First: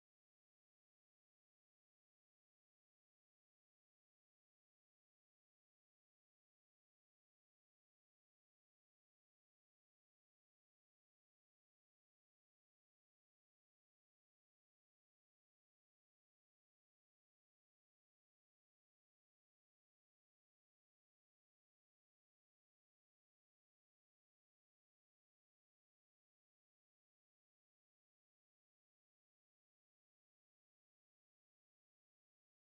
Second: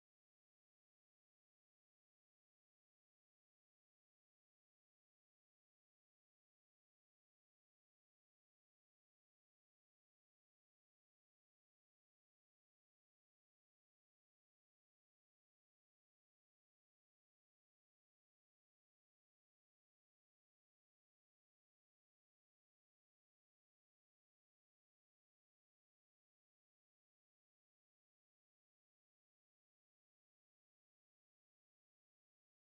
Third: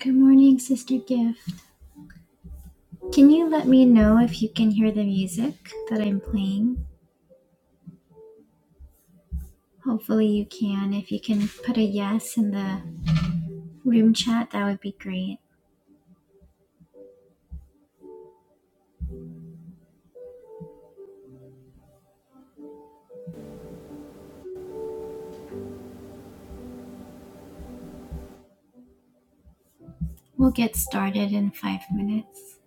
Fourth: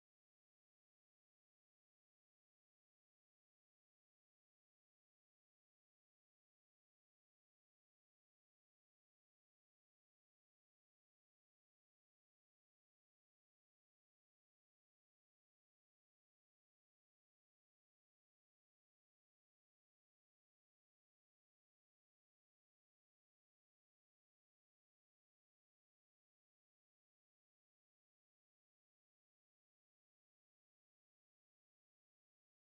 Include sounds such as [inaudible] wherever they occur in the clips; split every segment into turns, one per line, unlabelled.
Good morning, Sister Gift. Can you let me know if you can hear the music that I'm playing? Hopefully, you can. If you can put a yes in the room chat, that would be great. We'll get started in five minutes.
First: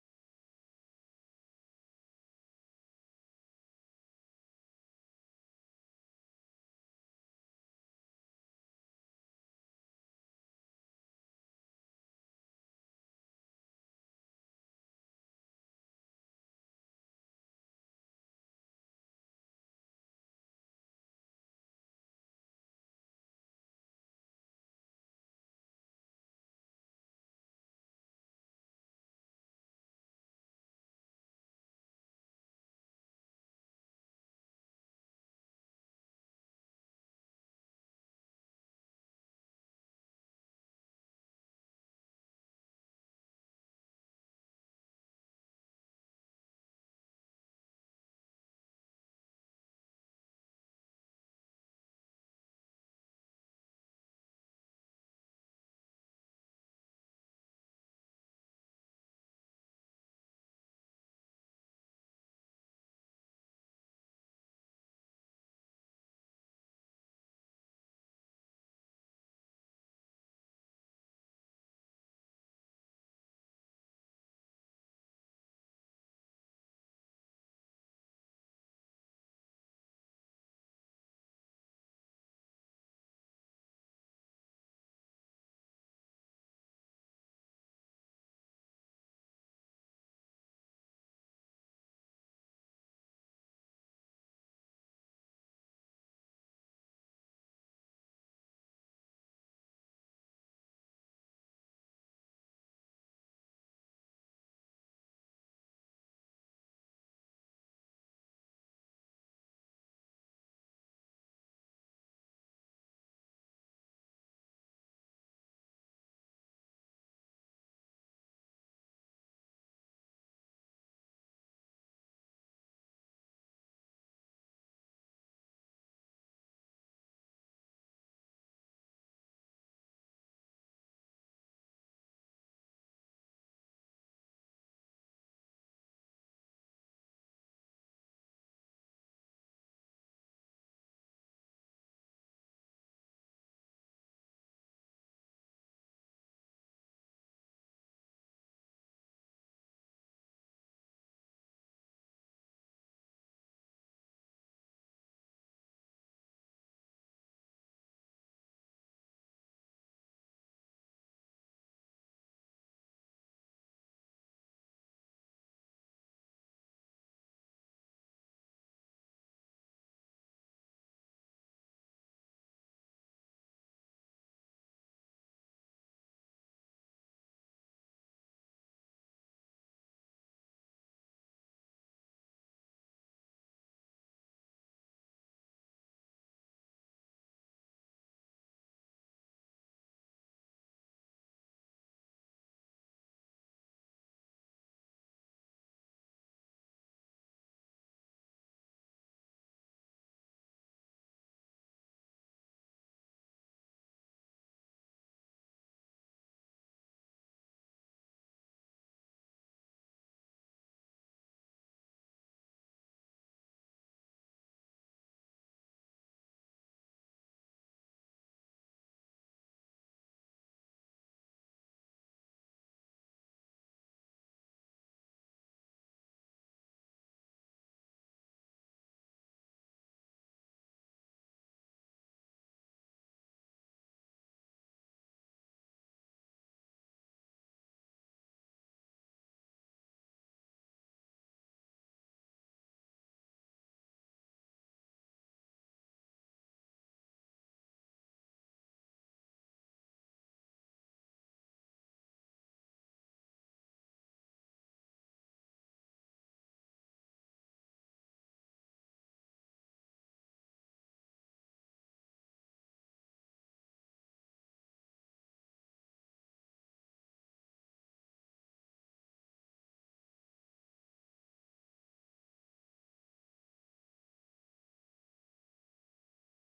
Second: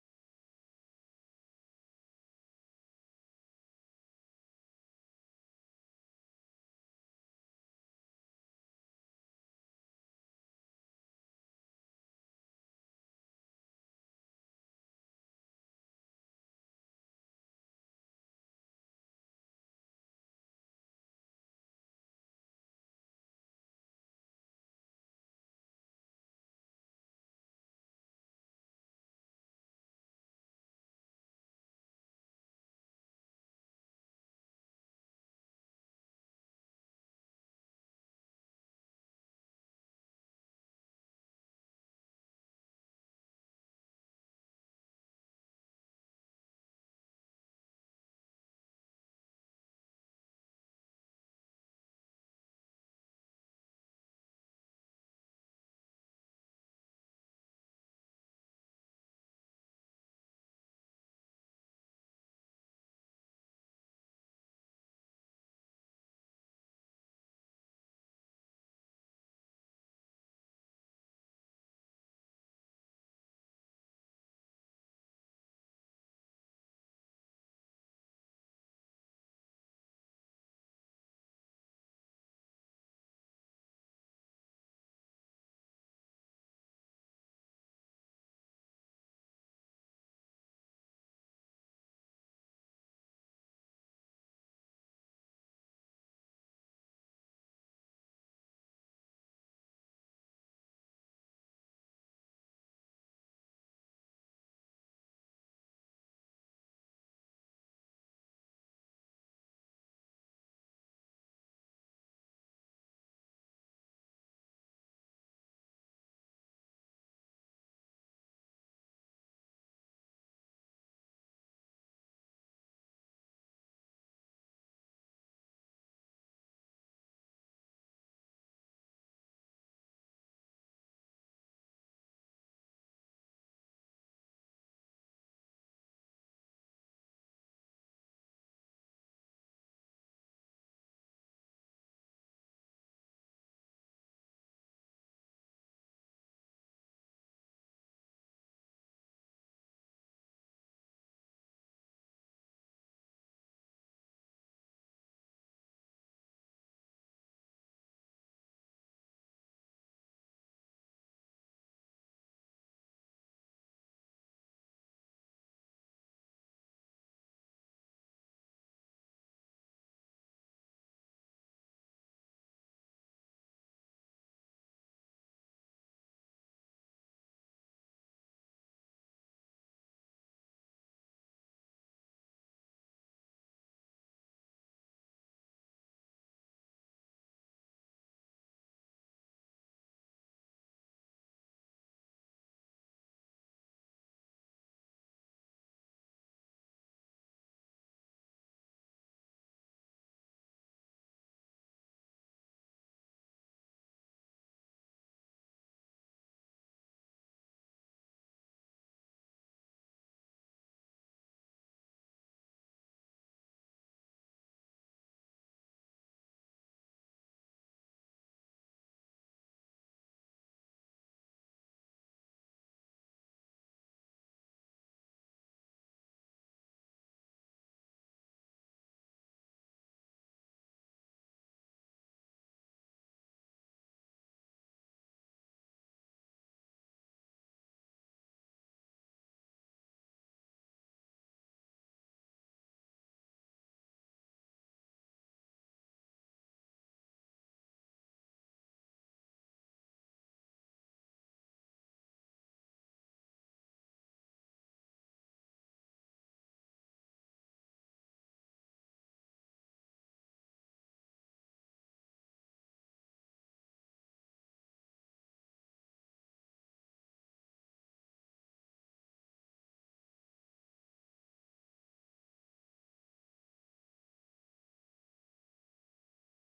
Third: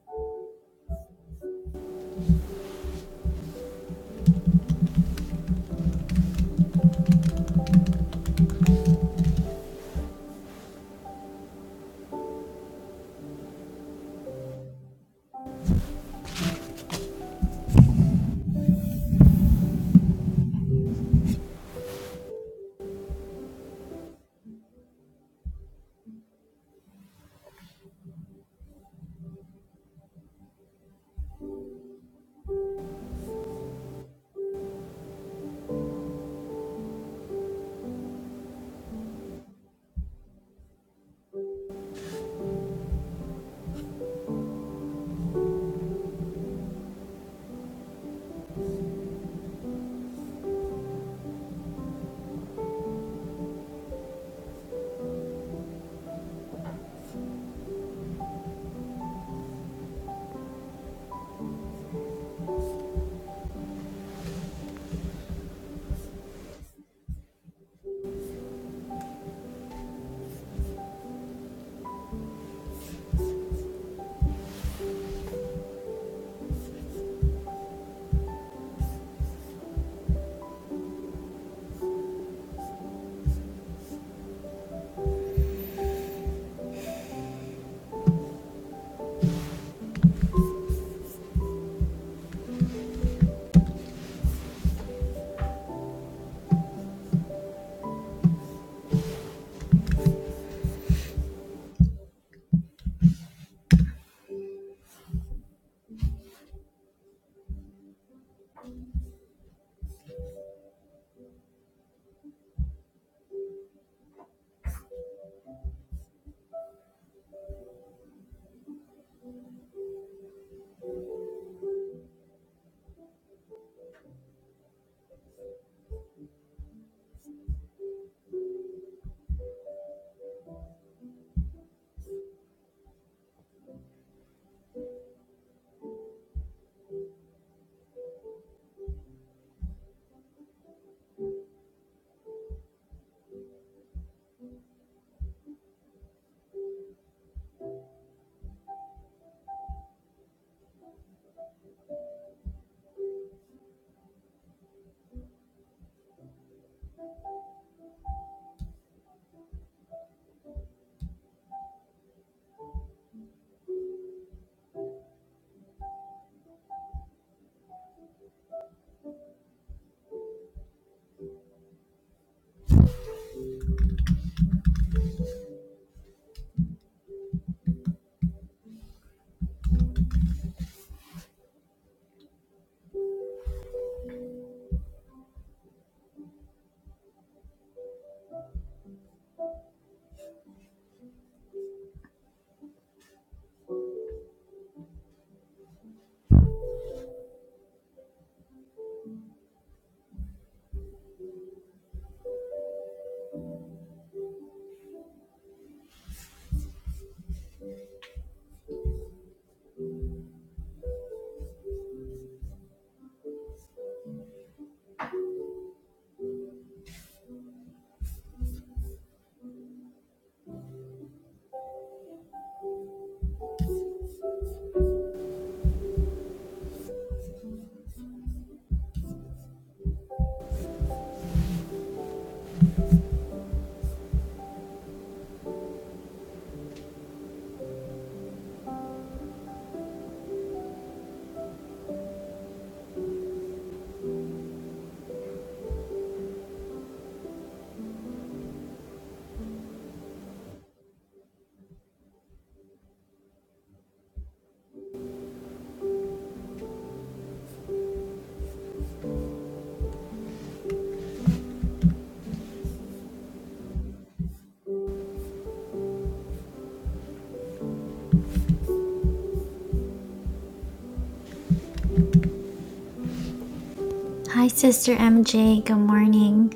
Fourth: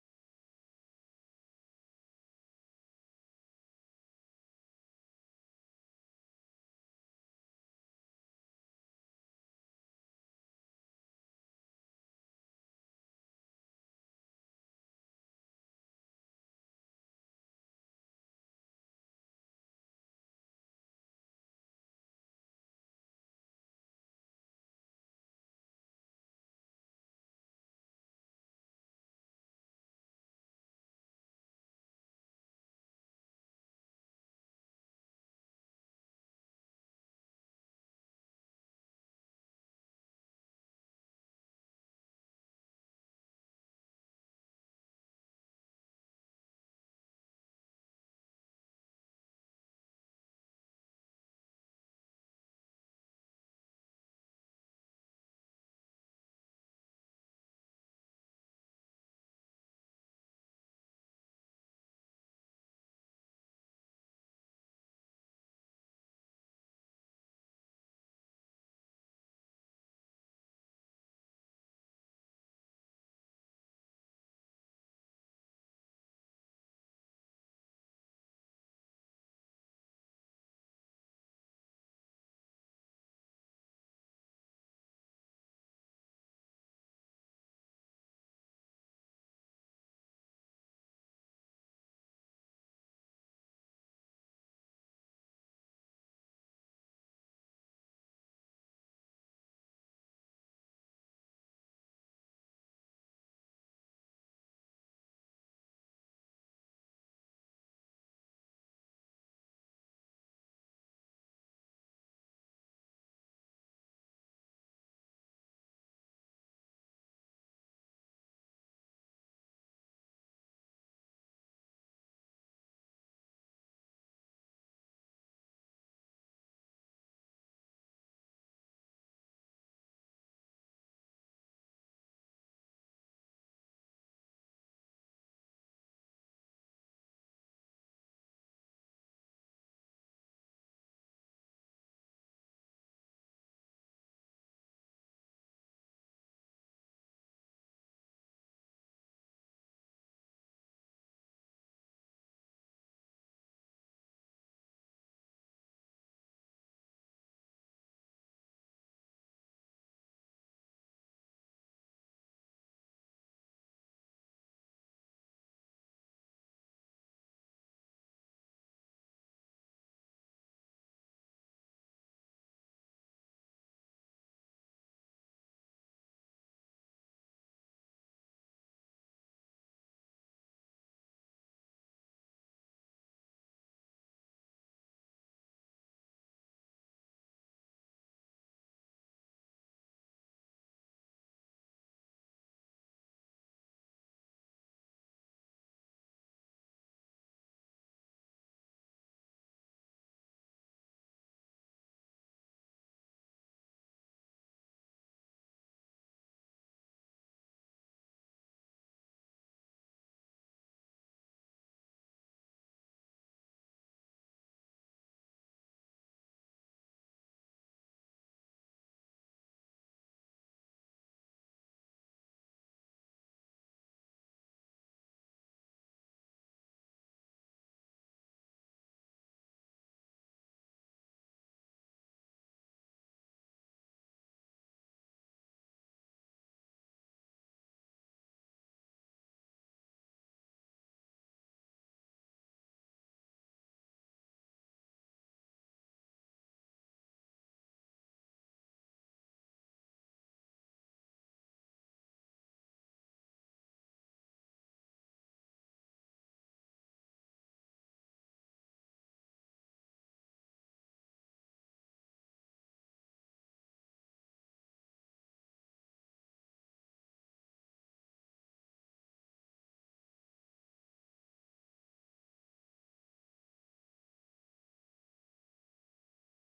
Hi, Sister MJ. Good morning.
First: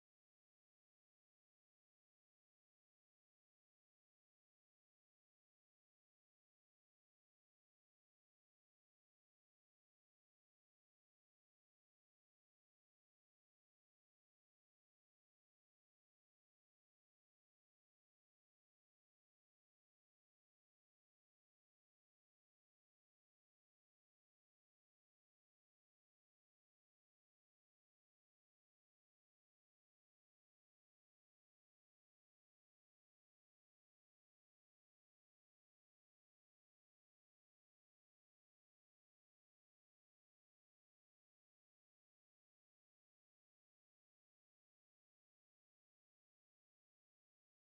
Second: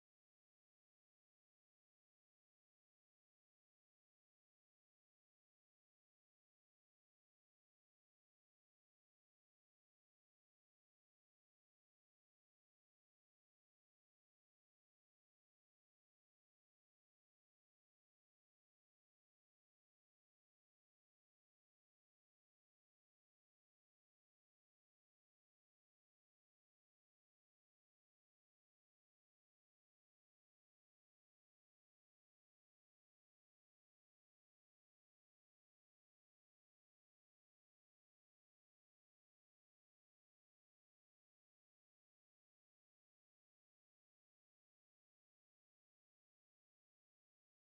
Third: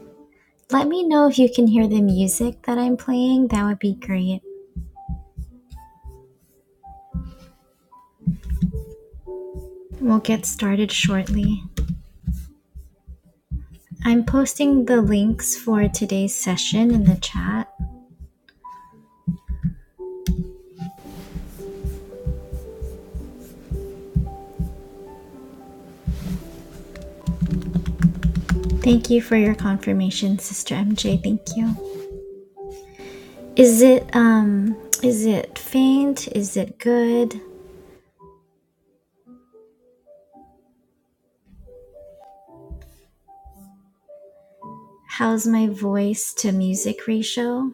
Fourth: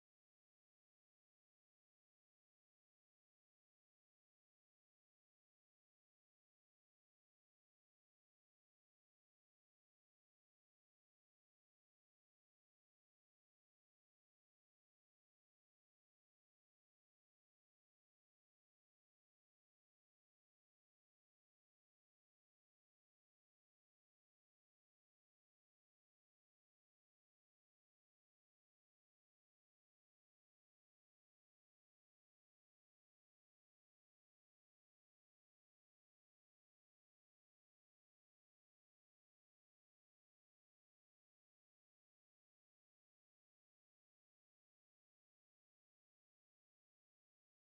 Let me know if you can hear the music that I'm playing. That would be great. We'll get started shortly. I'm posting the links for today's session in the chat. Thank you for your confirmation, Sister MJ. Thank you. Is it um is it faint? Is it good? How's my voice to music ratio?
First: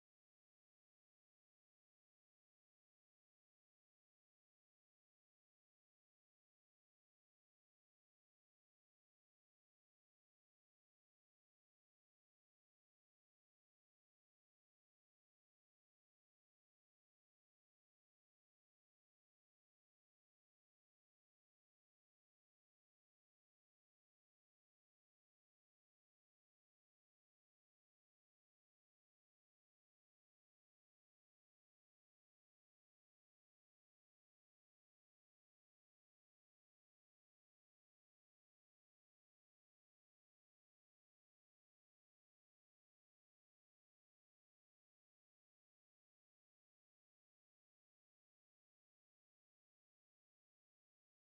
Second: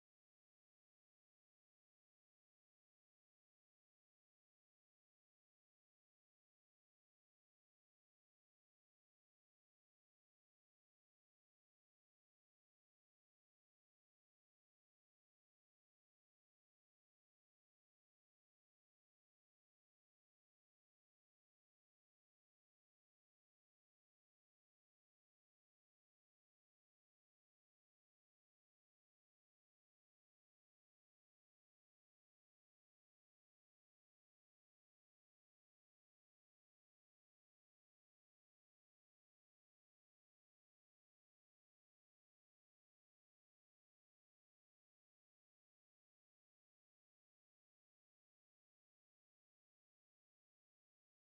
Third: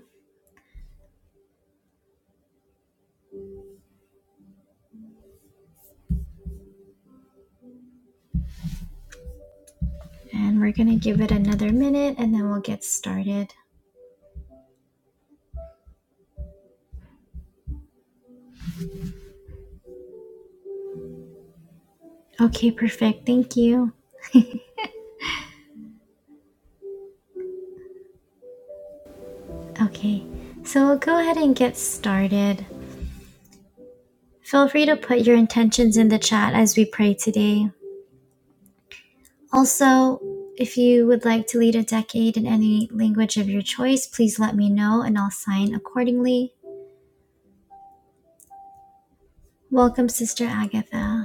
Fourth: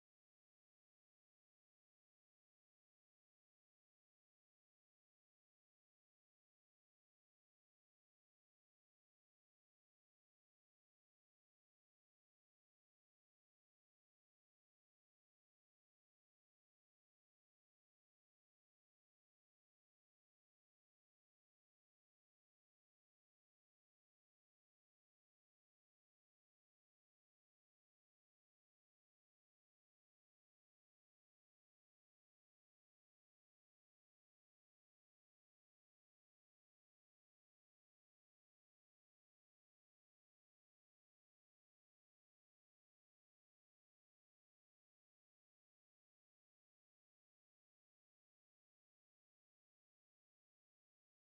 And we're going to give it another minute and then we'll get started. Okay, perfect. Thank you. Okay. So we'll go ahead and get started. Feel free to put your intentions in the chat as we pray today. Also, if you would like to lead a decade in any language of your choice, please let me know and I'll sign accordingly. Welcome, Sister Agatha.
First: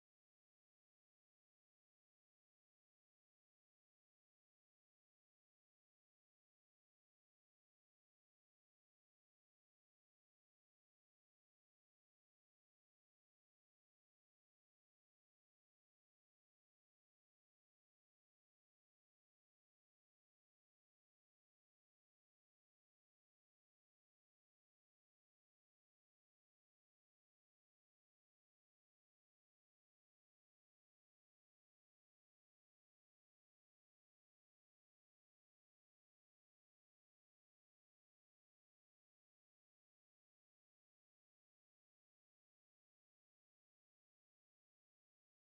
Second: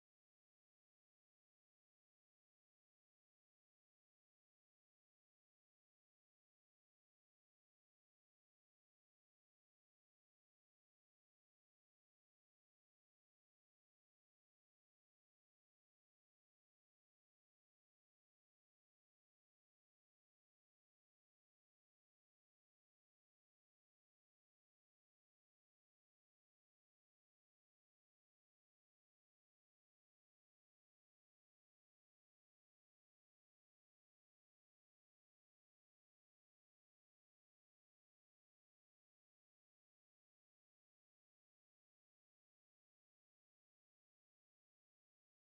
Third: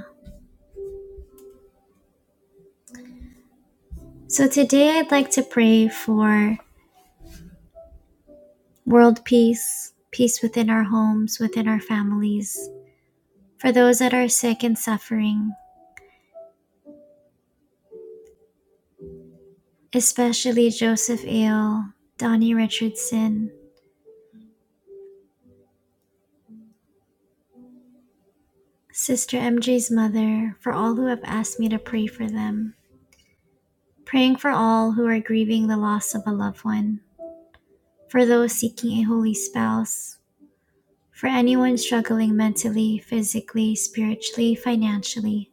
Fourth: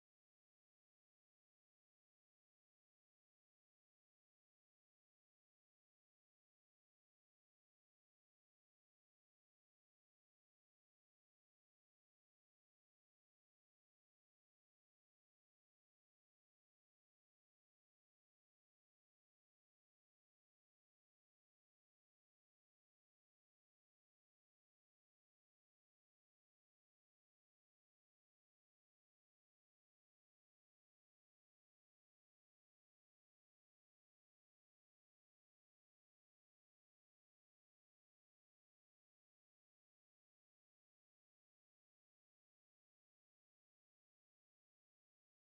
So today I'd like to pray for world peace, peace within our homes, within our families, for those that are sick and suffering, especially Joseph Ale, Donnie Richardson, Sister MJ's mother, for all who have asked me to pray for them. Praying for all who are grieving the loss of a loved one, for those seeking a holy spouse, for anyone struggling mentally, physically, spiritually, financially,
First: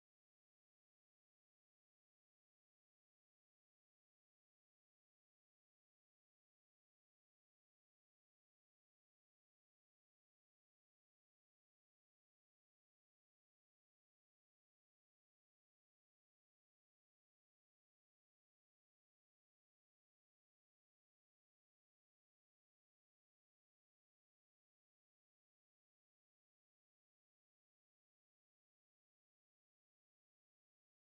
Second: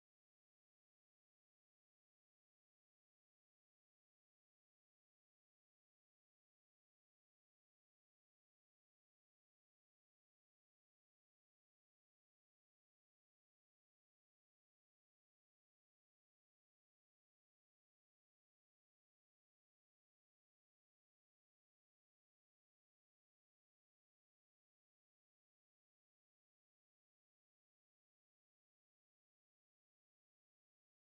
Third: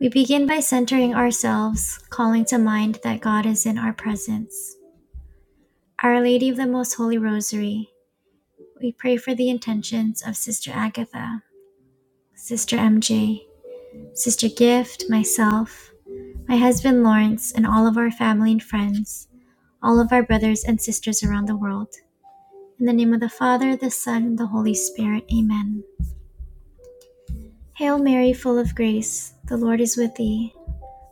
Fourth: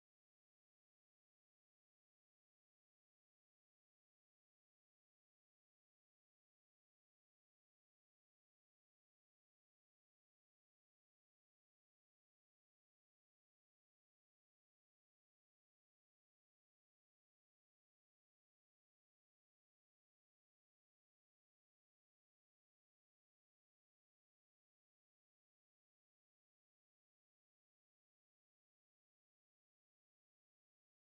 We begin by centering ourselves, calling to mind that God is in our presence. Our Lady of the Most Holy Rosary, we pray for the intentions of Sister Agatha, Sister MJ, Sister Gift, myself, my husband Lawrence, and all of our family and friends, all of our brothers and sisters around the world. In the name of the Father, the Son, and the Holy Spirit, amen. Hail Mary, full of grace, the Lord is with thee.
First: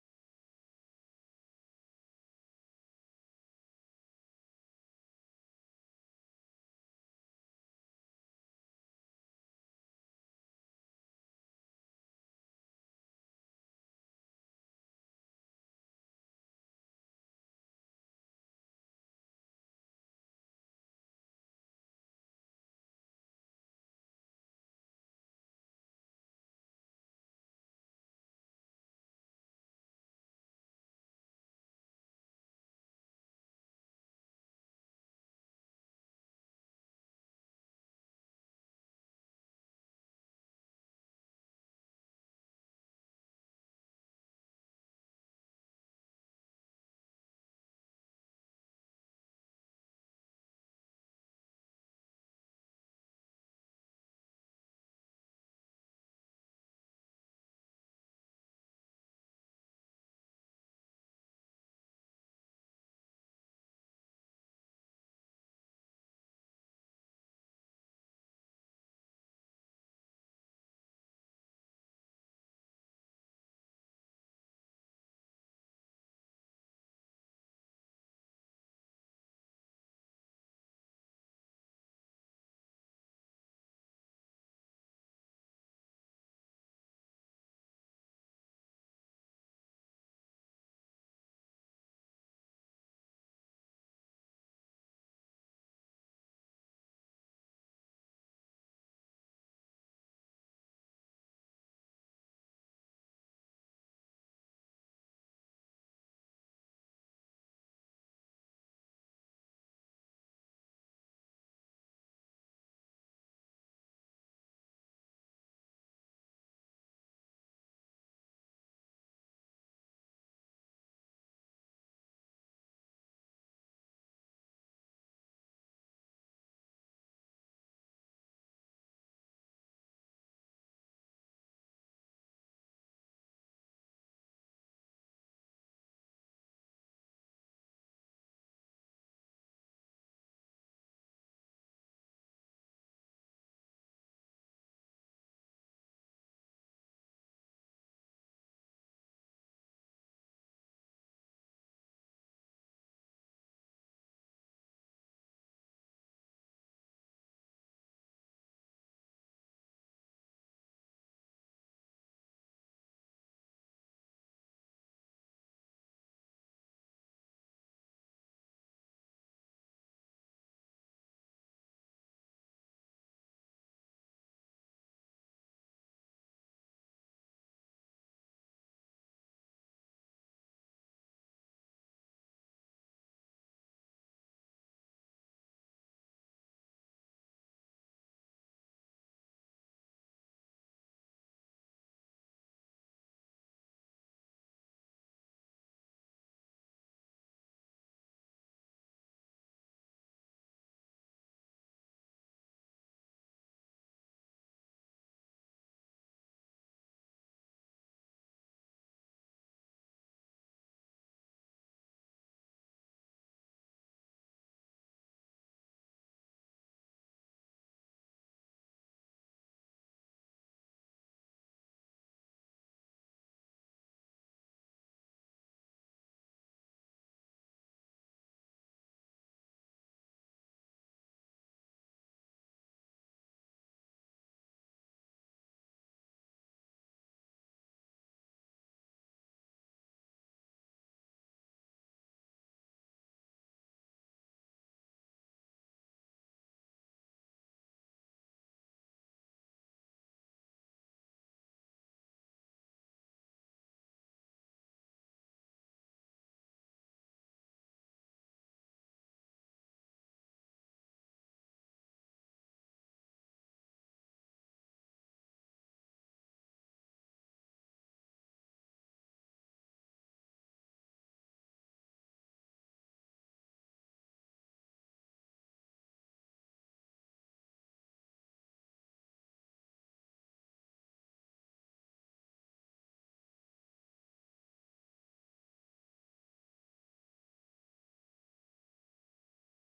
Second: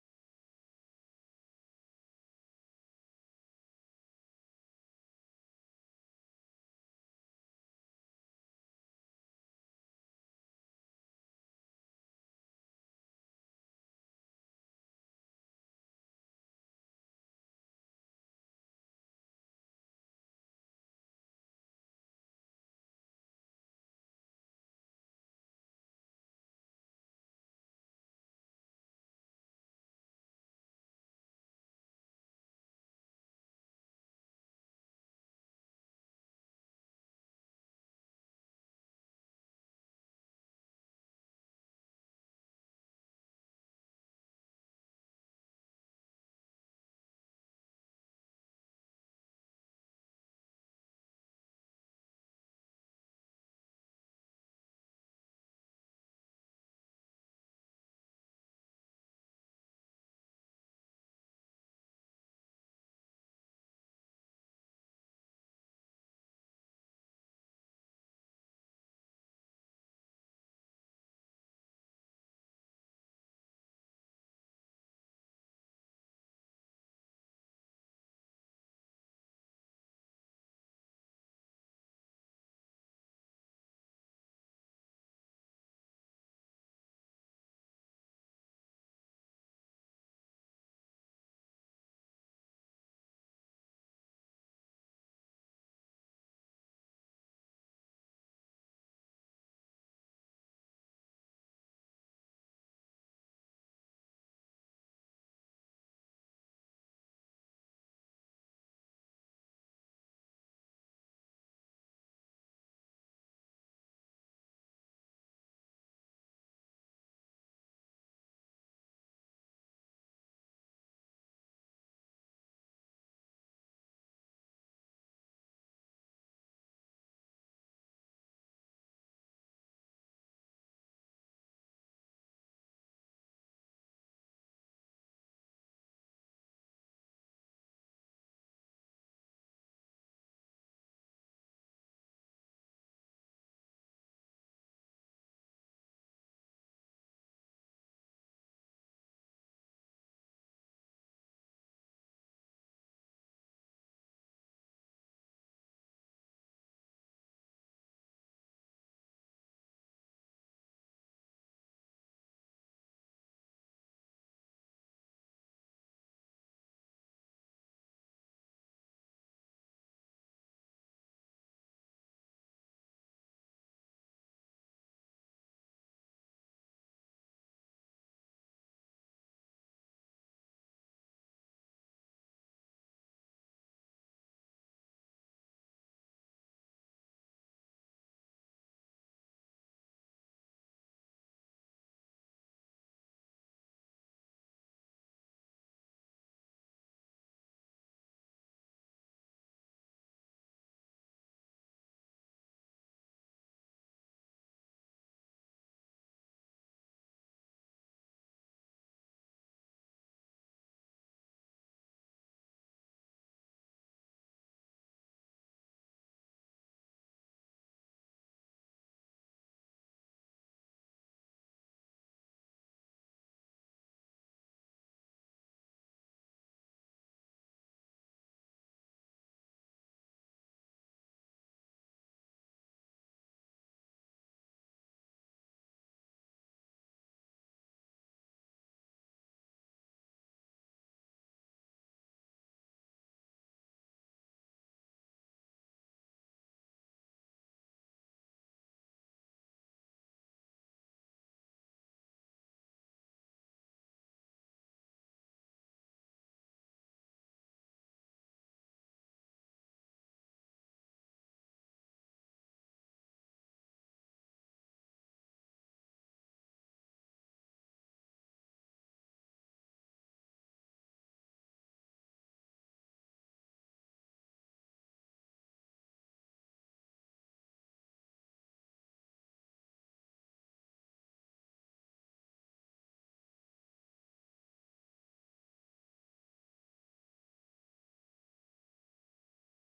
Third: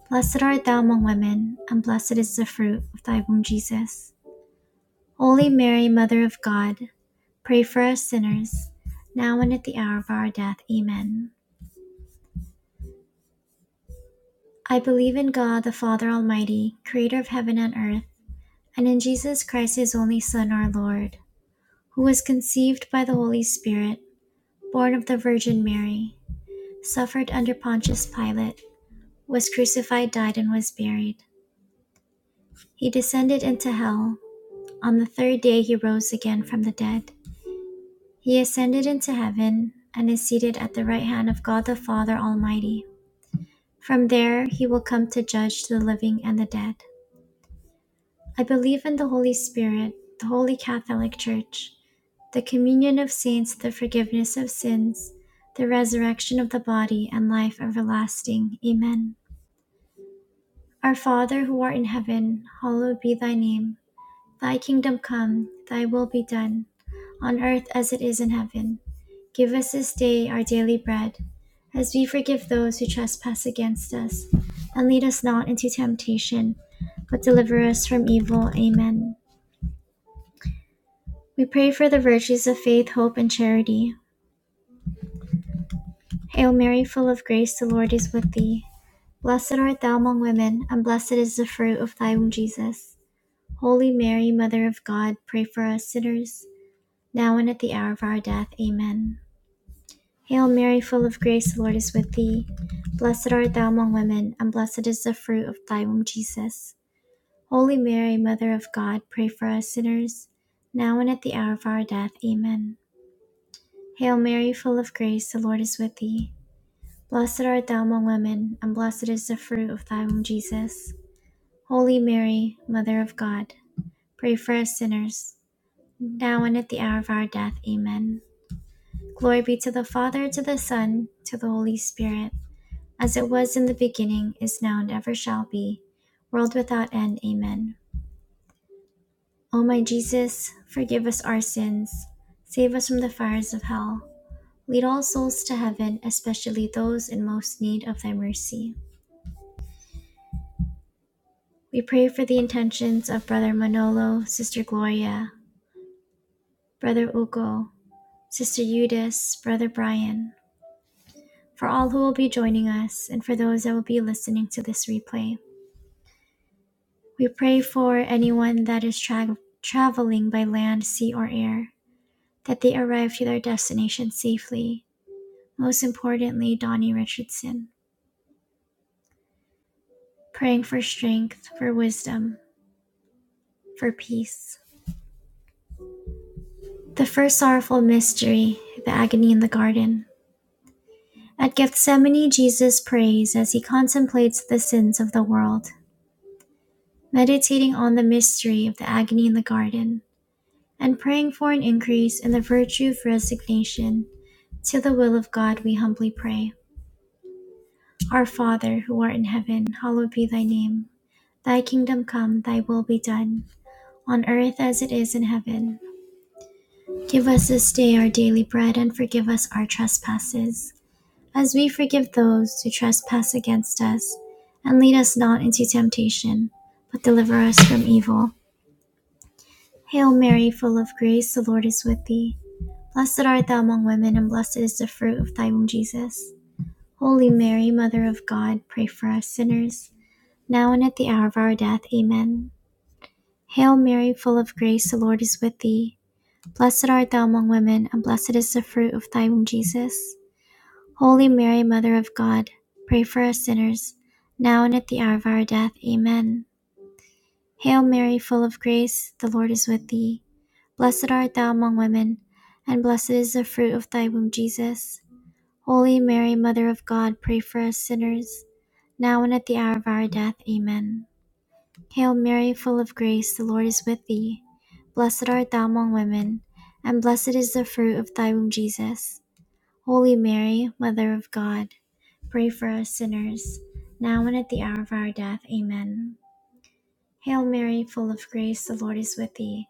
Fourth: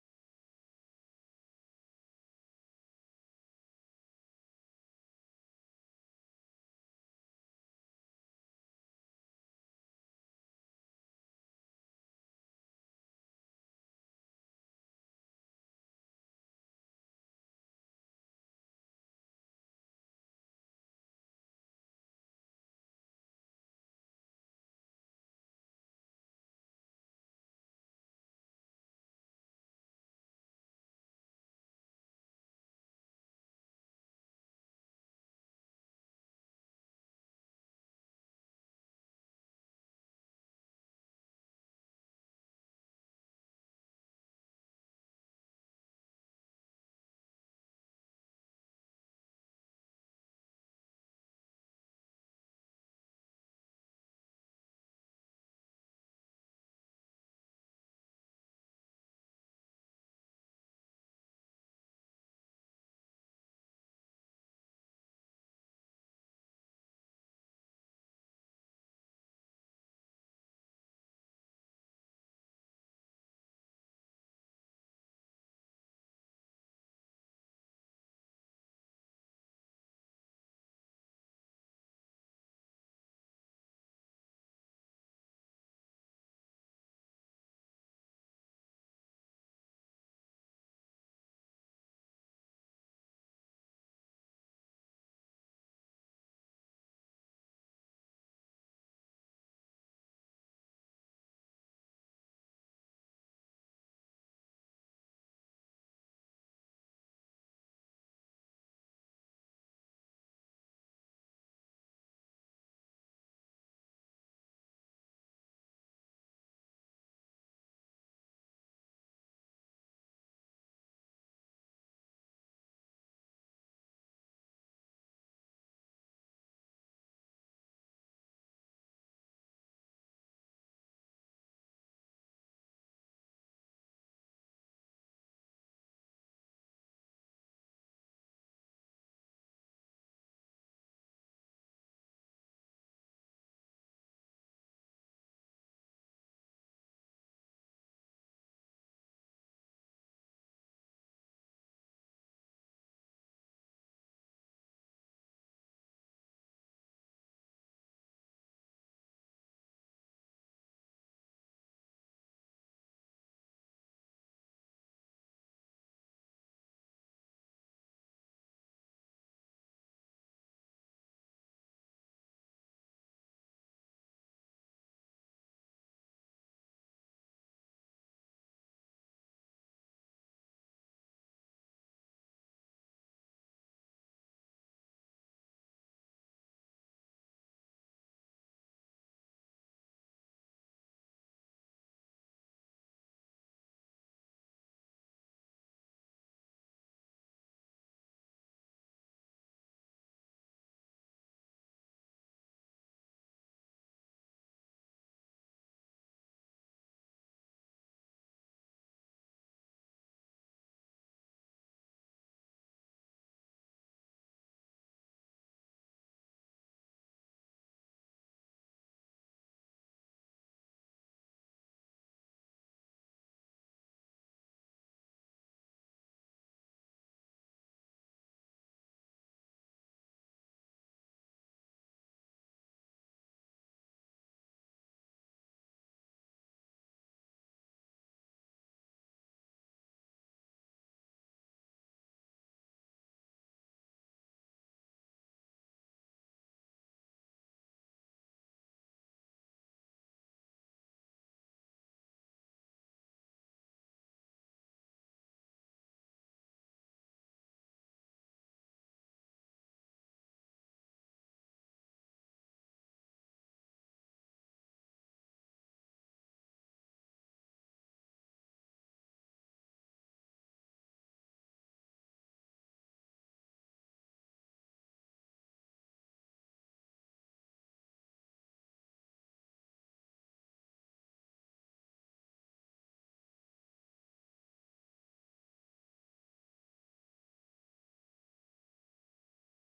Blessed art thou among women, and blessed is the fruit of thy womb, Jesus. Holy Mary, Mother of God, pray for us sinners, now and at the hour of our death. Amen. I believe in God, the Father Almighty, creator of heaven and earth, and in Jesus Christ, his only Son, our Lord, who was conceived by the Holy Spirit, born of the Virgin Mary, suffered under Pontius Pilate, was crucified, died, and was buried. He descended into hell. On the third day, he rose again from the dead. He ascended into heaven and is seated at the right hand of God the Father Almighty. From there, he will come to judge the living and the dead. I believe in the Holy Spirit, the Holy Catholic Church, the communion of saints, the forgiveness of sins, the resurrection of the body, and life everlasting. Amen. Our Father who art in heaven, hallowed be thy name. Thy kingdom come, thy will be done, on earth as it is in heaven. Give us this day our daily bread, as we forgive those who trespass against us. And lead us not into temptation, but deliver us from evil. Amen. We pray for the virtues of faith, hope, and charity. Hail Mary, full of grace, the Lord is with thee. Blessed art thou among women, and blessed is the fruit of thy womb, Jesus. Holy Mary, Mother of God, pray for us sinners, now and at the hour of our death. Amen. Hail Mary, full of grace, the Lord is with thee. Blessed art thou among women, and blessed is the fruit of thy womb, Jesus. Holy Mary, Mother of God, pray for us sinners, now and at the hour of our death. Amen. Hail Mary, full of grace, the Lord is with thee. Blessed art thou among women, and blessed is the fruit of thy womb, Jesus. Holy Mary, Mother of God, pray for us sinners, now and at the hour of our death. Amen. Glory be to the Father, to the Son, to the Holy Spirit as it was in the beginning, is now, and ever shall be, world without end. Amen. O my Jesus, forgive us our sins, save us from the fires of hell, lead all souls to heaven, especially those in most need of thy mercy. We pray for the intentions of Brother Manolo, Sister Gloria, Brother Ugo, Sister Eudice, Brother Brian, for all who will be joining us, and for those that will be listening to this replay. We pray for anyone that is tra- traveling by land, sea, or air, that they arrive to their destination safely. Most importantly, Donnie Richardson, praying for strength, for wisdom, for peace. The first sorrowful mystery, the agony in the garden. At Gethsemane, Jesus prays as he contemplates the sins of the world, meditating on the mystery of the agony in the garden. and praying for an increase in the virtue of resignation to the will of God, we humbly pray. Our Father, who art in heaven, hallowed be thy name. Thy kingdom come, thy will be done, on earth as it is in heaven. Give us this day our daily bread, and forgive us our trespasses, as we forgive those who trespass against us. And lead us not into temptation, but deliver us from evil. Hail Mary, full of grace, the Lord is with thee. Blessed art thou among women, and blessed is the fruit of thy womb, Jesus. Holy Mary, Mother of God, pray for us sinners, now and at the hour of our death. Amen. Hail Mary, full of grace, the Lord is with thee. Blessed art thou among women, and blessed is the fruit of thy womb, Jesus. Holy Mary, Mother of God, pray for us sinners, now and at the hour of our death. Amen. Hail Mary, full of grace, the Lord is with thee. Blessed art thou among women, and blessed is the fruit of thy womb, Jesus. Holy Mary, Mother of God, pray for us sinners, now and at the hour of our death. Amen. Hail Mary, full of grace, the Lord is with thee. Blessed art thou among women, and blessed is the fruit of thy womb, Jesus. Holy Mary, Mother of God, pray for us sinners, now and at the hour of our death. Amen. Hail Mary, full of grace, the Lord is with thee.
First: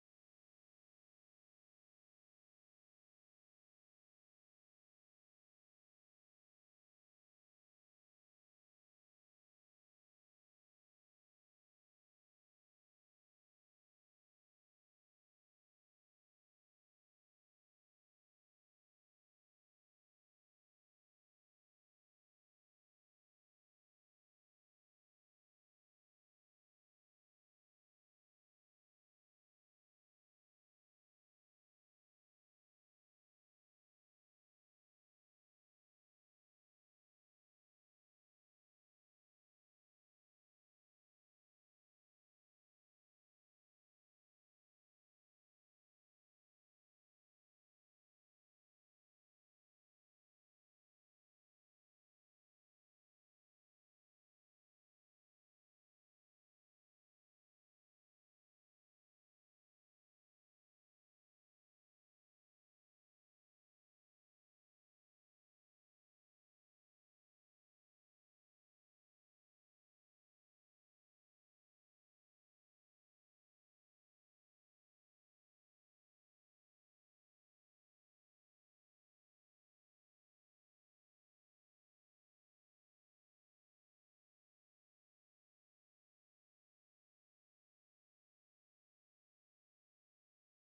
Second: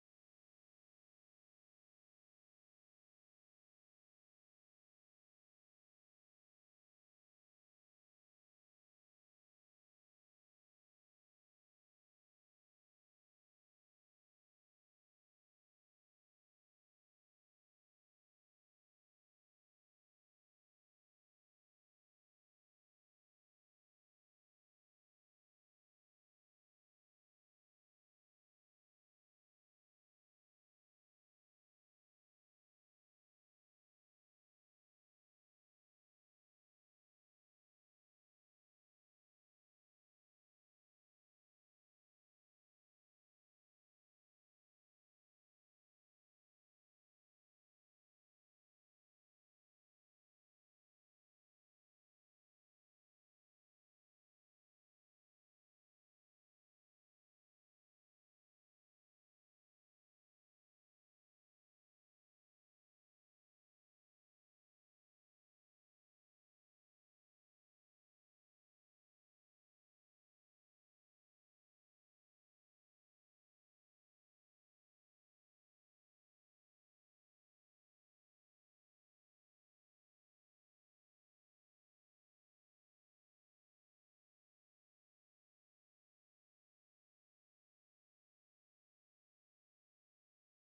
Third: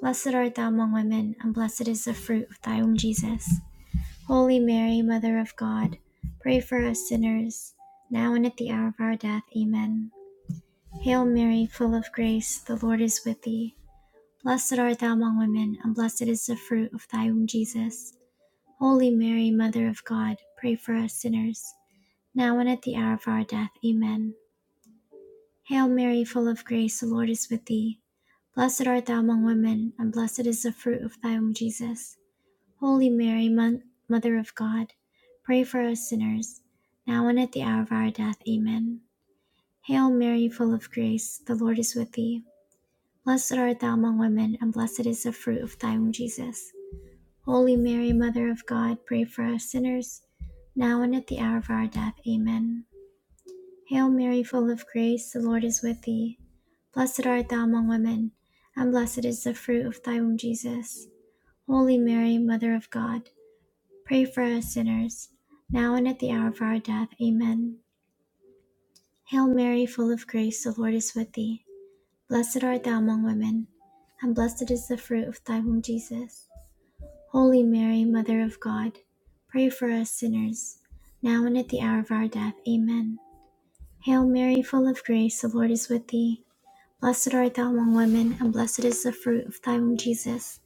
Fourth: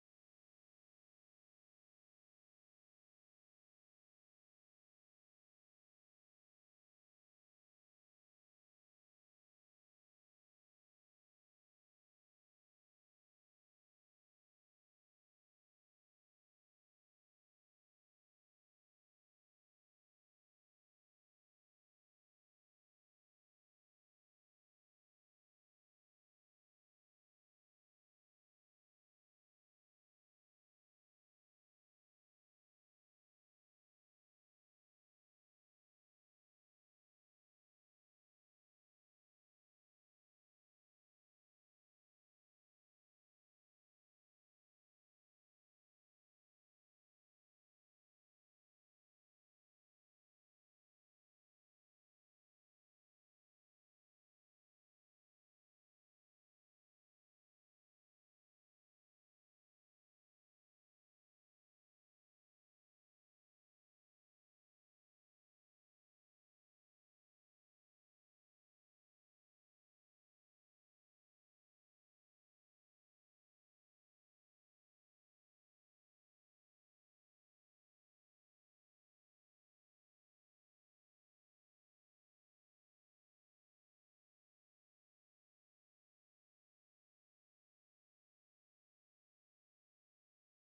Blessed art thou among women, and blessed is the fruit of thy womb, Jesus. Holy Mary, Mother of God, pray for us sinners, now and at the hour of our death. Amen. Hail Mary, full of grace, the Lord is with thee. Blessed art thou among women, and blessed is the fruit of thy womb, Jesus. Holy Mary, Mother of God, pray for us sinners, now and at the hour of our death. Amen. Hail Mary, full of grace, the Lord is with thee. Blessed art thou among women, and blessed is the fruit of thy womb, Jesus. Holy Mary, Mother of God, pray for us sinners, now and at the hour of our death. Amen. Hail Mary, full of grace, the Lord is with thee. Blessed art thou among women, and blessed is the fruit of thy womb, Jesus. Holy Mary, Mother of God, pray for us sinners, now and at the hour of our death. Amen. Hail Mary, full of grace, the Lord is with thee. Blessed art thou among women, and blessed is the fruit of thy womb, Jesus. Holy Mary, Mother of God, Pray for us sinners, now and at the hour of our death. Amen. Hail Mary, full of grace, the Lord is with thee. Blessed art thou among women, and blessed is the fruit of thy womb, Jesus. Holy Mary, Mother of God, pray for us sinners, now and at the hour of our death. Amen. Hail Mary, full of grace, the Lord is with thee. Blessed art thou among women, and blessed is the fruit of thy womb, Jesus.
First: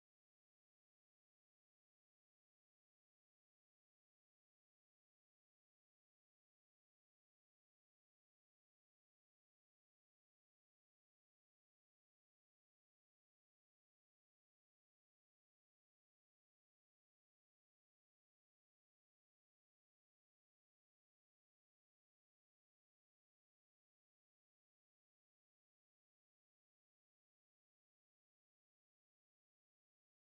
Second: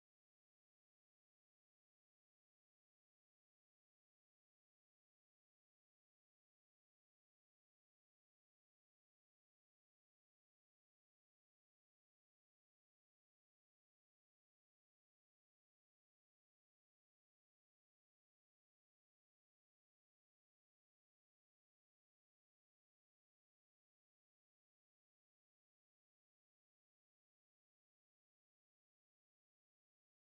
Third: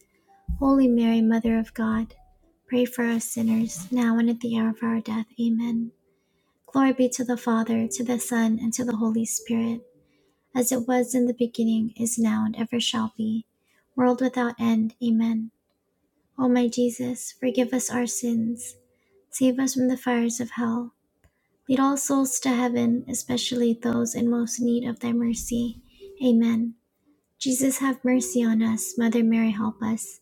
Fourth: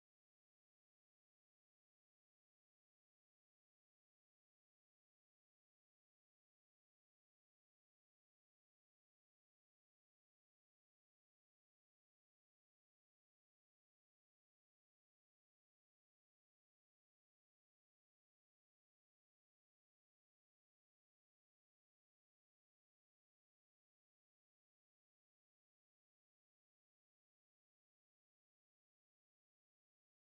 Holy Mary, Mother of God, pray for us sinners, now and at the hour of our death. Amen. Glory be to the Father, to the Son, and to the Holy Spirit, as it was in the beginning, is now, and ever shall be, world without end. Amen. O my Jesus, forgive us our sins, save us from the fires of hell. Lead all souls to heaven, especially those in most need of thy mercy. Amen. Jesus, have mercy on us. Mother Mary, help us.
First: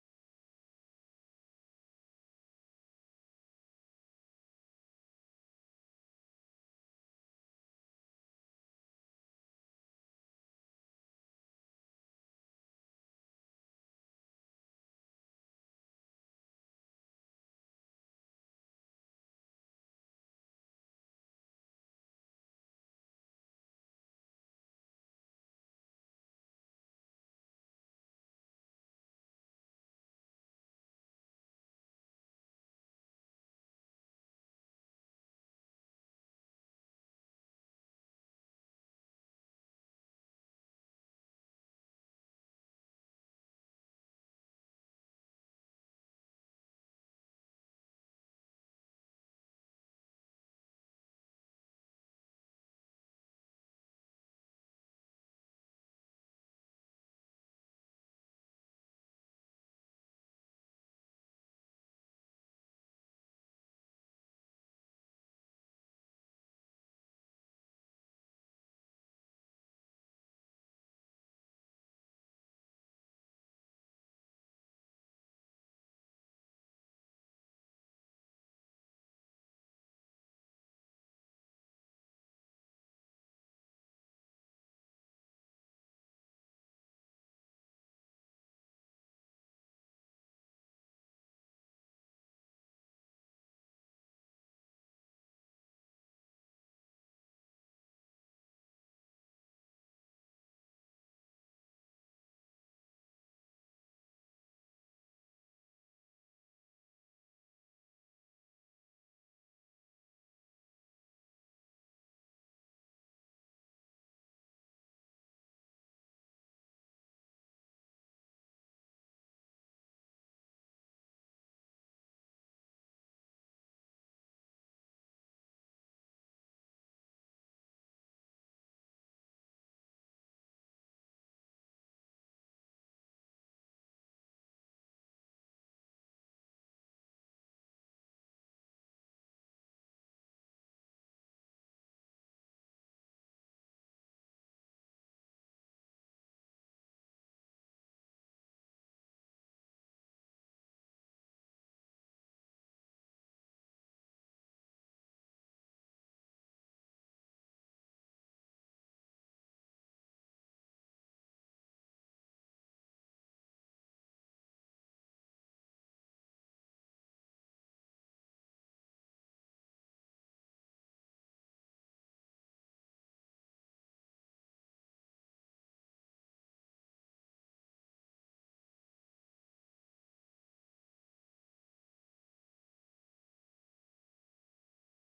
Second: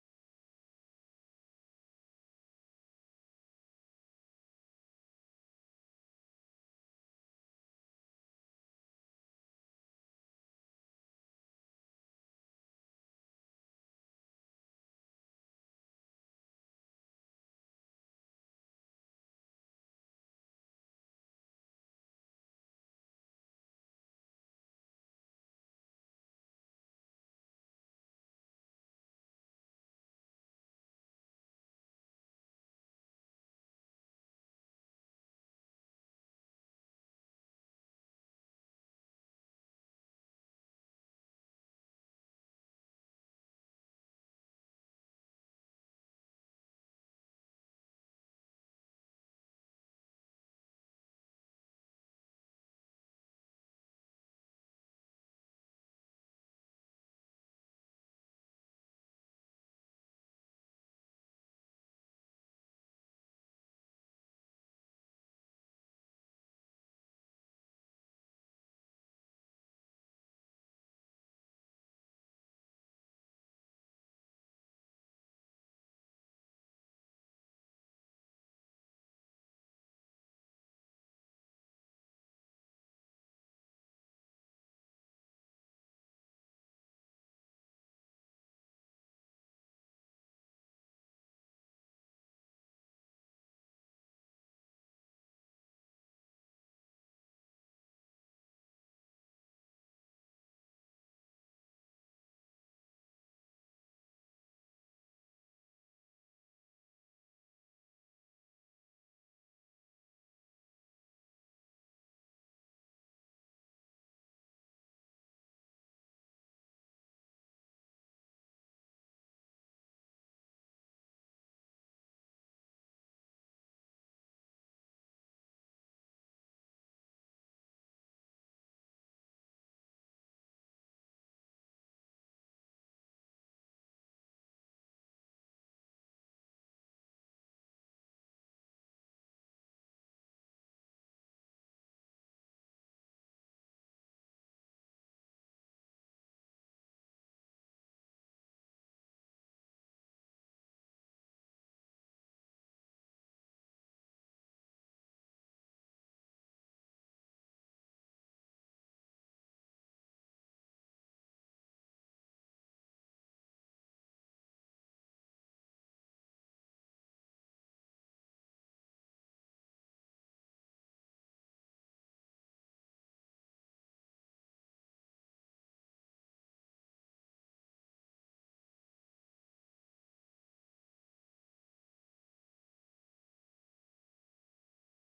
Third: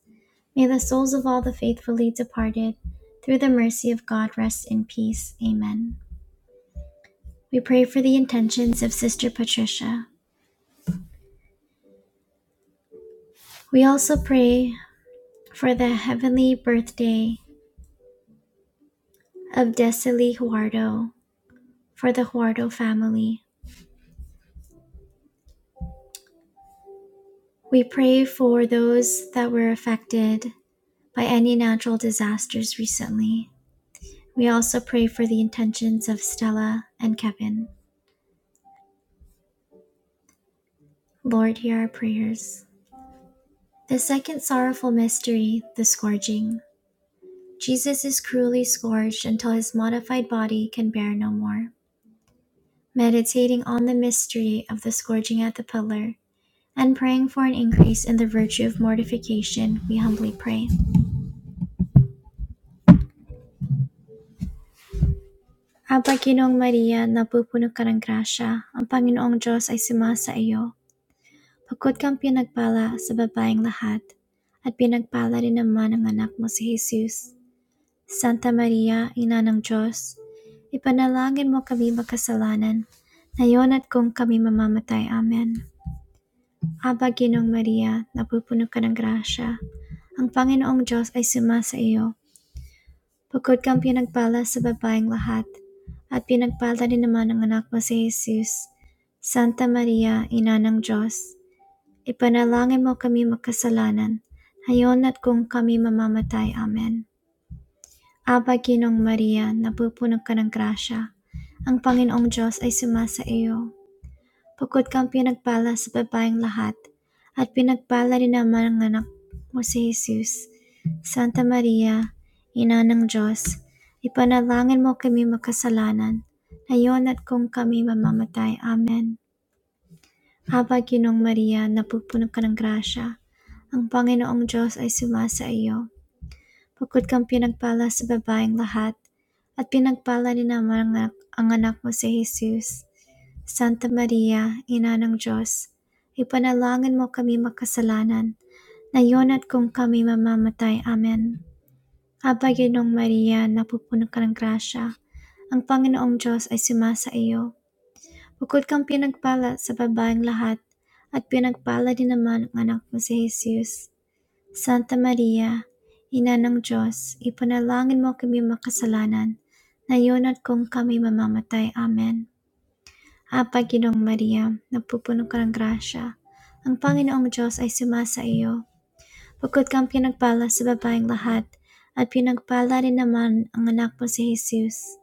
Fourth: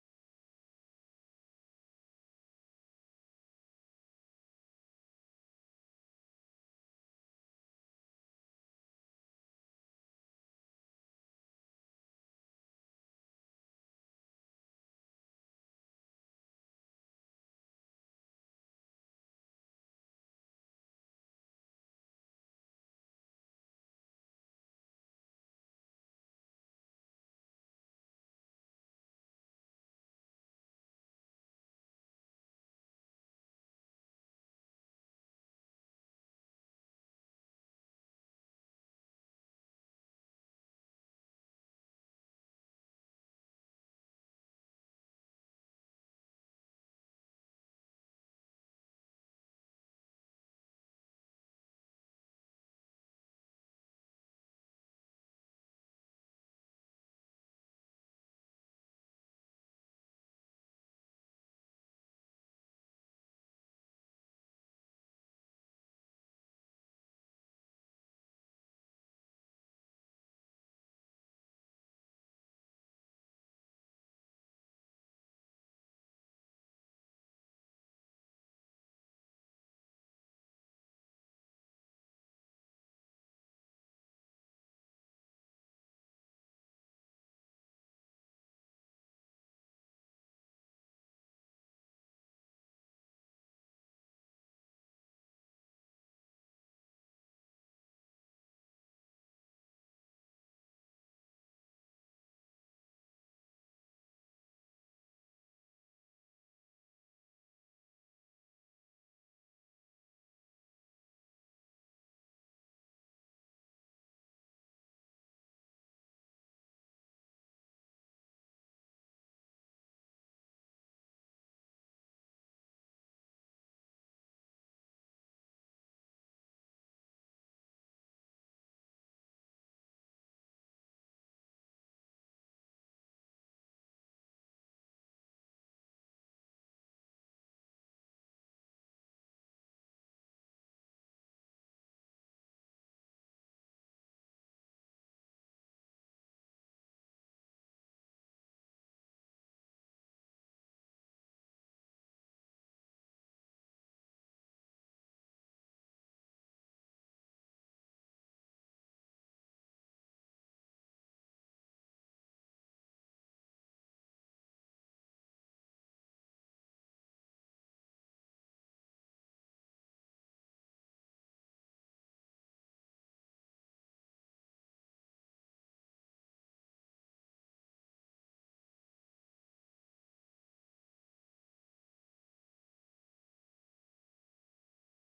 May the souls of all the faithfully departed, through the mercy of God, rest in peace. Amen. We pray for the intentions of Sister Patricia. We also pray for the heavenly birthday of Desiree Huardo, for the Huardo family. We pray for those that were affected by any natural disasters recently. We also pray for the intentions of Stella and Kevin. Lord, hear our prayers. The second sorrowful mystery, the scourging. Jesus is cruelly scourged until his modified body can bear no more. meditating on the mystery of the scourging at the pillar, and praying for an increase in the virtue of mortification, we humbly pray. Aba Ginoong Maria, napupuno ka ng grasya, ang Panginoong Diyos ay sumasa iyo. Pagkod kang pinagpala sa babaeng lahat, at pinagpala rin naman ang anak mo si Jesus. Santa Maria, Ina ng Diyos, ipanalangin mo kami magkasalanan, ngayon at kung kami mamamatay. Amen. Aba Ginong Maria, napupuno ka ng grasya. Ang Panginoong Diyos ay sumasa iyo. Bukod kang pinagpala sa babaeng lahat, at pinagpala din naman ang anak mo si Jesus. Santa Maria, Ina ng Diyos, ipanalangin mo kami magkasalanan, Hayon at kung kami mamamatay. Amen. Aba Ginong Maria, napupuno ka ng grasya. Ang Panginoong Diyos ay sumasa iyo. Bukod kang pinagpala sa babaeng lahat, at pinagpala din naman ang anak mo si Jesus. Santa Maria, Ina ng Diyos, ipanalangin mo kami makasalanan, ngayon at kung kami mamamatay. Amen. Habang Ginong Maria, napupuno ka ng grasya, ang Panginoong Diyos ay sumasa iyo. Bukod kang pinagpala sa babaeng lahat, at pinagpala din naman ang anak, ang anak mo si Jesus. Santa Maria, Ina ng Diyos, ipanalangin mo kami makasalanan, ngayon at kung kami mamamatay. Amen. Aba, Ginong Maria, napupuno ka ng grasya. Ang Panginoong Diyos ay sumasa iyo. Bukod kang pinagpala sa babaeng lahat, at pinagpala din naman ang anak mo si Jesus. Santa Maria, Ina ng Diyos, ipanalangin mo kami makasalanan, ngayon at kung kami mamamatay. Amen. Ah, Panginoong Maria, napupuno ka ng grasya. Ang Panginoong Diyos ay sumasa iyo. Bukod kang pinagpala sa babaeng lahat, at pinagpala rin naman ang anak mo si Jesus.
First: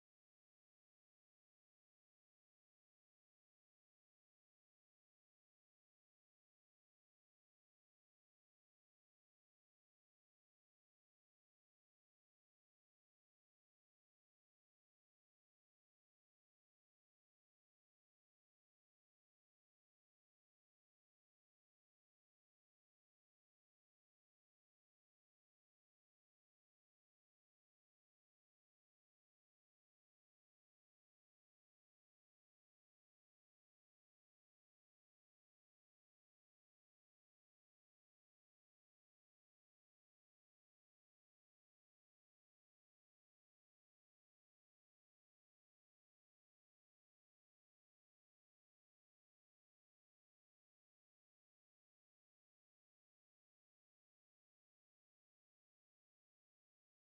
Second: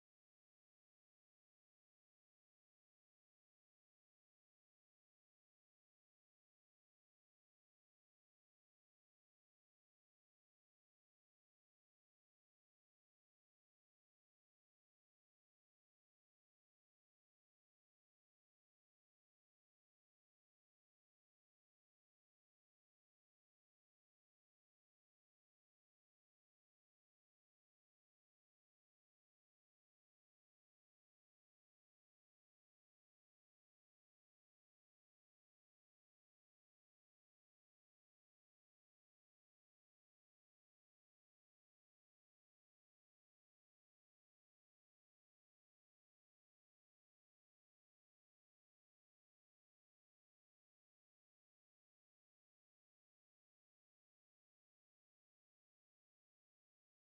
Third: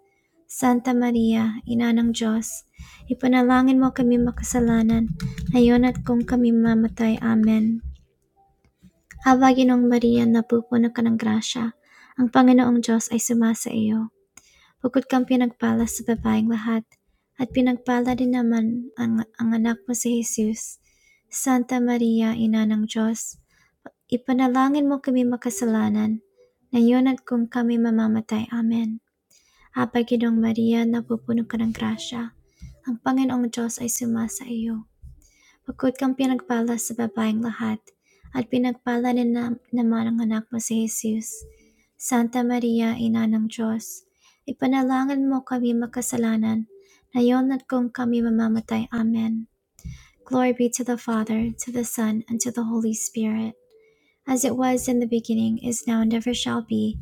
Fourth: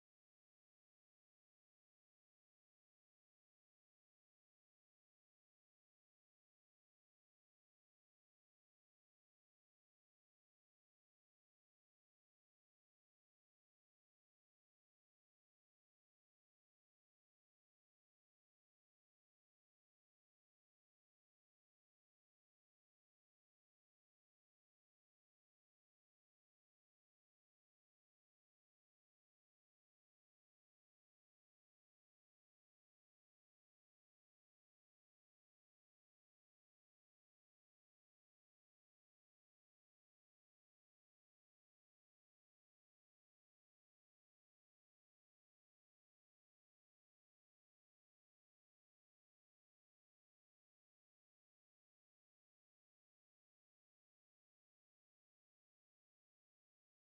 Santa Maria, Ina ng Diyos, ipanalangin mo kami makasalanan, ngayon at kung kami mamatay. Amen. Ah, Ginong Maria, napupuno ka ng grasya. Ang Panginoong Diyos ay sumasa iyo. Bukod kang pinagpala sa babaeng lahat, at pinagpala din naman ang, ang anak mo si Jesus. Santa Maria, Ina ng Diyos, ipanalangin mo kami makasalanan, ngayon at kung kami mamamatay. Amen. Apa Maria, napupuno ka ng grasya. Ang Panginoong Diyos ay sumasa iyo Bukod kang pinagpala sa babaeng lahat, at pinagpala din na, naman ang anak mo si Jesus. Santa Maria, Ina ng Diyos, ipanalangin mo kami makasalanan, ngayon at kung kami mamamatay. Amen. Glory be to the Father, to the Son, and to the Holy Spirit, as it was in the beginning, is now, and ever shall be,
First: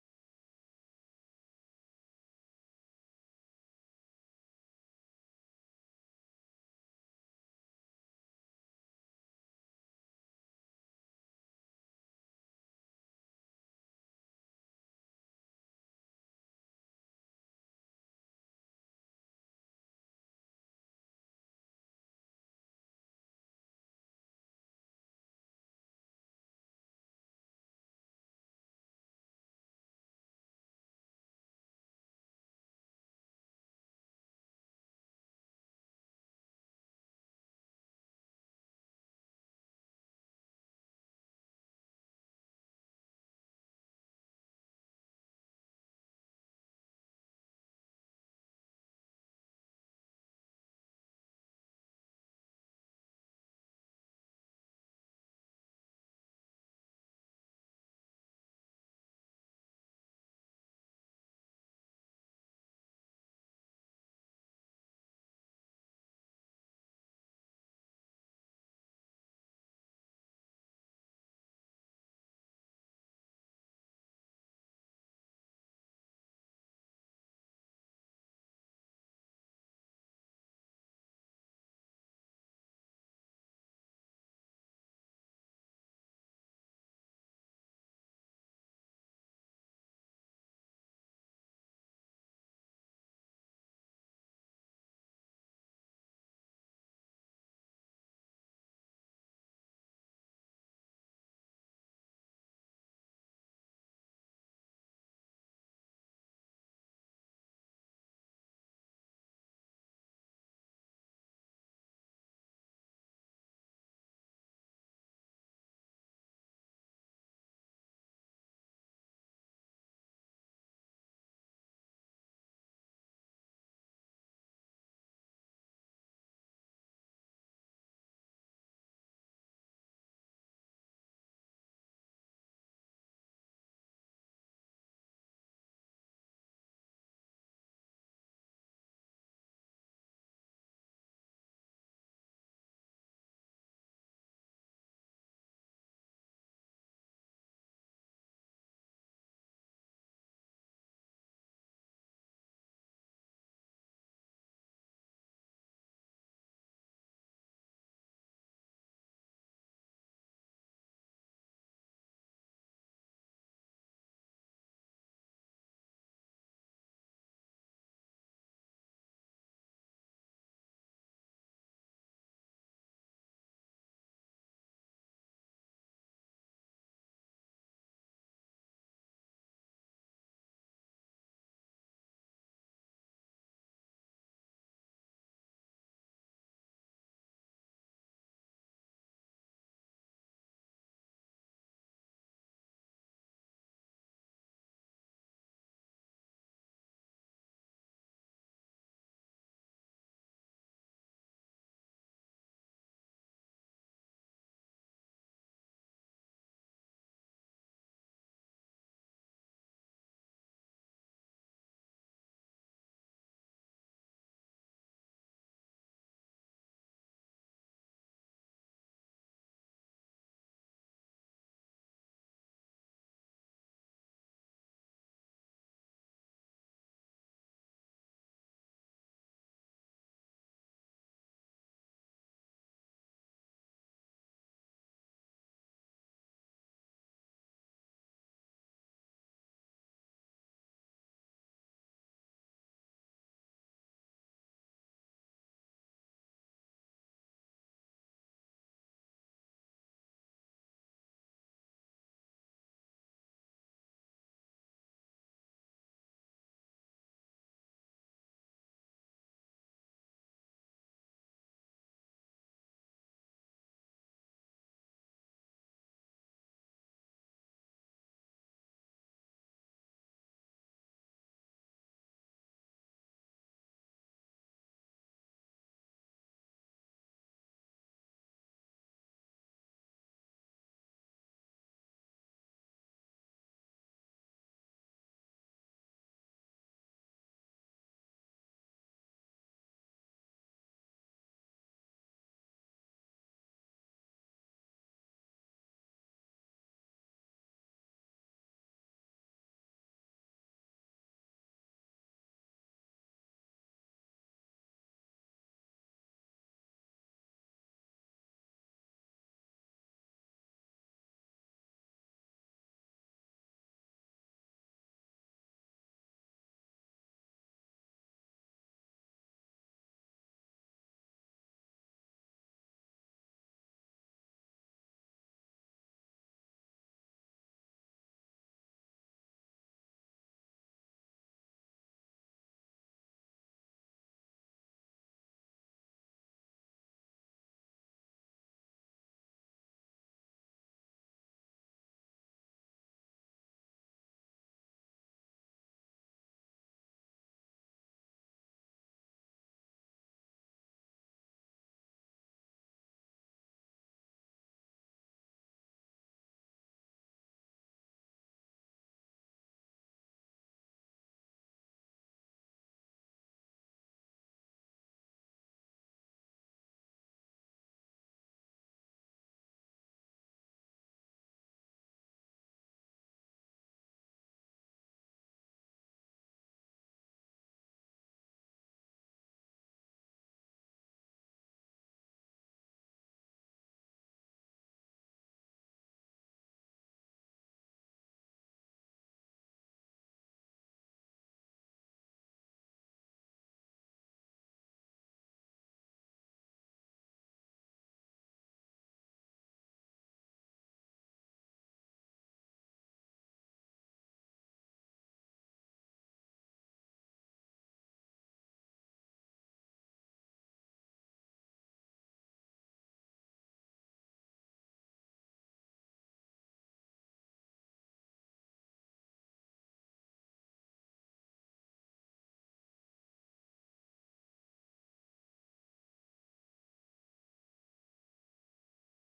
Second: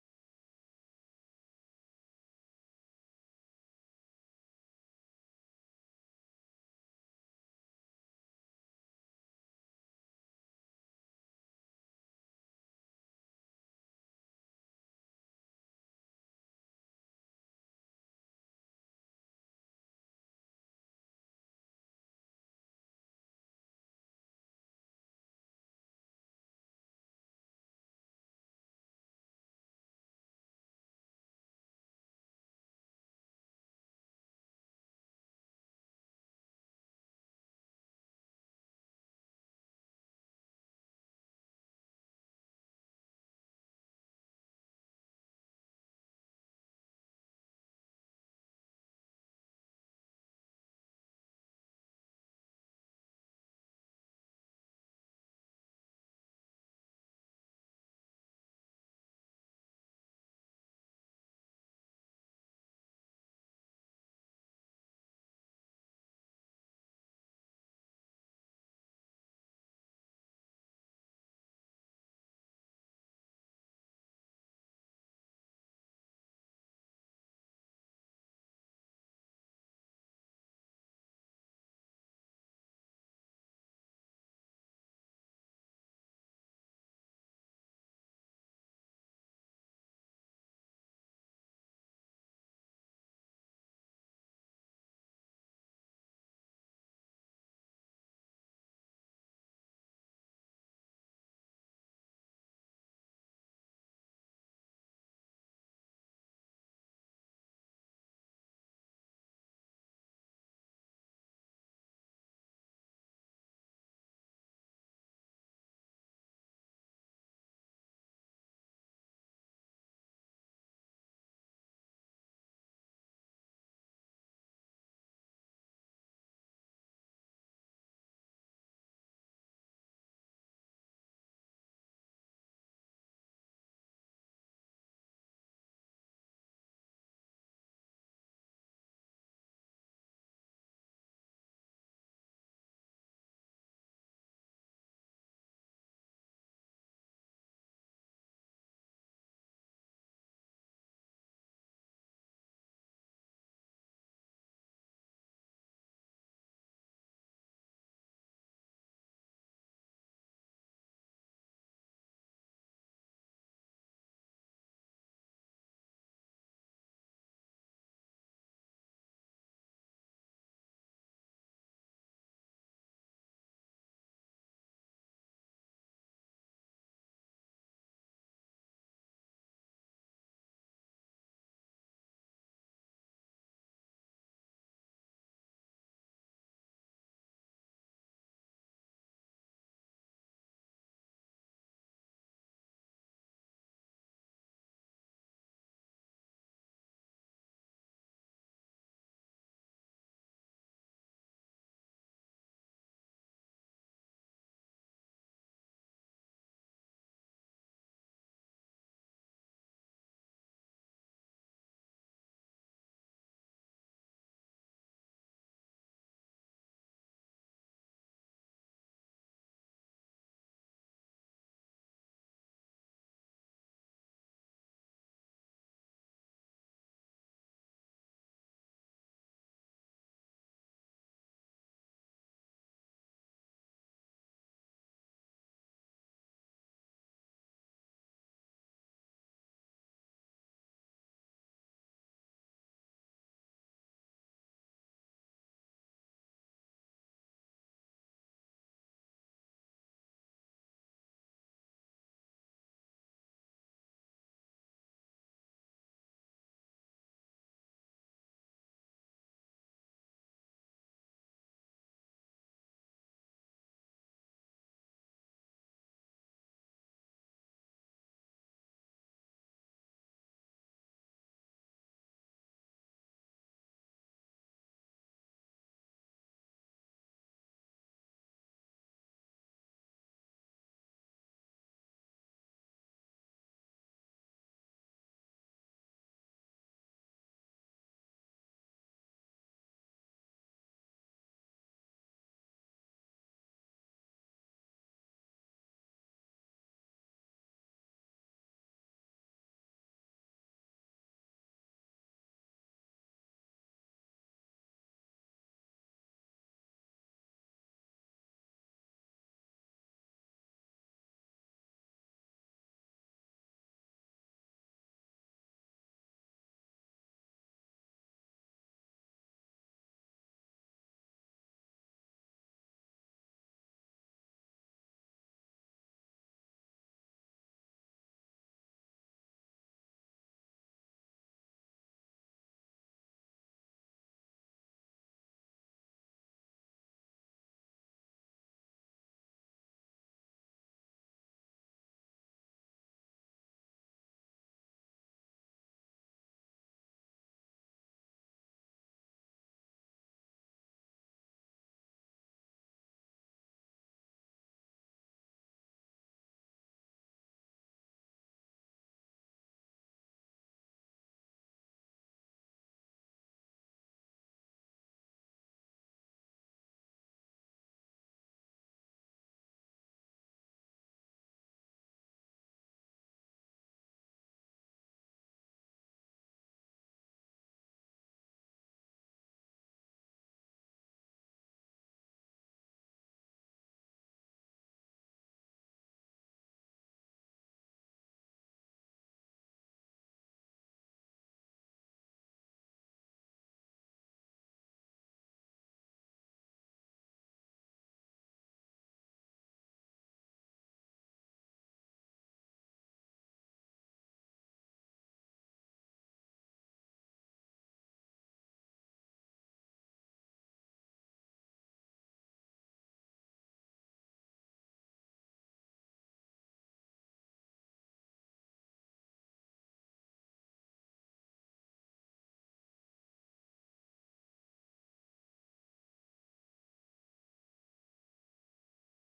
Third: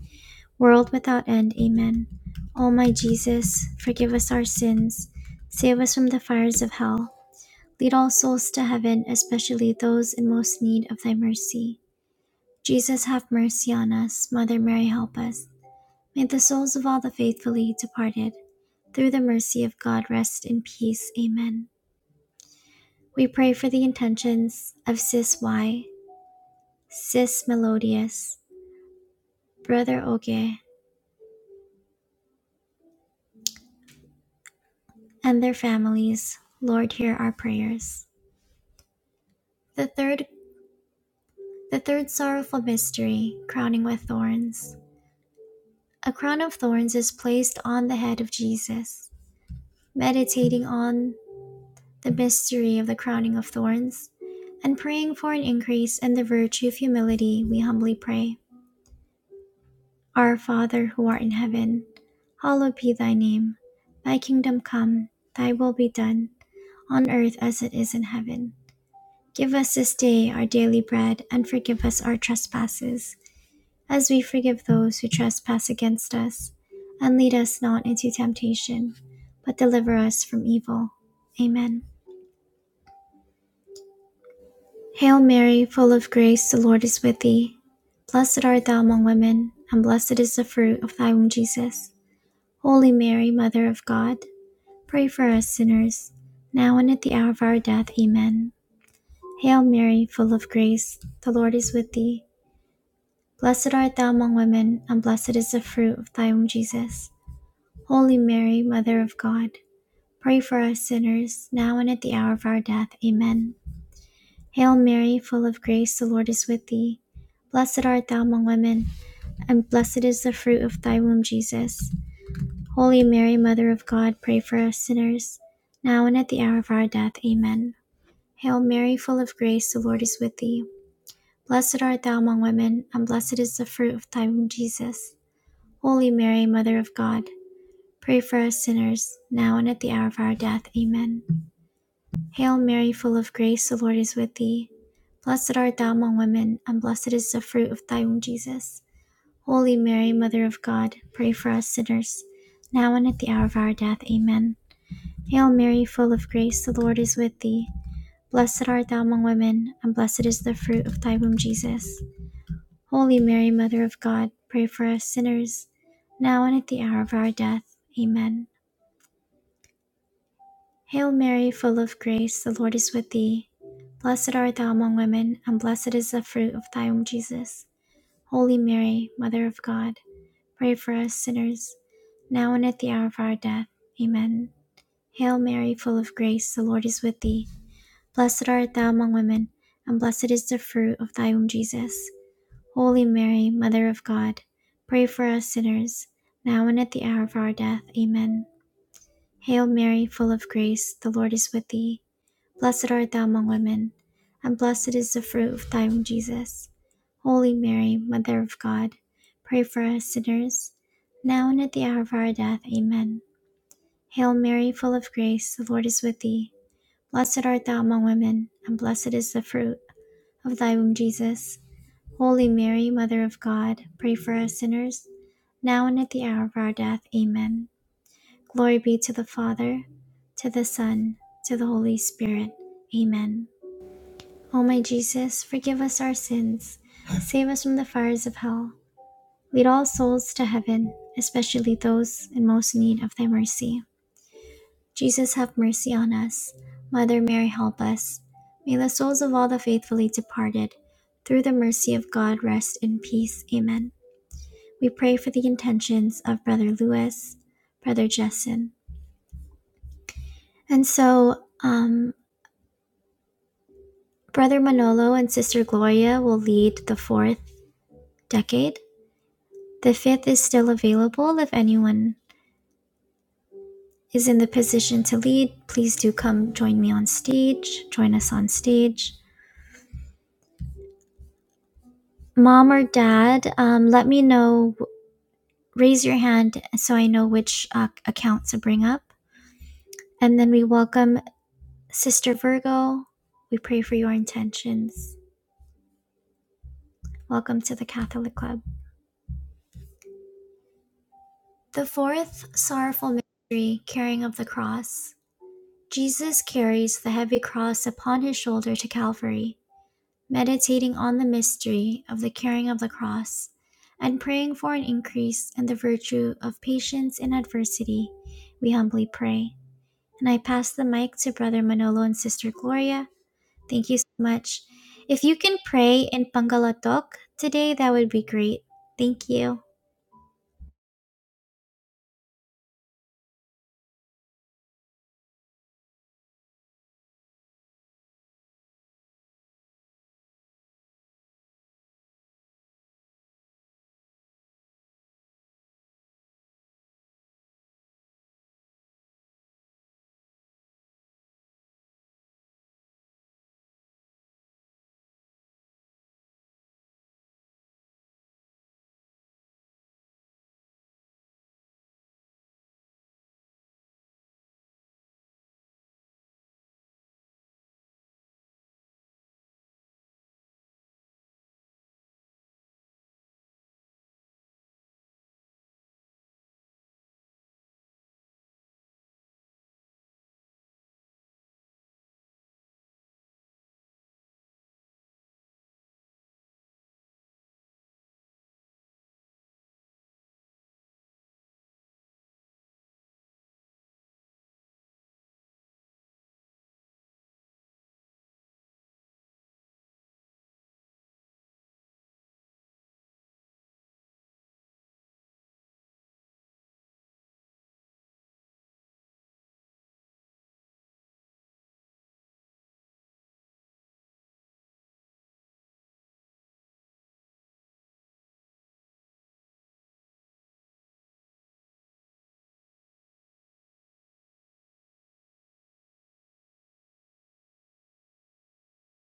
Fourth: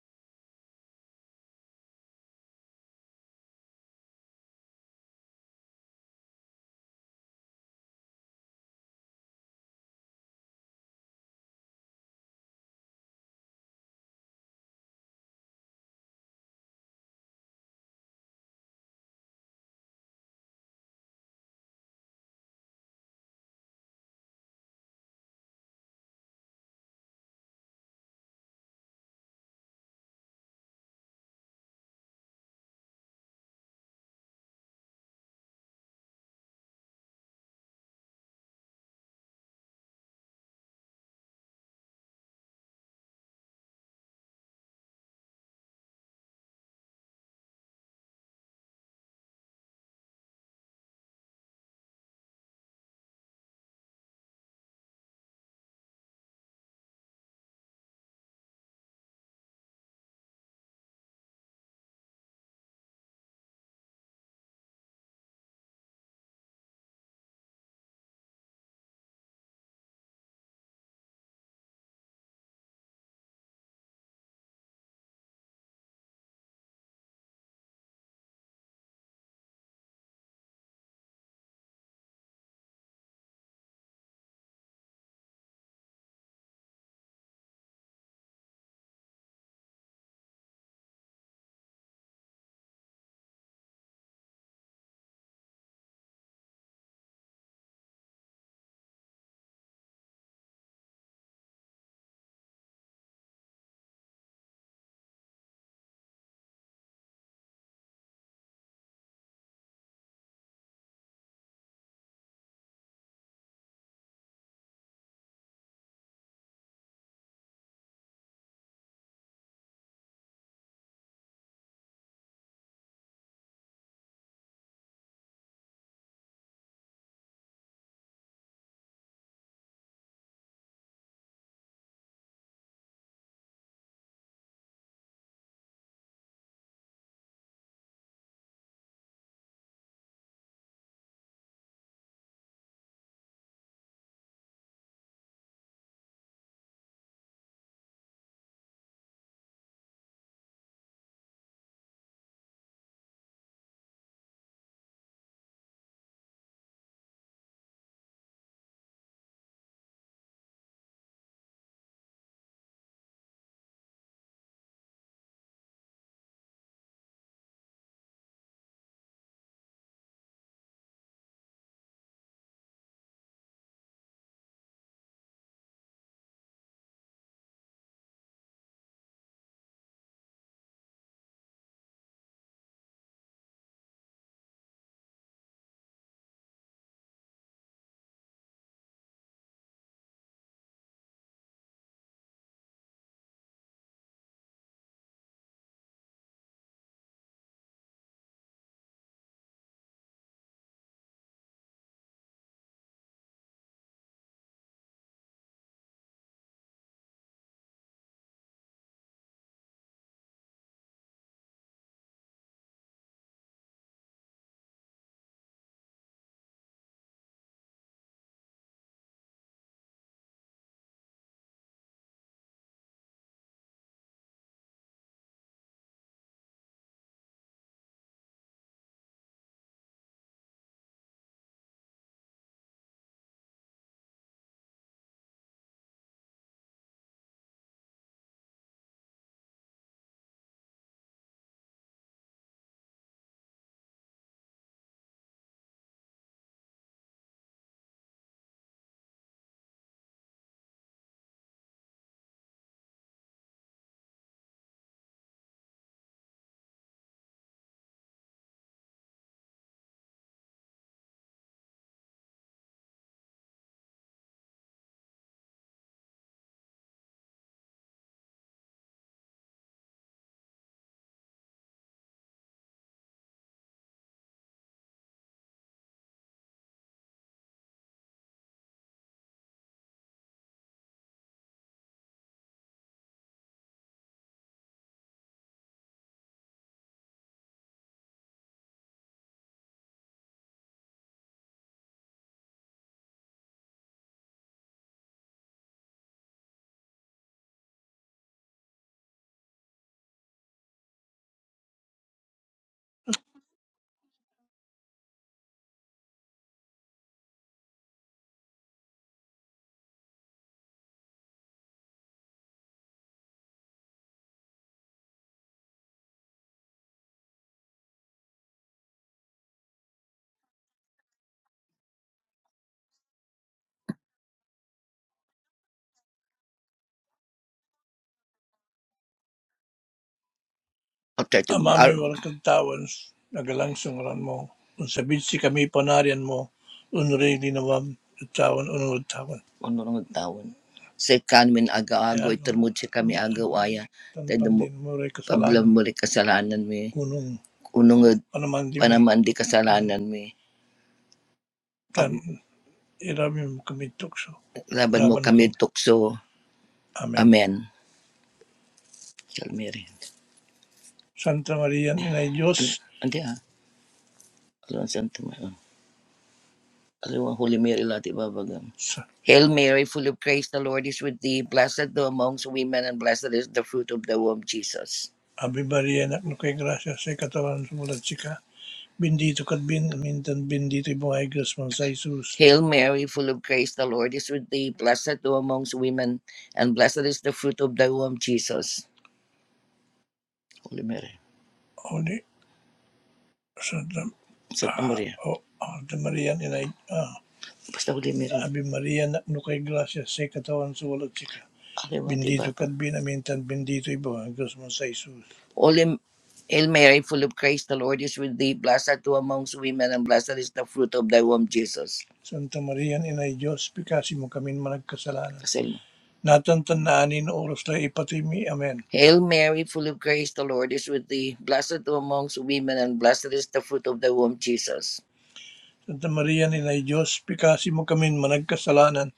world without end. Amen. O my Jesus, forgive us our sins, save us from the fires of hell Lead all souls to heaven, especially those in most need of thy mercy. Jesus, have mercy on us. Mother Mary, help us. May the souls of all the faithfully departed, through the mercy of God, rest in peace. Amen. We pray for the intentions of Sis Y, Sis Melodious, Brother Oge, and their families. Lord, hear our prayers. The third, the third sorrowful mystery, crowning with thorns. A crown of thorns is placed on the head of Jesus. meditating on the mystery of the crowning of thorns, and praying for an increase in the virtue of humility, we humbly pray. Our Father who art in heaven, hallowed be thy name. Thy kingdom come, thy will be done, on earth as it is in heaven. Give us this day our daily bread, and forgive us our trespasses, as we forgive those who trespass against us. And lead us not into temptation, but deliver us from evil. Amen. Hail Mary, full of grace, the Lord is with thee. Blessed art thou among women, and blessed is the fruit of thy womb, Jesus. Holy Mary, Mother of God, pray for us sinners, now and at the hour of our death. Amen. Hail Mary, full of grace, the Lord is with thee. Blessed art thou among women, and blessed is the fruit of thy womb, Jesus. Holy Mary, Mother of God, pray for us sinners, now and at the hour of our death. Amen. Hail Mary, full of grace, the Lord is with thee. Blessed art thou among women, and blessed is the fruit of thy womb, Jesus. Holy Mary, Mother of God, pray for us sinners, now and at the hour of our death. Amen. Hail Mary, full of grace, the Lord is with thee. Blessed art thou among women, and blessed is the fruit of thy womb, Jesus. Holy Mary, Mother of God, pray for us sinners, now and at the hour of our death. Amen. Hail Mary, full of grace, the Lord is with thee. Blessed art thou among women, and blessed is the fruit of thy womb, Jesus. Holy Mary, Mother of God, pray for us sinners, now and at the hour of our death. Amen. Hail Mary, full of grace, the Lord is with thee. Blessed art thou among women, and blessed is the fruit of thy womb, Jesus. Holy Mary, Mother of God, pray for us sinners, now and at the hour of our death. Amen. Hail Mary, full of grace, the Lord is with thee. Blessed art thou among women, and blessed is the fruit of thy womb, Jesus. Holy Mary, Mother of God, pray for us sinners, now and at the hour of our death. Amen. Hail Mary, full of grace, the Lord is with thee. Blessed art thou among women, and blessed is the fruit of thy womb, Jesus. Holy Mary, Mother of God, pray for us sinners, now and at the hour of our death. Amen. Hail Mary, full of grace, the Lord is with thee. Blessed art thou among women, and blessed is the fruit of thy womb, Jesus. Holy Mary, Mother of God, pray for us sinners, now and at the hour of our death. Amen. Hail Mary, full of grace, the Lord is with thee. Blessed art thou among women, and blessed is the fruit of thy womb, Jesus. Holy Mary, Mother of God, pray for us sinners, now and at the hour of our death. Amen. Glory be to the Father, to the Son, to the Holy Spirit. Amen. O my Jesus, forgive us our sins, save us from the fires of hell, lead all souls to heaven, especially those in most need of thy mercy. Jesus, have mercy on us. Mother Mary, help us. May the souls of all the faithfully departed, through the mercy of God, rest in peace. Amen. We pray for the intentions of Brother Louis, Brother Jessen. And so, um, Brother Manolo and Sister Gloria will lead the fourth decade The fifth is still available if anyone is in the position to lead. Please do come join me on stage. Join us on stage. Mom or dad, um, let me know. Raise your hand so I know which uh, account to bring up. And then we welcome Sister Virgo. We pray for your intentions. Welcome to the Catholic Club. The fourth sorrowful mystery, carrying of the cross. Jesus carries the heavy cross upon his shoulder to Calvary. meditating on the mystery of the carrying of the cross, and praying for an increase in the virtue of patience in adversity, we humbly pray. And I pass the mic to Brother Manolo and Sister Gloria. Thank you so much. If you can pray in Pangalatok today, that would be great. Thank you.
Okay. Ang aming walang kantawan, nagalang sungaran mo. Kung sabid si kami panarian mo, unray linawam, tawan, unod tawan. unurong tawon. Sa kanmin aga-ago, Yan, itarmod sa kami agaw-aya. Tayo tantan mo, din mo rin pablam kasalanan. mo rin kasalanan mi. Kunong Unong panaman di mi, panaman di kasalanan mi. tan, Pag irami mo kami tukso. laban mo Laban ko. kami tukso. Amen. Amen. Salmeri. Santa Maria, Inay Diyos, Ante ha? Alam sa ante Holy Mary, Lati Babagam. Hail Mary, full of grace, the Lord is with thee. Blessed thou amongst women, and blessed is the fruit of the womb, Jesus. Ave María, llena no kay gracia, se katawan sumulat sika. Bendito kat bin, mintan bendito yung mga igras mo sa Jesus. Hail Mary, full of grace, the Lord is with thee. Blessed thou amongst women, and blessed is the fruit of thy womb, Jesus. Holy Mary, Holy, Santa, Santa Maria, oh, Ave María, ina, Basta huli meron. Ave María, no kay gracia, seca tawan sa walat sika. Bendito kat binamintan, bendito ibo, Diyos mo sa Jesus. Holy Hail Mary, full of grace, the Lord is with thee. Blessed art thou amongst women, and blessed is the fruit of thy womb, Jesus. Santa Maria, Inay Diyos, pikasi mo kami managkasalanan. Kasi, Natantanaanin oras na ipatimi. Amen. Hail Mary, full of grace, the Lord is with thee. Blessed art thou amongst women, and blessed is the fruit of thy womb, Jesus. Santa Maria nilay Diyos, pikasimo kami managkasalanan,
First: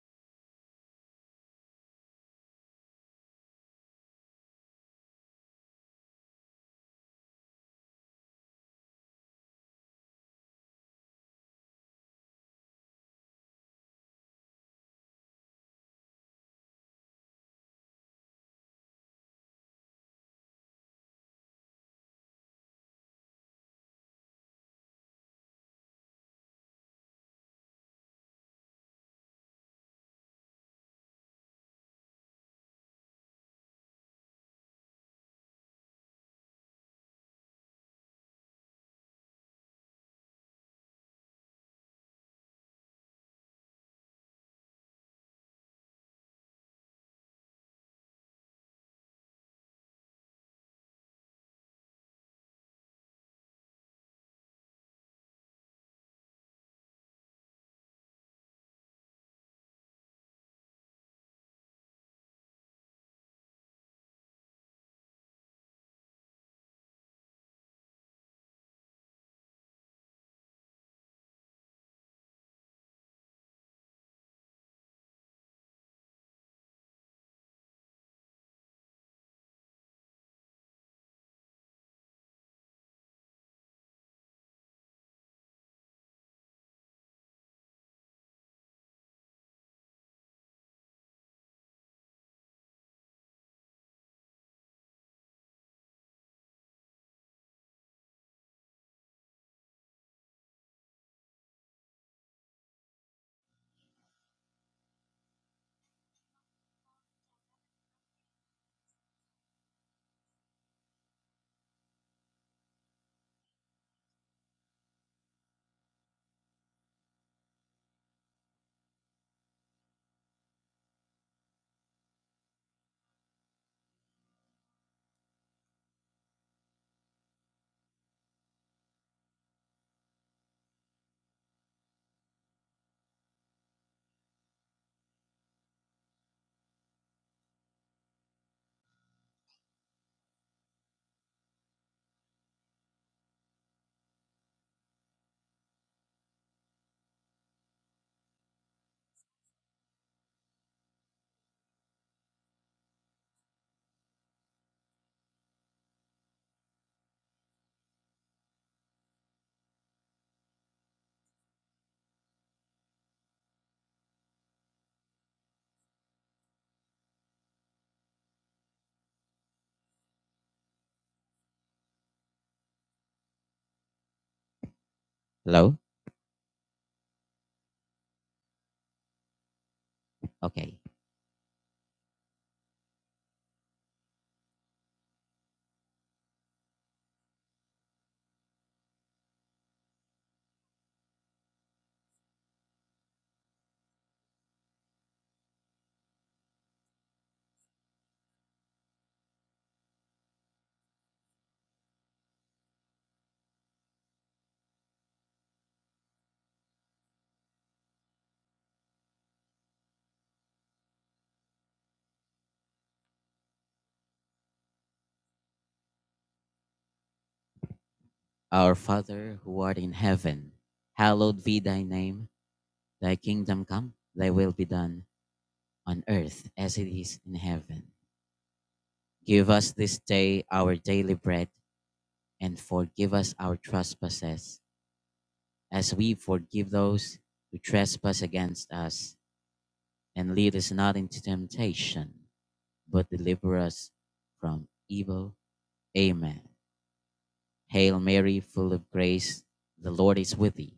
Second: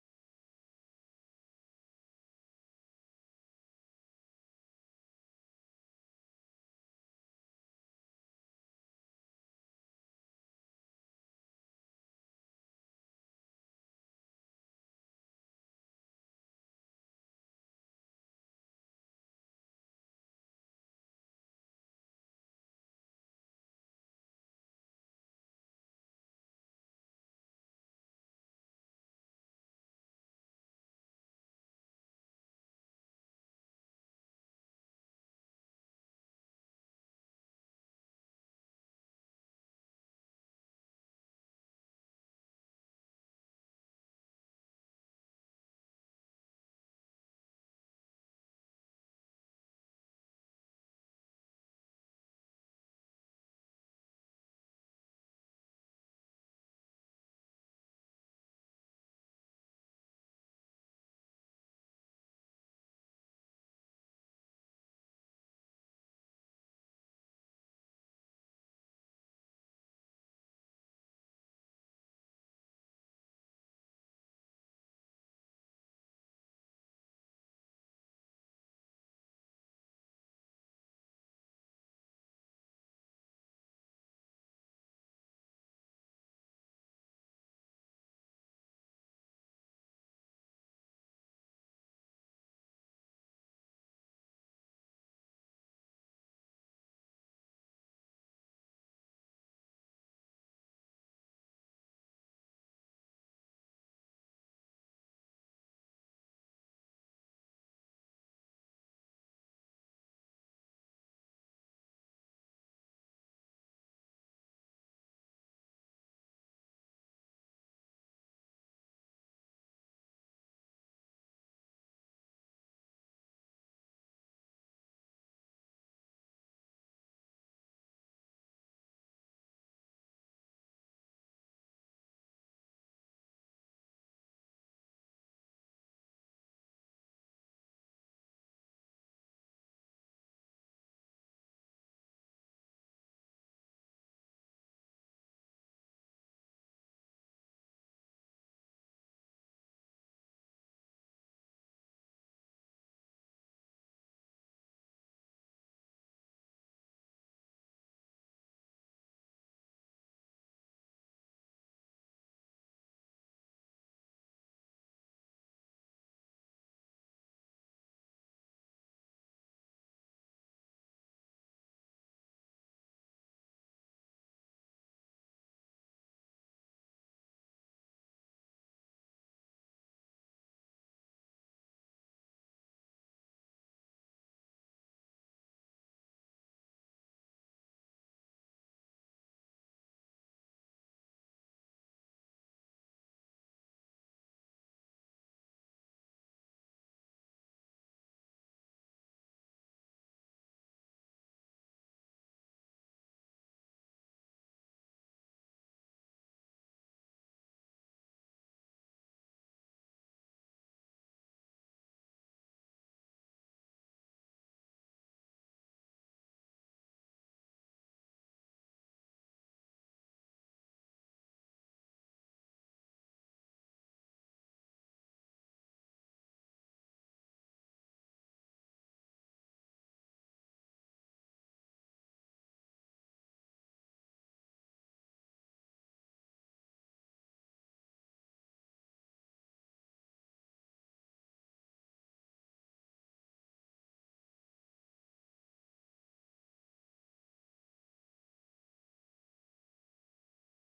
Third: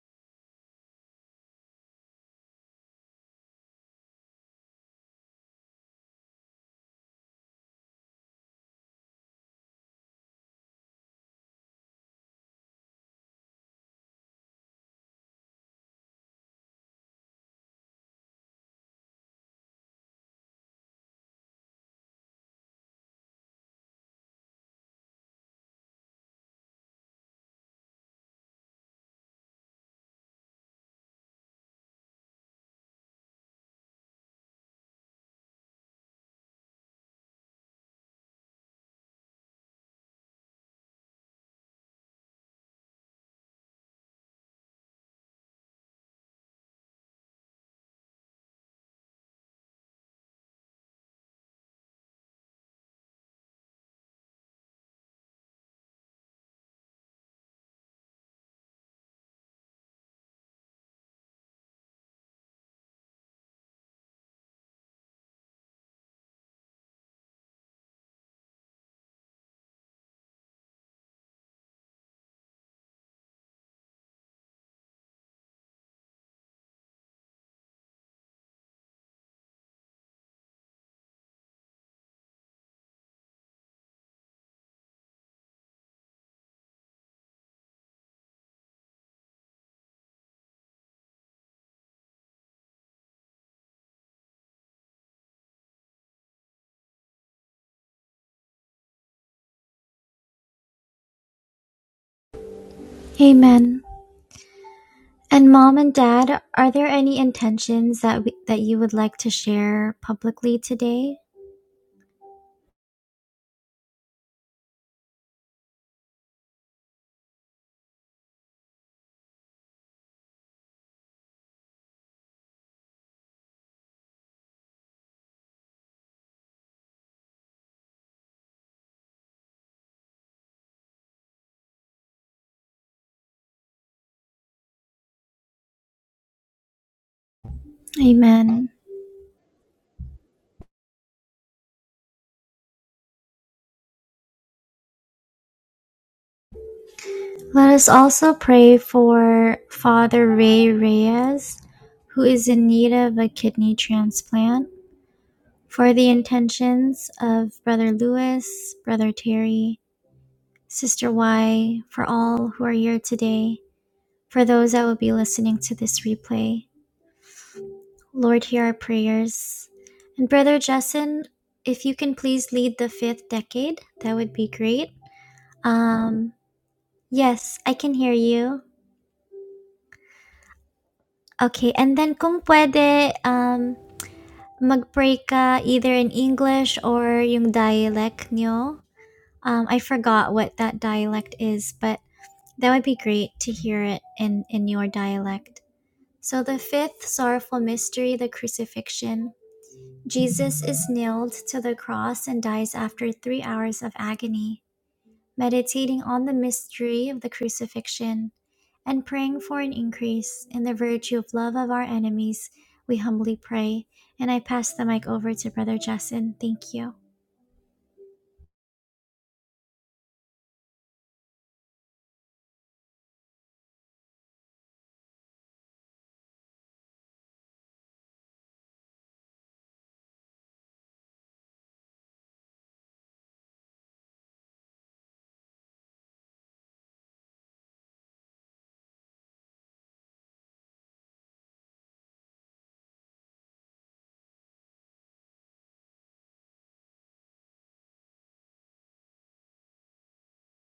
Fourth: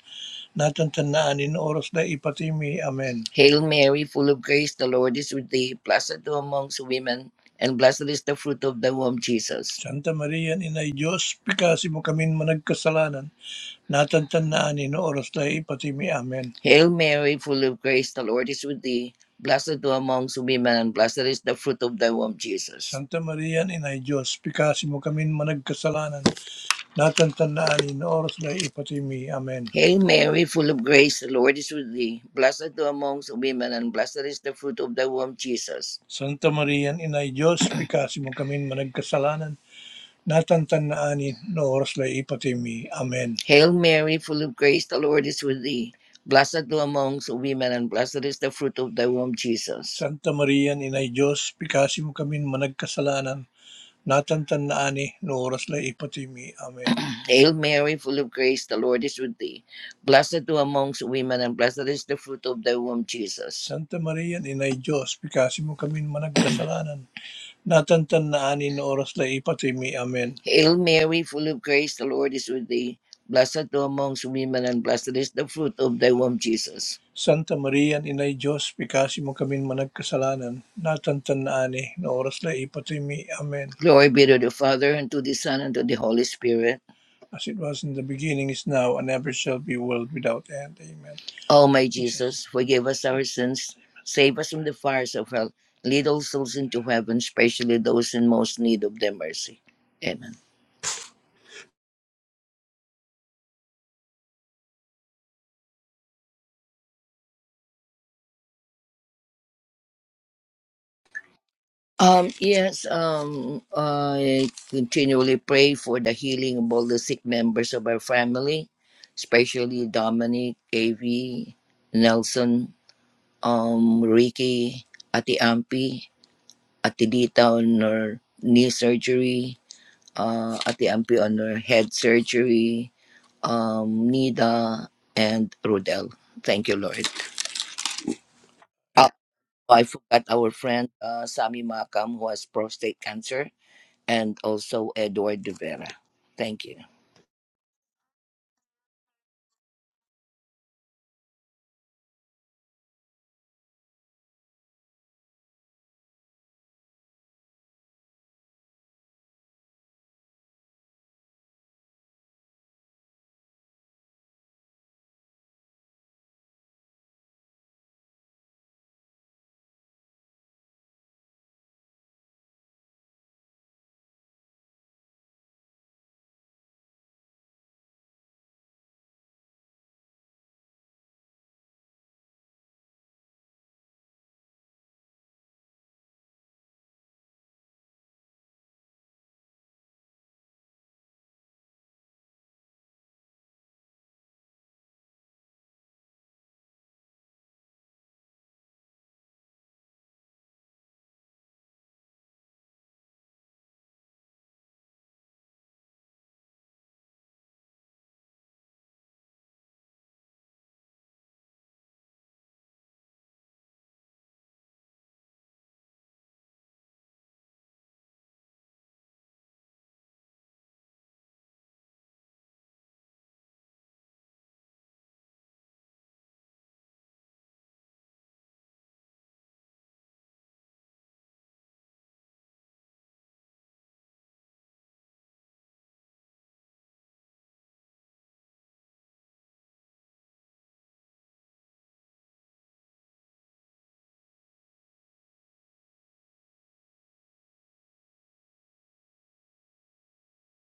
natang tanaanin oras na ipatimi. Amen. Hail Mary, full of grace, the Lord is with thee. Blessed thou amongst women, and blessed is the fruit of thy womb, Jesus. Santa Maria Inay Diyos, pikasimo kami managkasalanan, natang tanaanin oras na ipatimi. Amen. Hail Mary, full of grace, the Lord is with thee. Blessed thou amongst women, and blessed is the fruit of thy womb, Jesus. Santa Maria Inay Diyos, pikasi mo kami managkasalanan, Natantandaan ni oras na ipatimi. Amen. Hail Mary, full of grace, the Lord is with thee. Blessed thou amongst women, and blessed is the fruit of thy womb, Jesus. Santa Maria, Inay Diyos, bikasi mo kami managkasalanan. Natantandaan ni oras na ipatimi. Amen. Hail Mary, full of grace, the Lord is with thee. Blessed thou amongst women, and blessed is the fruit of thy womb, Jesus. Santa Maria, Inay Diyos, bikasi mo kami managkasalanan natatandaan na oras na ipatimi. Amen. [clears throat] Hail Mary, full of grace, the Lord is with thee. Blessed thou amongst women, and blessed is the fruit of thy womb, Jesus. Santa Maria, Inay Diyos, pikasi mo kami ng managkasalanan natatandaan in oras na ipatimi. Amen. Hail Mary, full of grace, the Lord is with thee. Blessed thou amongst women, and blessed is the fruit of thy womb, Jesus. Santa Maria, Inay Diyos, pikasi mo kaming managkasalanan, natatandaan na oras na ipatimi. Amen. Glory be to the Father, and to the Son, and to the Holy Spirit. As it was in the beginning, is now, and ever shall be, world without end. Amen. O my Jesus, forgive us our sins, save us from the fires of hell. Lead souls into heaven, especially those in most need of their mercy. Amen.
Amen. And mom and dad, are there any intentions that we, that you would like to share publicly today?
Um, yes, um, I continually pray for the healing of all the sick members of our family, especially Dominic, KV, Nelson, um, Ricky, Ati Ampi, Ati Dita on her knee surgery, uh, Ati Ampi on her head surgery, um, Nida, and Rodel. Thank you, Lord.
Amen.
I forgot our friend uh, Sami Makam, who has prostate cancer, and also Edward De Vera. Thank you.
Let us also pray for Father Ray Reyes, who is in need of a kidney transplant, for the intentions of Brother Lewis, Brother Terry, Sister Y, for all who are here today, for those that will be listening to this replay. Lord, hear our prayers. And Brother Justin, if you can please lead the fifth decade, that would be great.
Hello?
Um, yes, I can hear you.
Okay.
Okay, and then kung puwede, um, mag-pray ka either in English or yung dialect niyo. Um, I forgot what that dialect is, but that would be great to hear it in, in your dialect. So the fifth sorrowful mystery, the crucifixion. Jesus is nailed to the cross and dies after three hours of agony meditating on the mystery of the crucifixion, and praying for an increase in the virtue of love of our enemies, we humbly pray. And I pass the mic over to Brother Justin. Thank you.
Our Father who art in heaven, hallowed be thy name. Thy kingdom come, thy will be done on earth as it is in heaven. Give us this day our daily bread and forgive us our trespasses as we forgive those who trespass against us. And lead us not into temptation, but deliver us from evil. Amen. Hail Mary, full of grace, the Lord is with thee.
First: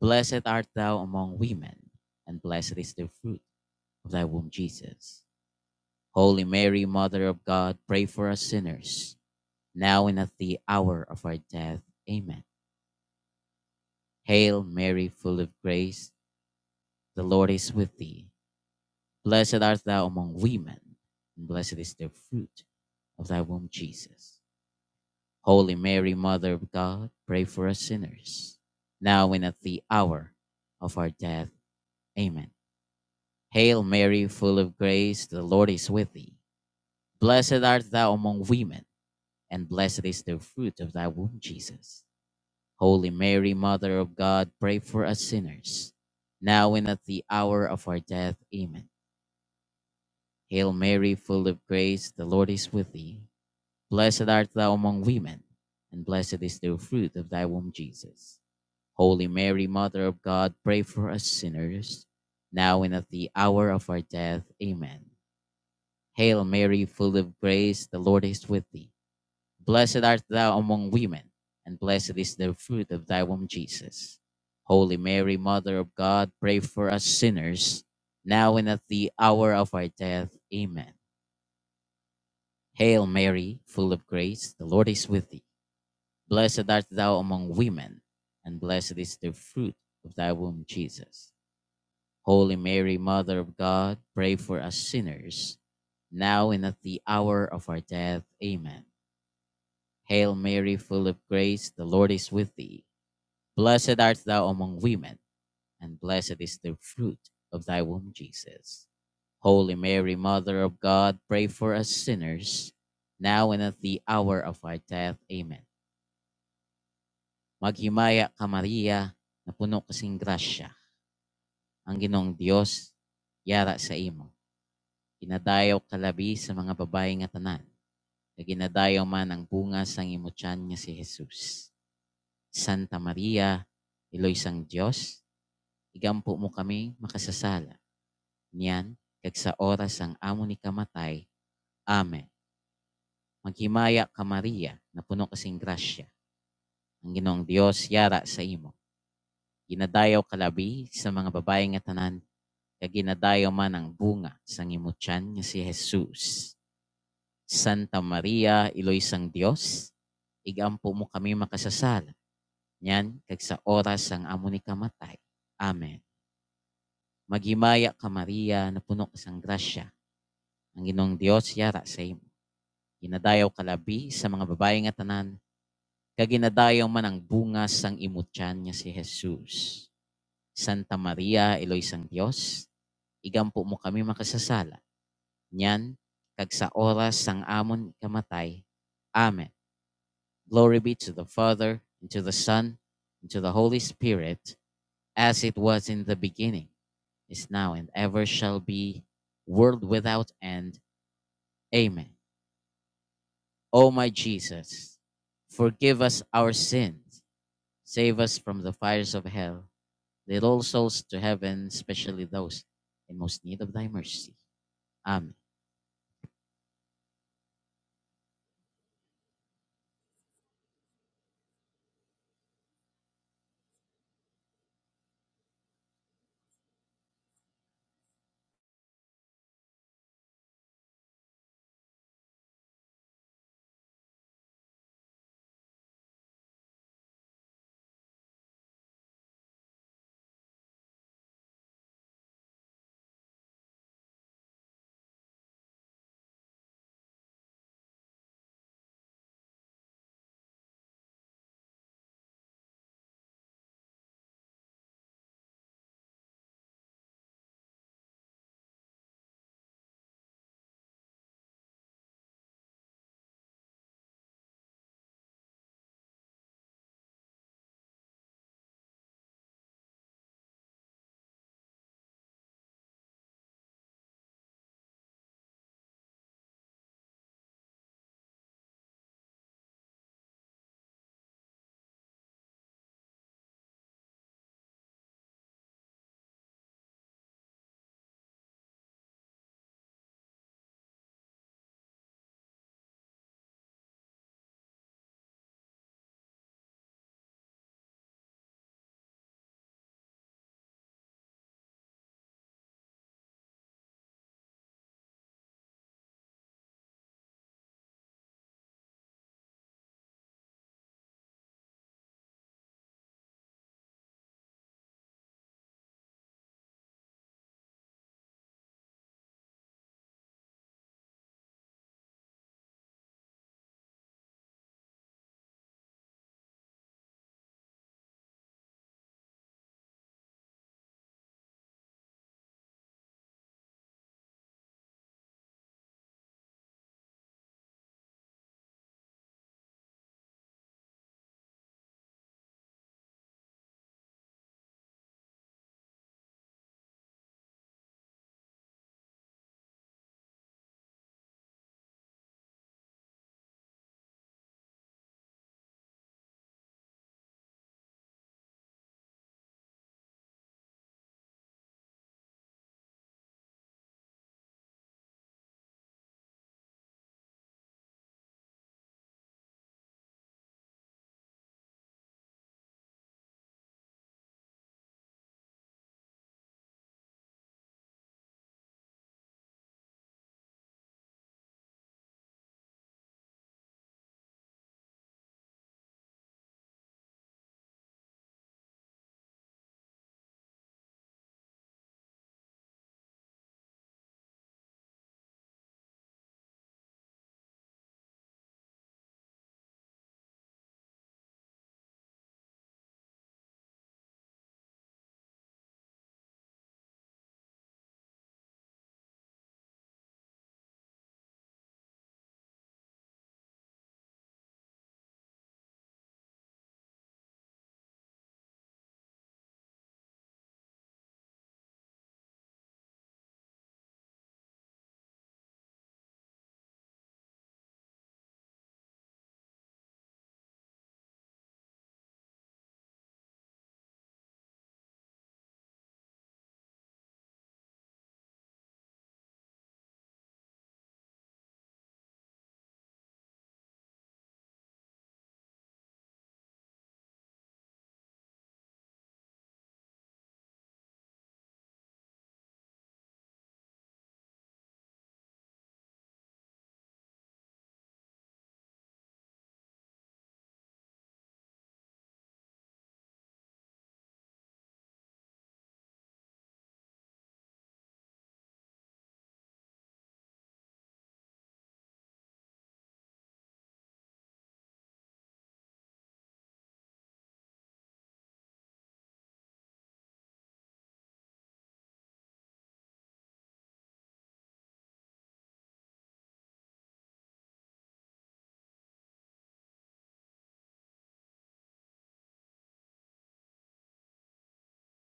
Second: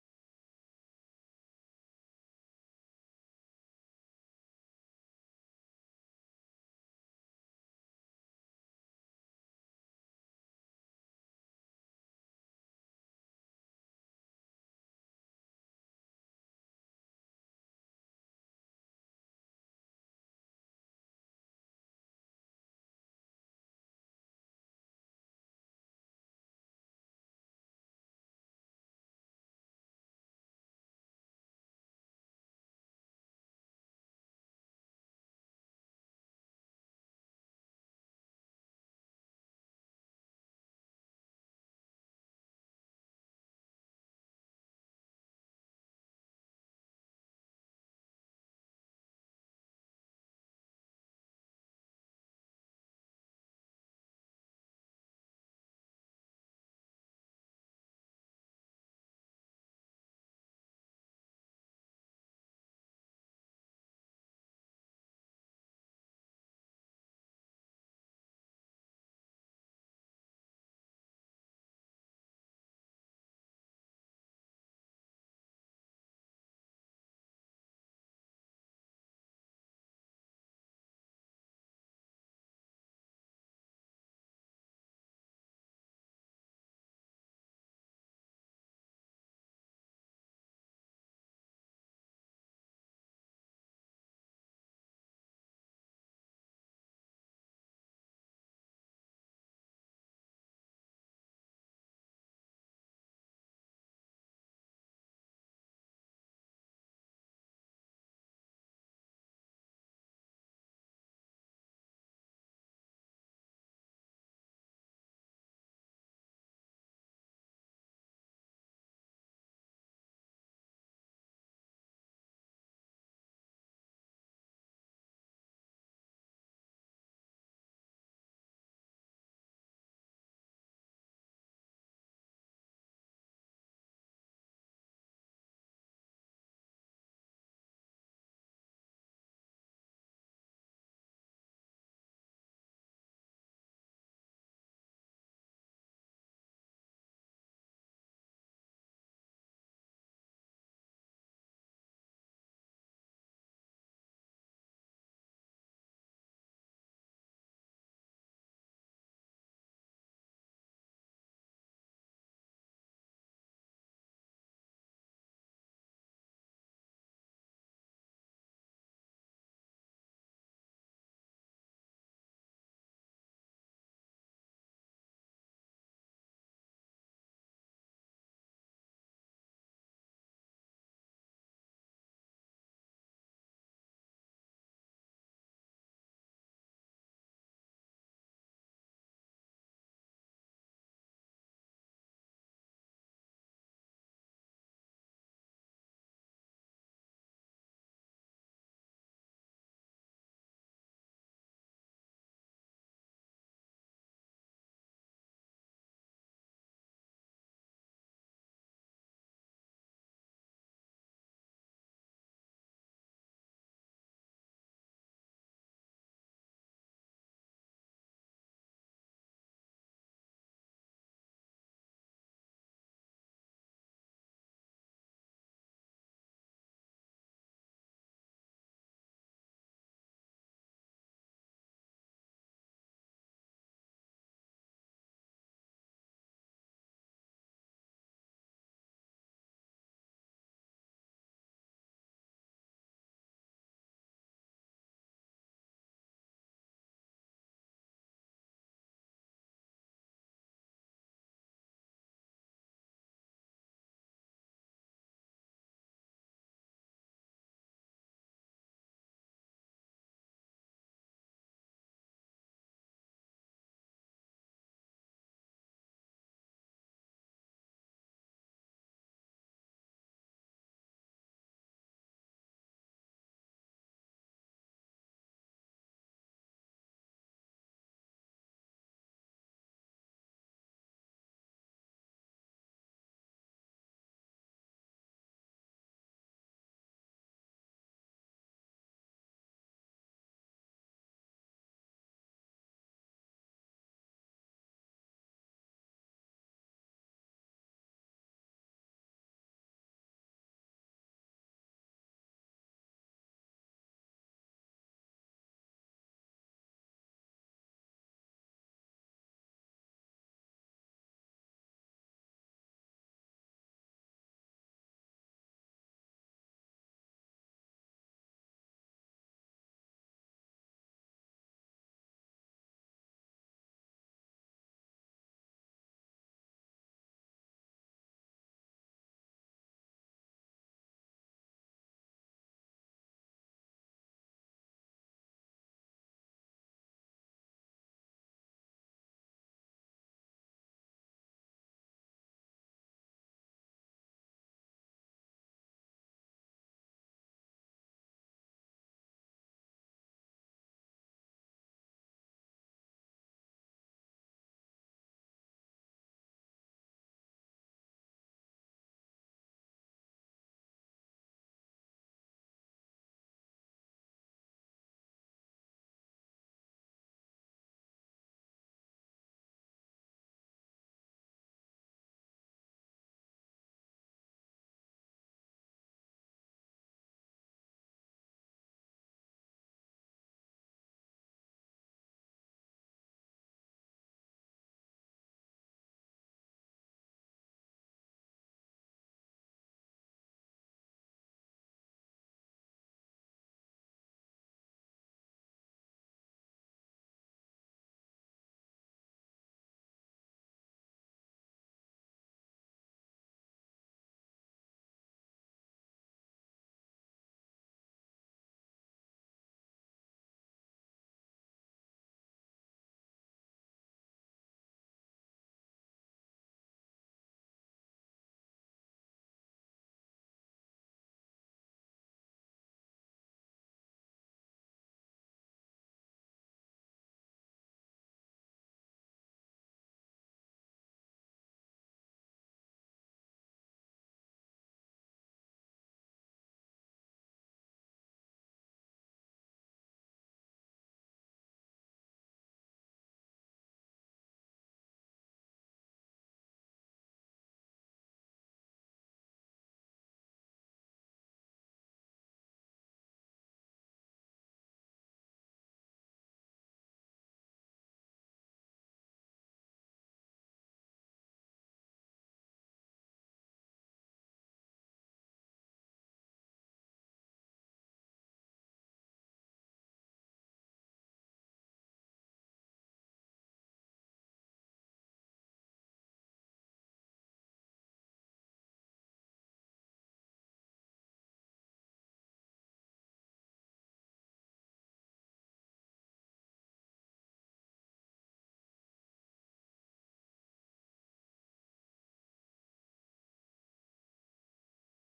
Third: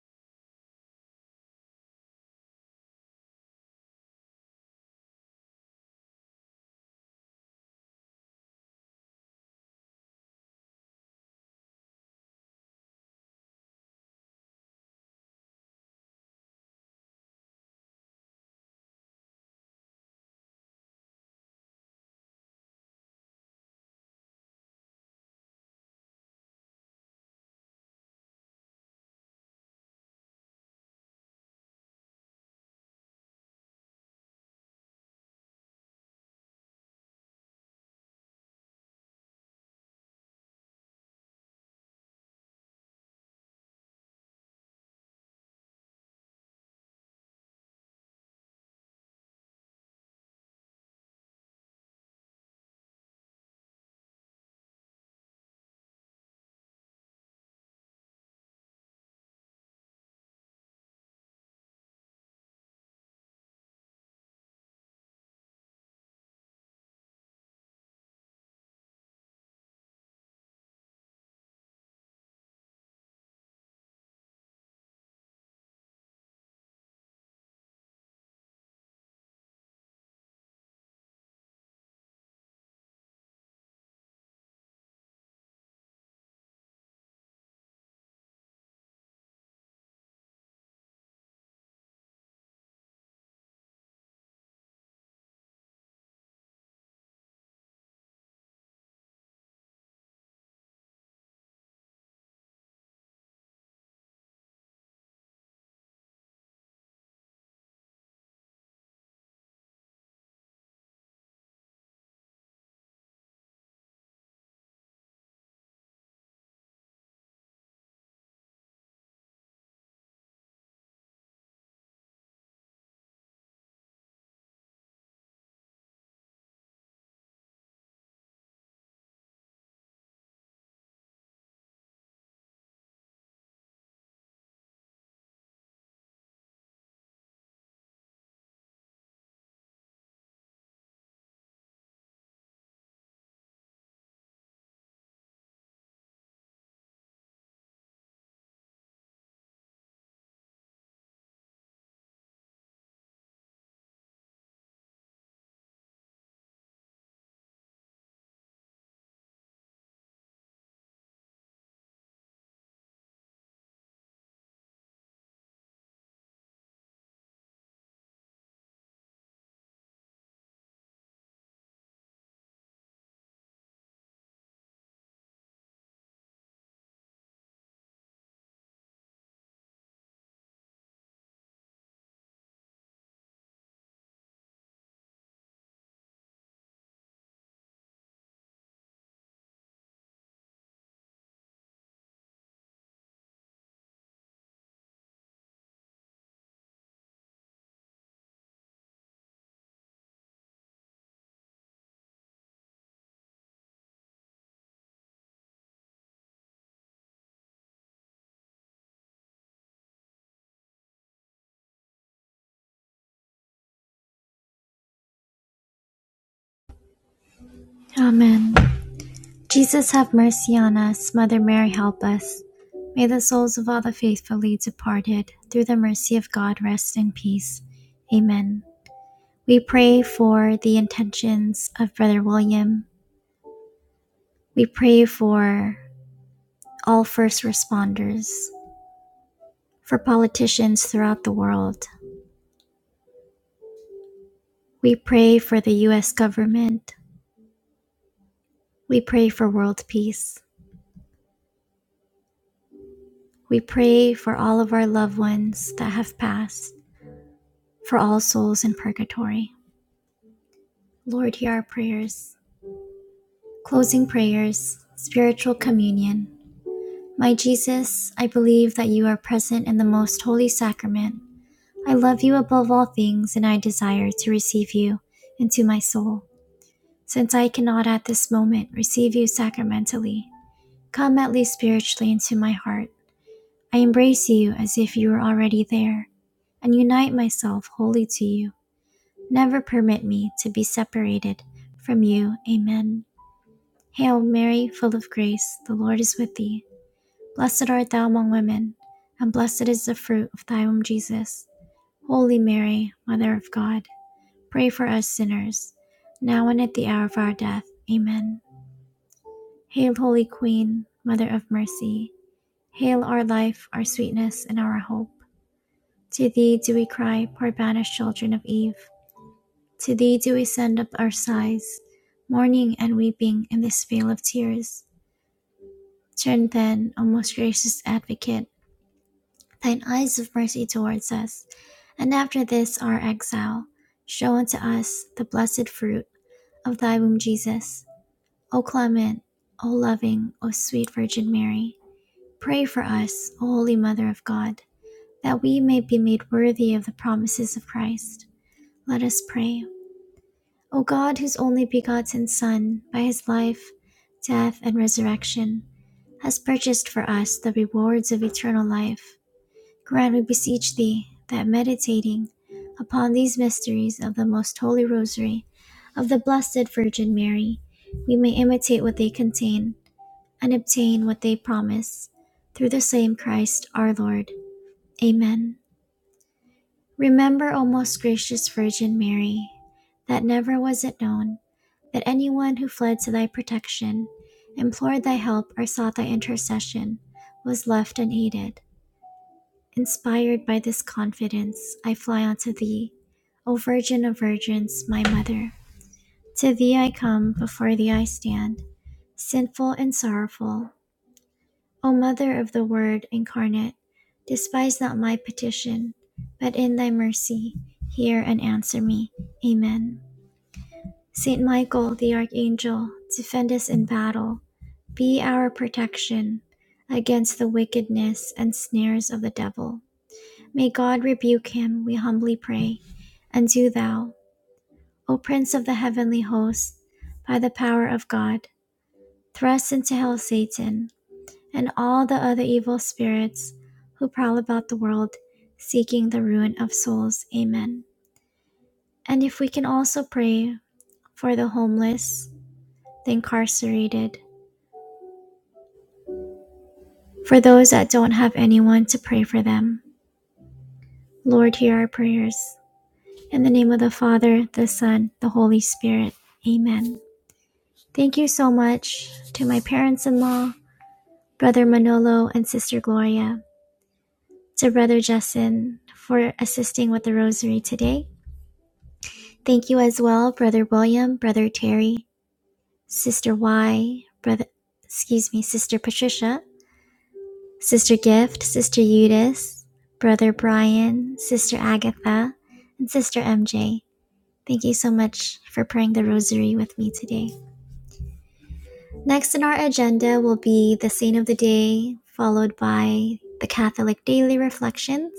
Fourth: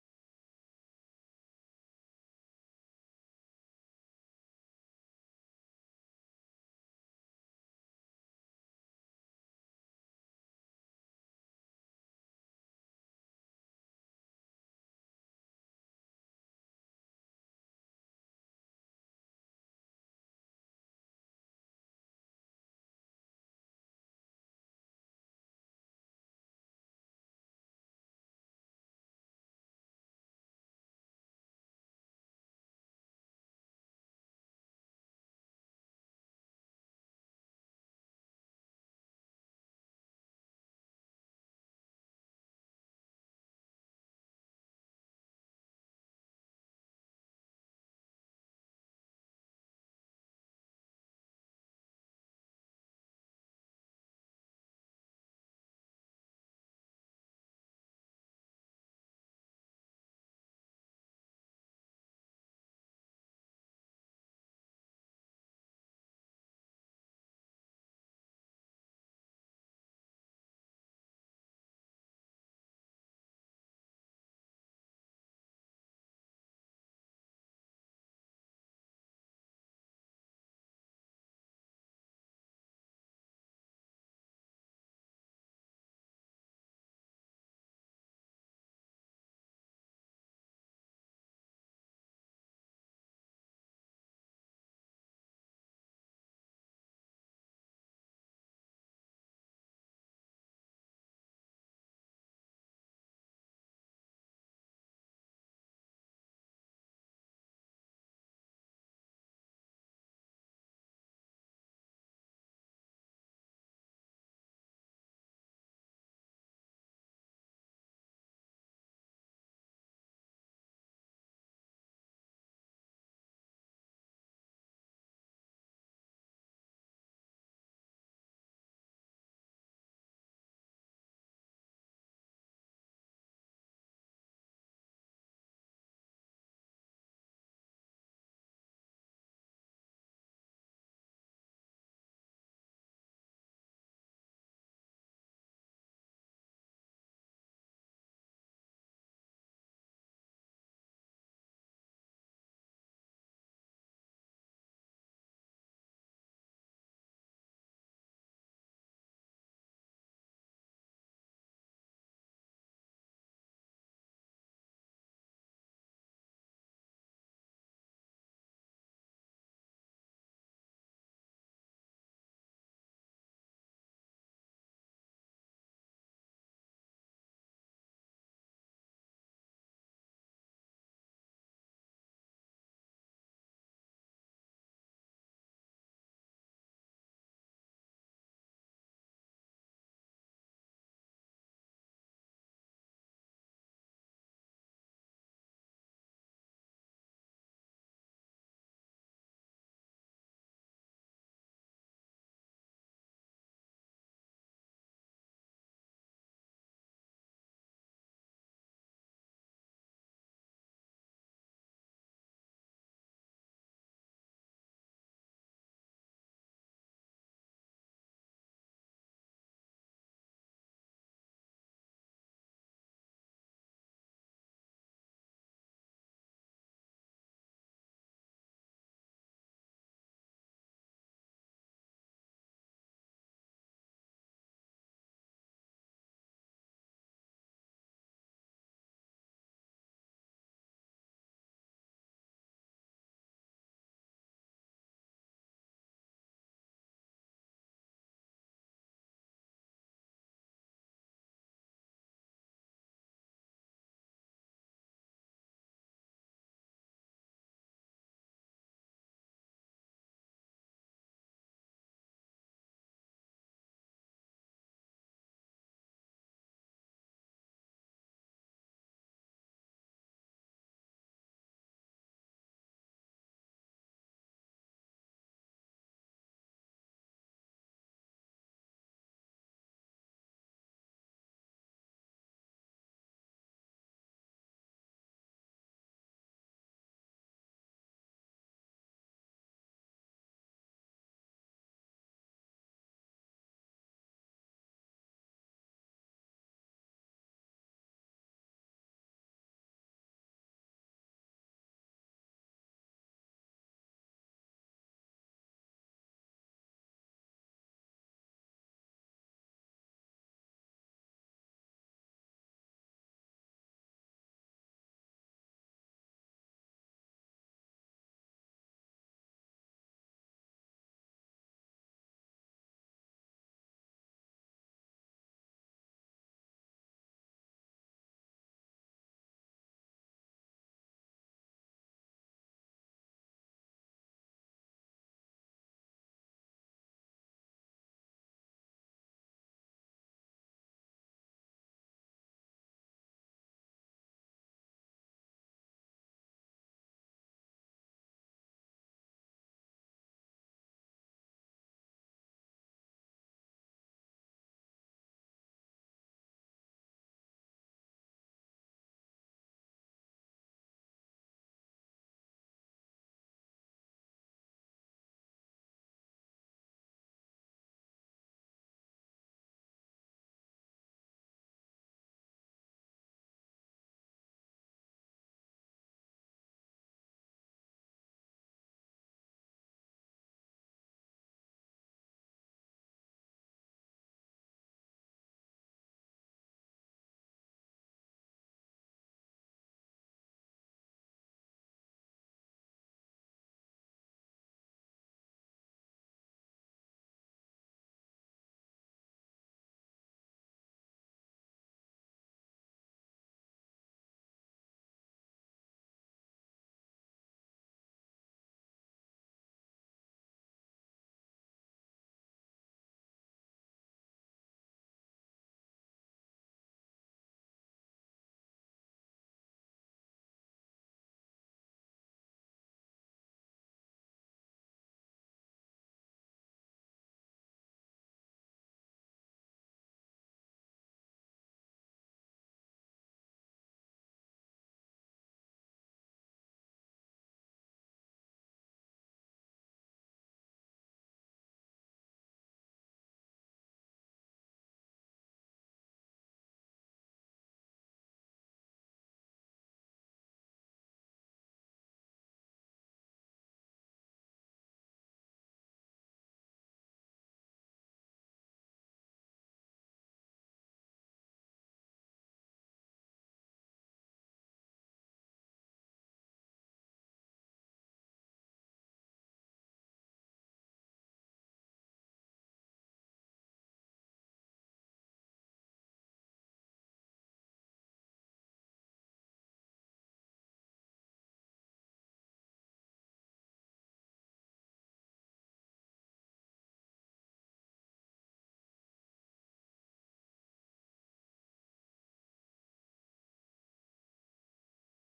Blessed art thou among women, and blessed is the fruit of thy womb, Jesus. Holy Mary, Mother of God, pray for us sinners, now and at the hour of our death. Amen. Hail Mary, full of grace, the Lord is with thee. Blessed art thou among women, and blessed is the fruit of thy womb, Jesus. Holy Mary, Mother of God, pray for us sinners, now and at the hour of our death. Amen. Hail Mary, full of grace, the Lord is with thee. Blessed art thou among women, and blessed is the fruit of thy womb, Jesus. Holy Mary, Mother of God, pray for us sinners, now and at the hour of our death. Amen. Hail Mary, full of grace, the Lord is with thee. Blessed art thou among women, and blessed is the fruit of thy womb, Jesus. Holy Mary, Mother of God, pray for us sinners, now and at the hour of our death. Amen. Hail Mary, full of grace, the Lord is with thee. Blessed art thou among women, and blessed is the fruit of thy womb, Jesus. Holy Mary, Mother of God, pray for us sinners, now and at the hour of our death. Amen. Hail Mary, full of grace, the Lord is with thee. Blessed art thou among women, and blessed is the fruit of thy womb, Jesus. Holy Mary, Mother of God, pray for us sinners, now and at the hour of our death. Amen. Hail Mary, full of grace, the Lord is with thee. Blessed art thou among women, and blessed is the fruit of thy womb, Jesus. Holy Mary, Mother of God, pray for us sinners, now and at the hour of our death. Amen. Maghimaya ka Maria, na puno kasing grasya, ang ginong Diyos, yara sa imo. Ginadayaw ka labi sa mga babae nga tanan, na ginadayaw man ang bunga sa imo tiyan nga si Jesus. Santa Maria, Iloy sang Diyos, igampo mo kami makasasala. Niyan, kag sa oras ang amo ni kamatay. Amen. Maghimaya ka Maria, na puno kasing grasya. Ang Ginoong Dios yara sa imo. Ginadayaw kalabi sa mga babae nga tanan, kag ginadayaw man ang bunga sa imo tiyan nga si Jesus. Santa Maria, Iloy sang Diyos, igampo mo kami makasasala. Niyan, kag sa oras ang amo ni kamatay. Amen. Maghimaya ka Maria, na puno ka sang grasya. Ang Ginoong Dios yara sa imo. Ginadayaw ka labi sa mga babae nga tanan, kag man ang bunga sang imong tiyan si Jesus. Santa Maria, Eloy sang Dios, igampo mo kami makasasala. Nyan kag sa oras sang amon kamatay. Amen. Glory be to the Father, and to the Son, and to the Holy Spirit, as it was in the beginning, is now, and ever shall be, world without end. Amen. O my Jesus, forgive us our sins. Save us from the fires of hell. Lead all souls to heaven, especially those in most need of thy mercy. Amen.
Amen. Jesus, have mercy on us. Mother Mary, help us. May the souls of all the faithfully departed, through the mercy of God, rest in peace. Amen. We pray for the intentions of Brother William. We pray for all first responders. for politicians throughout the world. We pray for the U.S. government. We pray for world peace. We pray for all of our loved ones that have passed, for all souls in purgatory. Lord, hear our prayers. Closing prayers, spiritual communion. My Jesus, I believe that you are present in the most holy sacrament. I love you above all things, and I desire to receive you into my soul. Since I cannot at this moment receive you sacramentally, Come at least spiritually into my heart. I embrace you as if you were already there and unite myself wholly to you. Never permit me to be separated from you. Amen. Hail Mary, full of grace, the Lord is with thee. Blessed art thou among women, and blessed is the fruit of thy womb, Jesus. Holy Mary, Mother of God, pray for us sinners, now and at the hour of our death. Amen. Hail, Holy Queen, Mother of Mercy. Hail our life, our sweetness, and our hope. To thee do we cry, poor banished children of Eve. To thee do we send up our sighs, mourning and weeping in this vale of tears. Turn then, O most gracious advocate, thine eyes of mercy towards us, and after this our exile, show unto us the blessed fruit of thy womb, Jesus. O clement, O loving, O sweet Virgin Mary, pray for us, O holy Mother of God that we may be made worthy of the promises of Christ. Let us pray. O God, whose only begotten Son, by his life, death, and resurrection, has purchased for us the rewards of eternal life, grant, we beseech thee, that meditating upon these mysteries of the most holy rosary of the Blessed Virgin Mary, we may imitate what they contain and obtain what they promise. Through the same Christ our Lord. Amen. Remember, O most gracious Virgin Mary, that never was it known that anyone who fled to thy protection, implored thy help, or sought thy intercession was left unaided. Inspired by this confidence, I fly unto thee, O Virgin of Virgins, my Mother. To thee I come, before thee I stand, sinful and sorrowful. O Mother of the Word incarnate, despise not my petition, but in thy mercy hear and answer me. Amen. Saint Michael the Archangel, defend us in battle. Be our protection against the wickedness and snares of the devil. May God rebuke him, we humbly pray. And do thou, O Prince of the heavenly host, by the power of God, thrust into hell Satan and all the other evil spirits who prowl about the world seeking the ruin of souls. Amen. And if we can also pray for the homeless, the incarcerated, for those that don't have anyone to pray for them, Lord, hear our prayers. In the name of the Father, the Son, the Holy Spirit. Amen. Thank you so much to my parents in law, Brother Manolo and Sister Gloria, to Brother Justin for assisting with the rosary today Thank you as well, Brother William, Brother Terry, Sister Y, Brother, excuse me, Sister Patricia, Sister Gift, Sister Eudice, Brother Brian, Sister Agatha, and Sister MJ. Thank you so much for praying the rosary with me today. Next in our agenda will be the saint of the day, followed by the Catholic daily reflections.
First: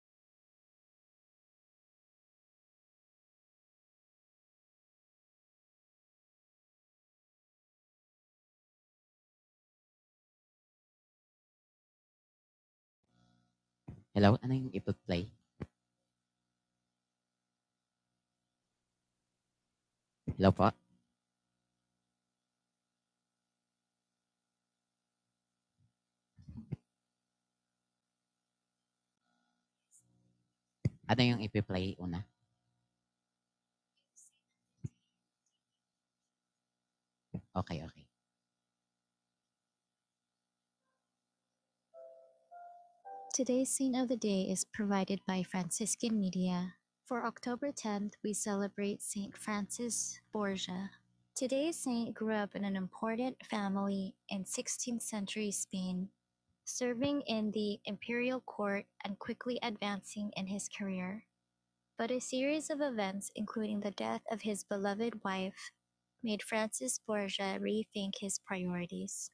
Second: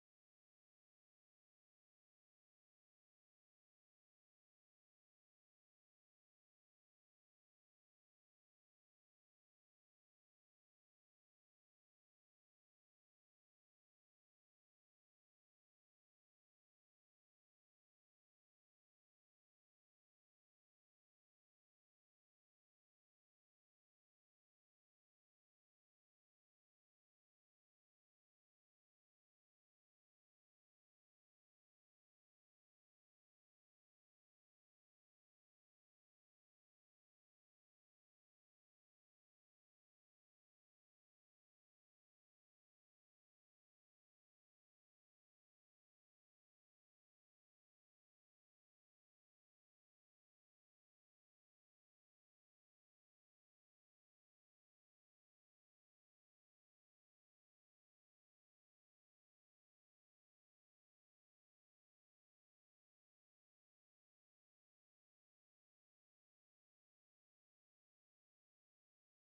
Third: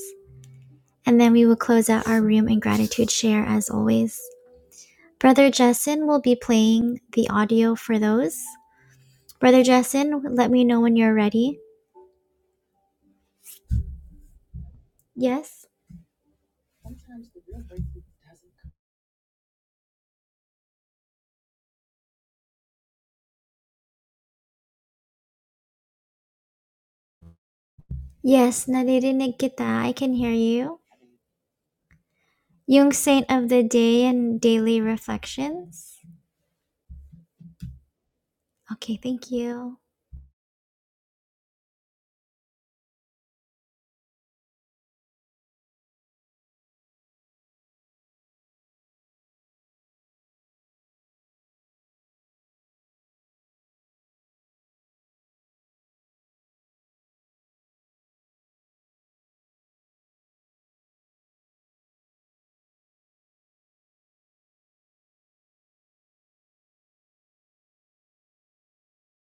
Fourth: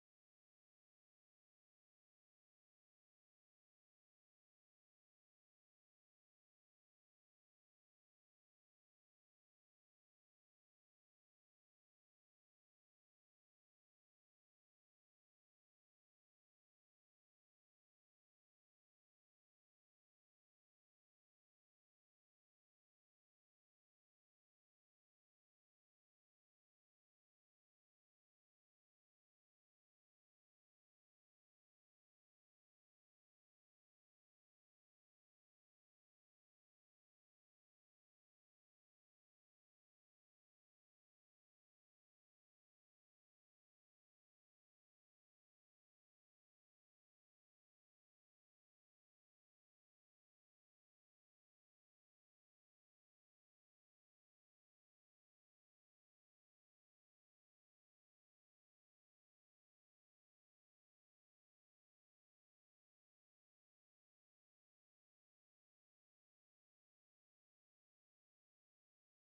And then we will close out our room in gratitude share as always. Brother Jessen will be playing the audio for those. Brother Jessen, let me know when you're ready.
Hello? Ano yung play?
Yes?
Hello po?
Yes, naririnig kita. I can hear you.
Ano yung ipiplay una?
Yung saint of the day and daily reflections.
Okay, okay.
Okay, thank you.
Today's Scene of the Day is provided by Franciscan Media. For October 10th, we celebrate St. Francis Borgia. Today's saint grew up in an important family in 16th century Spain, serving in the imperial court and quickly advancing in his career. But a series of events, including the death of his beloved wife, made Francis Borgia rethink his priorities.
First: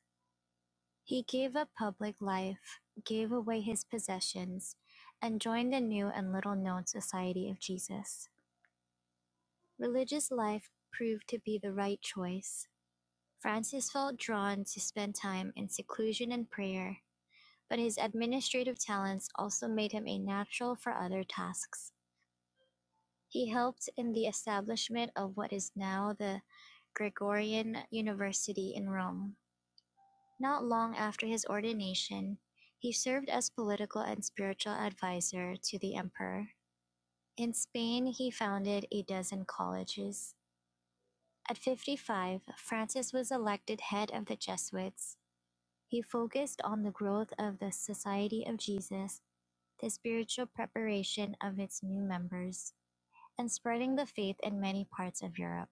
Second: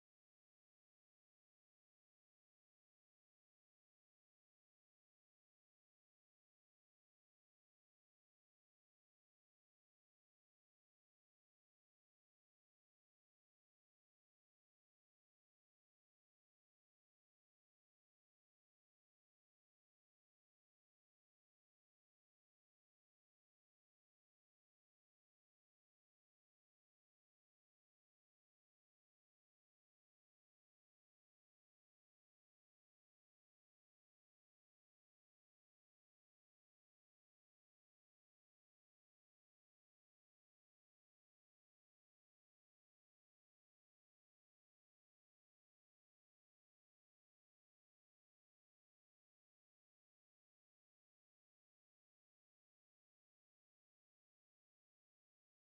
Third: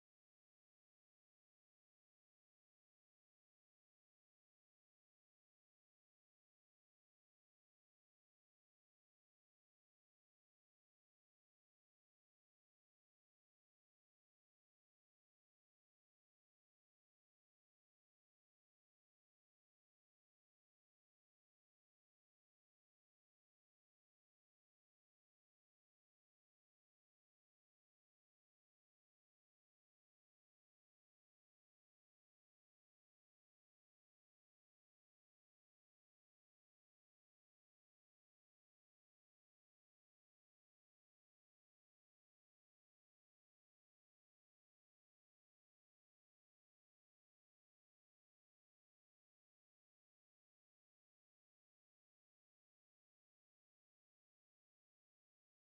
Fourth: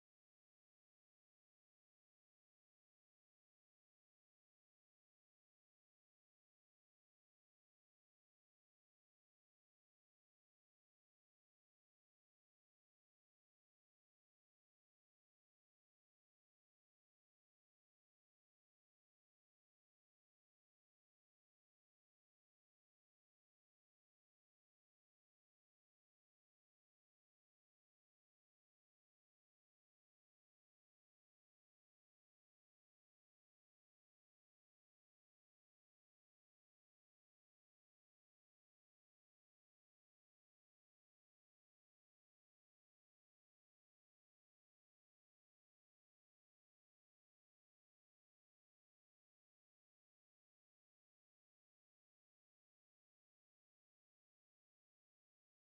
He gave up public life, gave away his possessions, and joined the new and little known Society of Jesus. Religious life proved to be the right choice. Francis felt drawn to spend time in seclusion and prayer, but his administrative talents also made him a natural for other tasks. He helped in the establishment of what is now the Gregorian University in Rome. Not long after his ordination, he served as political and spiritual adviser to the emperor. In Spain, he founded a dozen colleges. At 55, Francis was elected head of the Jesuits. He focused on the growth of the Society of Jesus, the spiritual preparation of its new members, and spreading the faith in many parts of Europe.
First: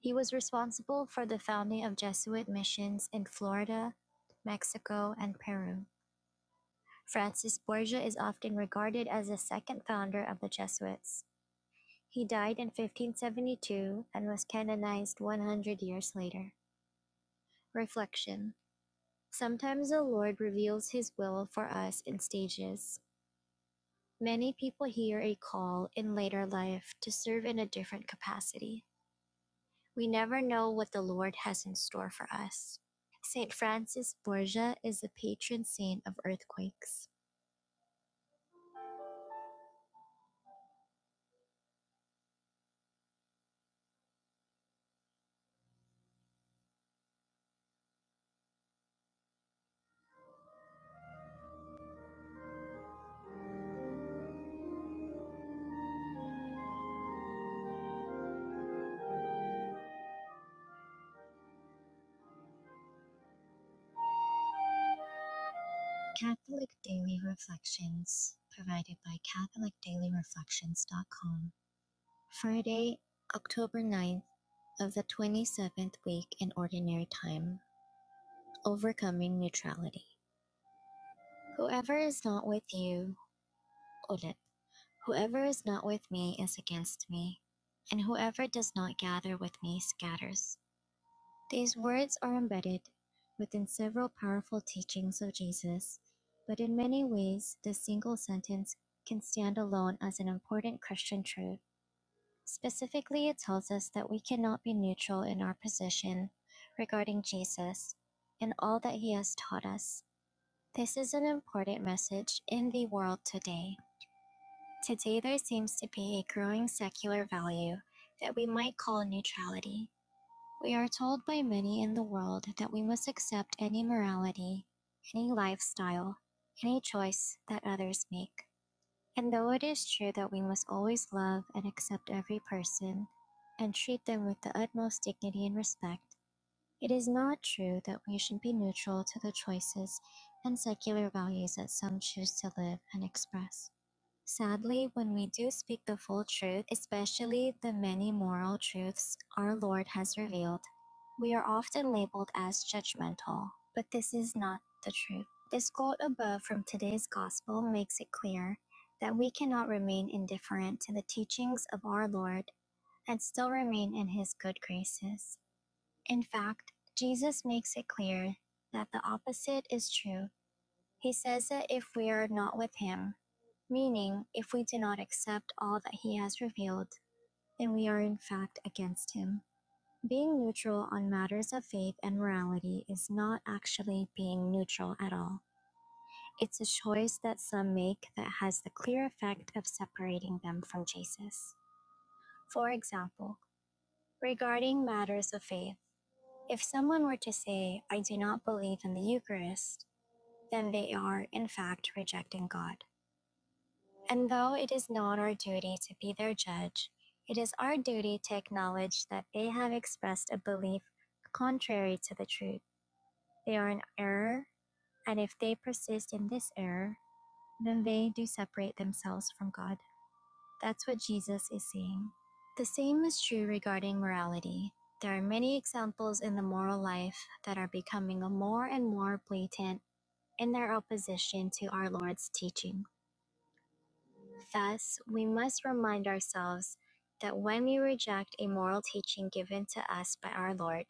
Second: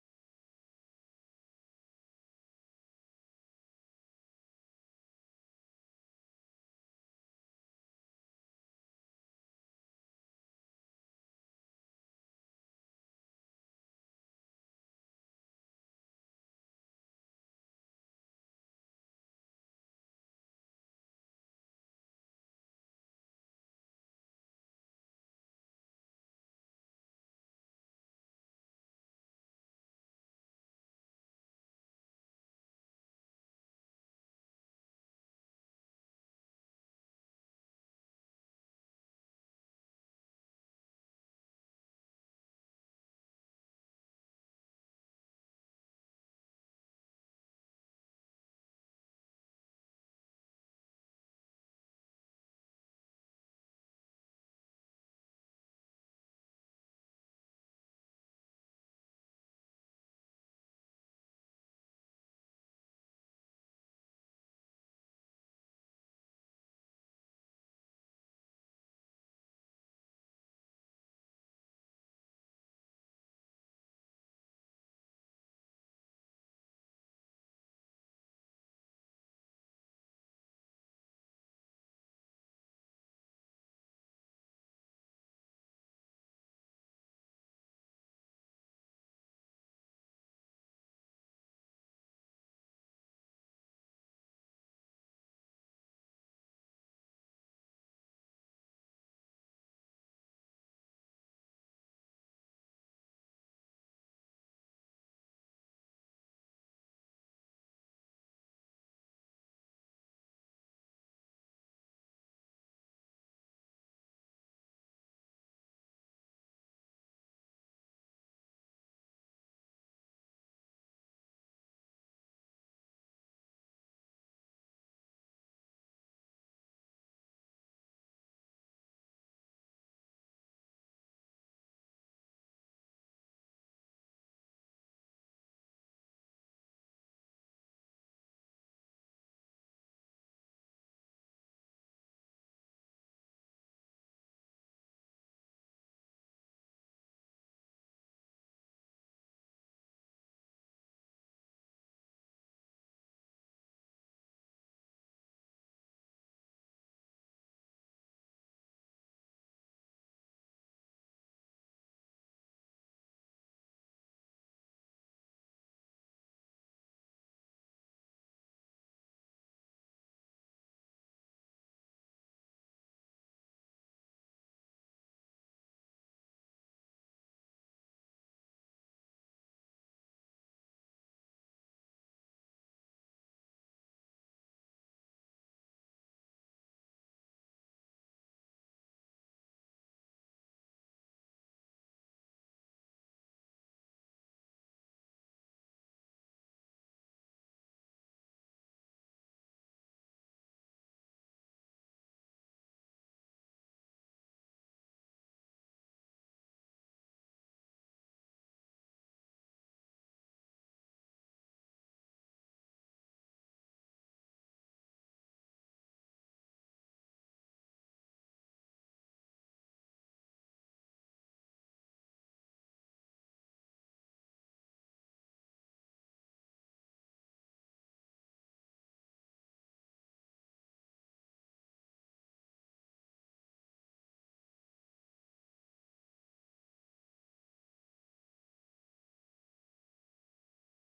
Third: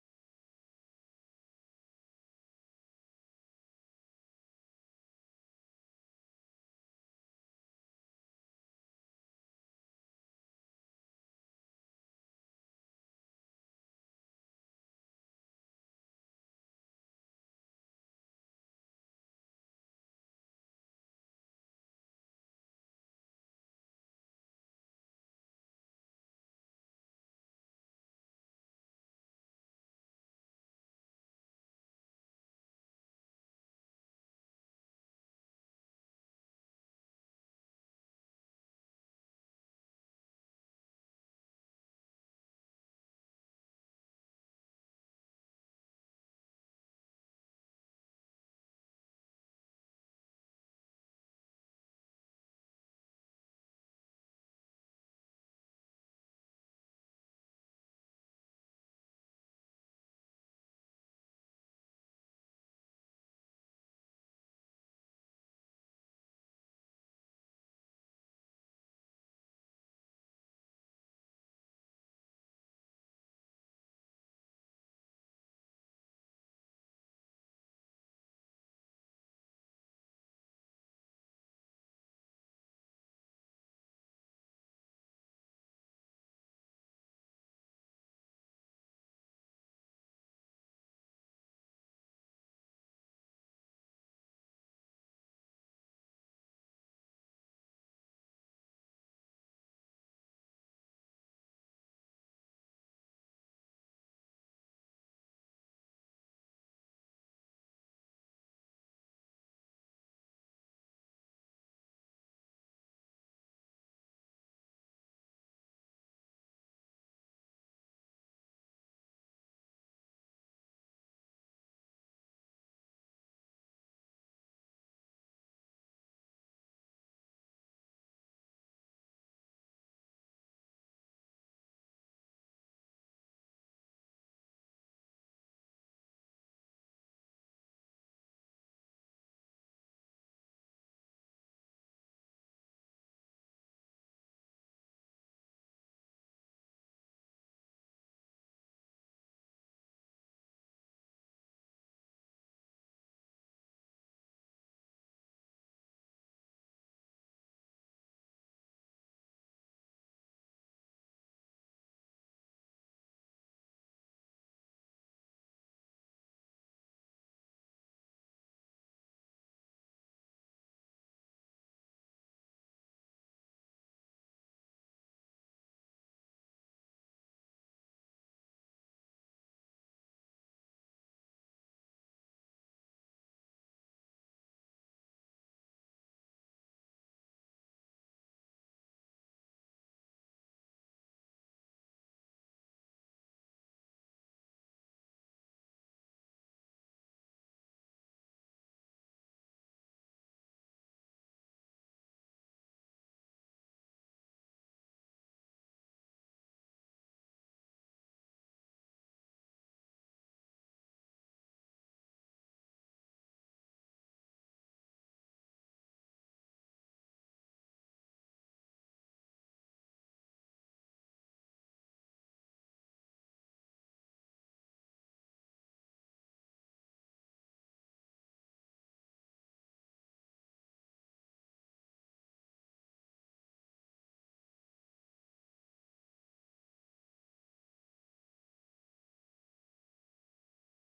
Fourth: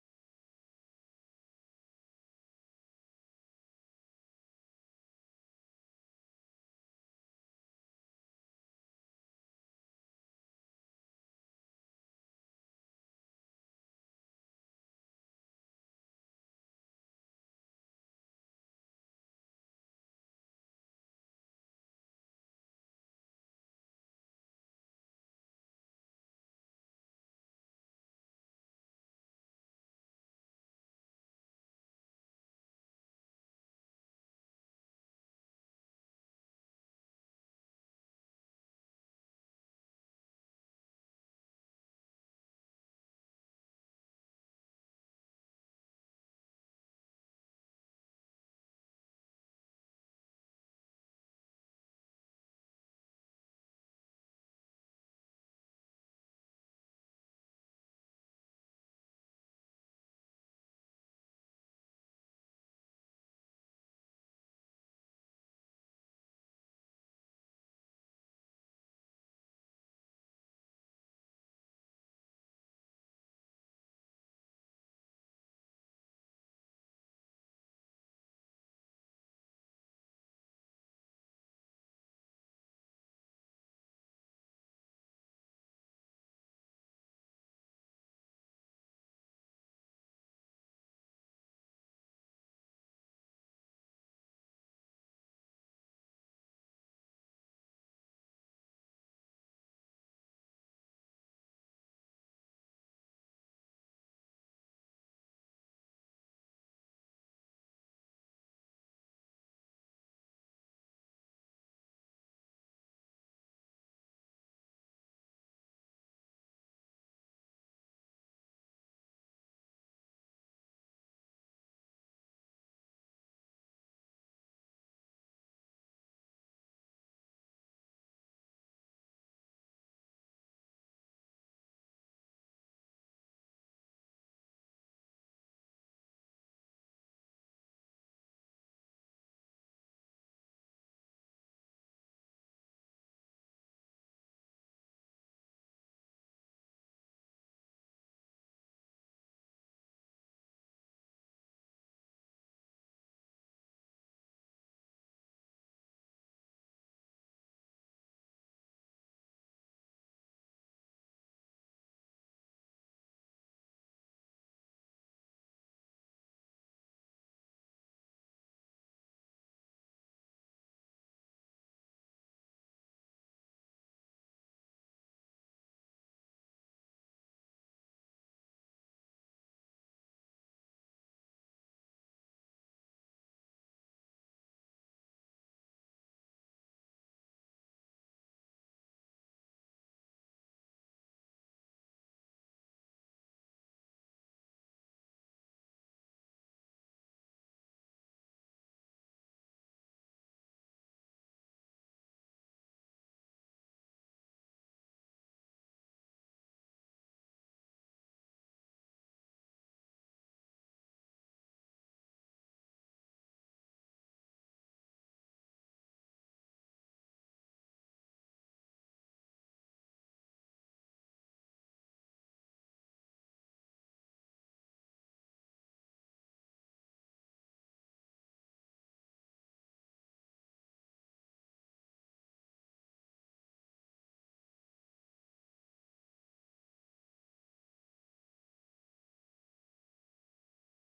He was responsible for the founding of Jesuit missions in Florida, Mexico, and Peru. Francis Borgia is often regarded as the second founder of the Jesuits. He died in 1572 and was canonized 100 years later. Reflection Sometimes the Lord reveals His will for us in stages. Many people hear a call in later life to serve in a different capacity. We never know what the Lord has in store for us. St. Francis Borgia is the patron saint of earthquakes. Catholic Daily Reflections, provided by CatholicDailyReflections.com. Friday, October ninth of the 27th week in Ordinary Time, Overcoming Neutrality. Whoever is not with you, ulit. Whoever is not with me is against me, and whoever does not gather with me scatters. These words are embedded within several powerful teachings of Jesus, but in many ways, this single sentence can stand alone as an important Christian truth. Specifically, it tells us that we cannot be neutral in our position regarding Jesus and all that he has taught us. This is an important message in the world today. Today, there seems to be a growing secular value that we might call neutrality. We are told by many in the world that we must accept any morality, any lifestyle, any choice that others make. And though it is true that we must always love and accept every person and treat them with the utmost dignity and respect, it is not true that we should be neutral to the choices and secular values that some choose to live and express. Sadly, when we do speak the full truth, especially the many moral truths our Lord has revealed, we are often labeled as judgmental. But this is not the truth. This quote above from today's gospel makes it clear that we cannot remain indifferent to the teachings of our Lord and still remain in his good graces. In fact, Jesus makes it clear that the opposite is true he says that if we are not with him, meaning if we do not accept all that he has revealed, then we are in fact against him. Being neutral on matters of faith and morality is not actually being neutral at all. It's a choice that some make that has the clear effect of separating them from Jesus. For example, regarding matters of faith, if someone were to say, I do not believe in the Eucharist, then they are, in fact, rejecting God. And though it is not our duty to be their judge, it is our duty to acknowledge that they have expressed a belief contrary to the truth. They are in error, and if they persist in this error, then they do separate themselves from God. That's what Jesus is saying. The same is true regarding morality. There are many examples in the moral life that are becoming more and more blatant in their opposition to our Lord's teaching. Thus, we must remind ourselves that when we reject a moral teaching given to us by our Lord,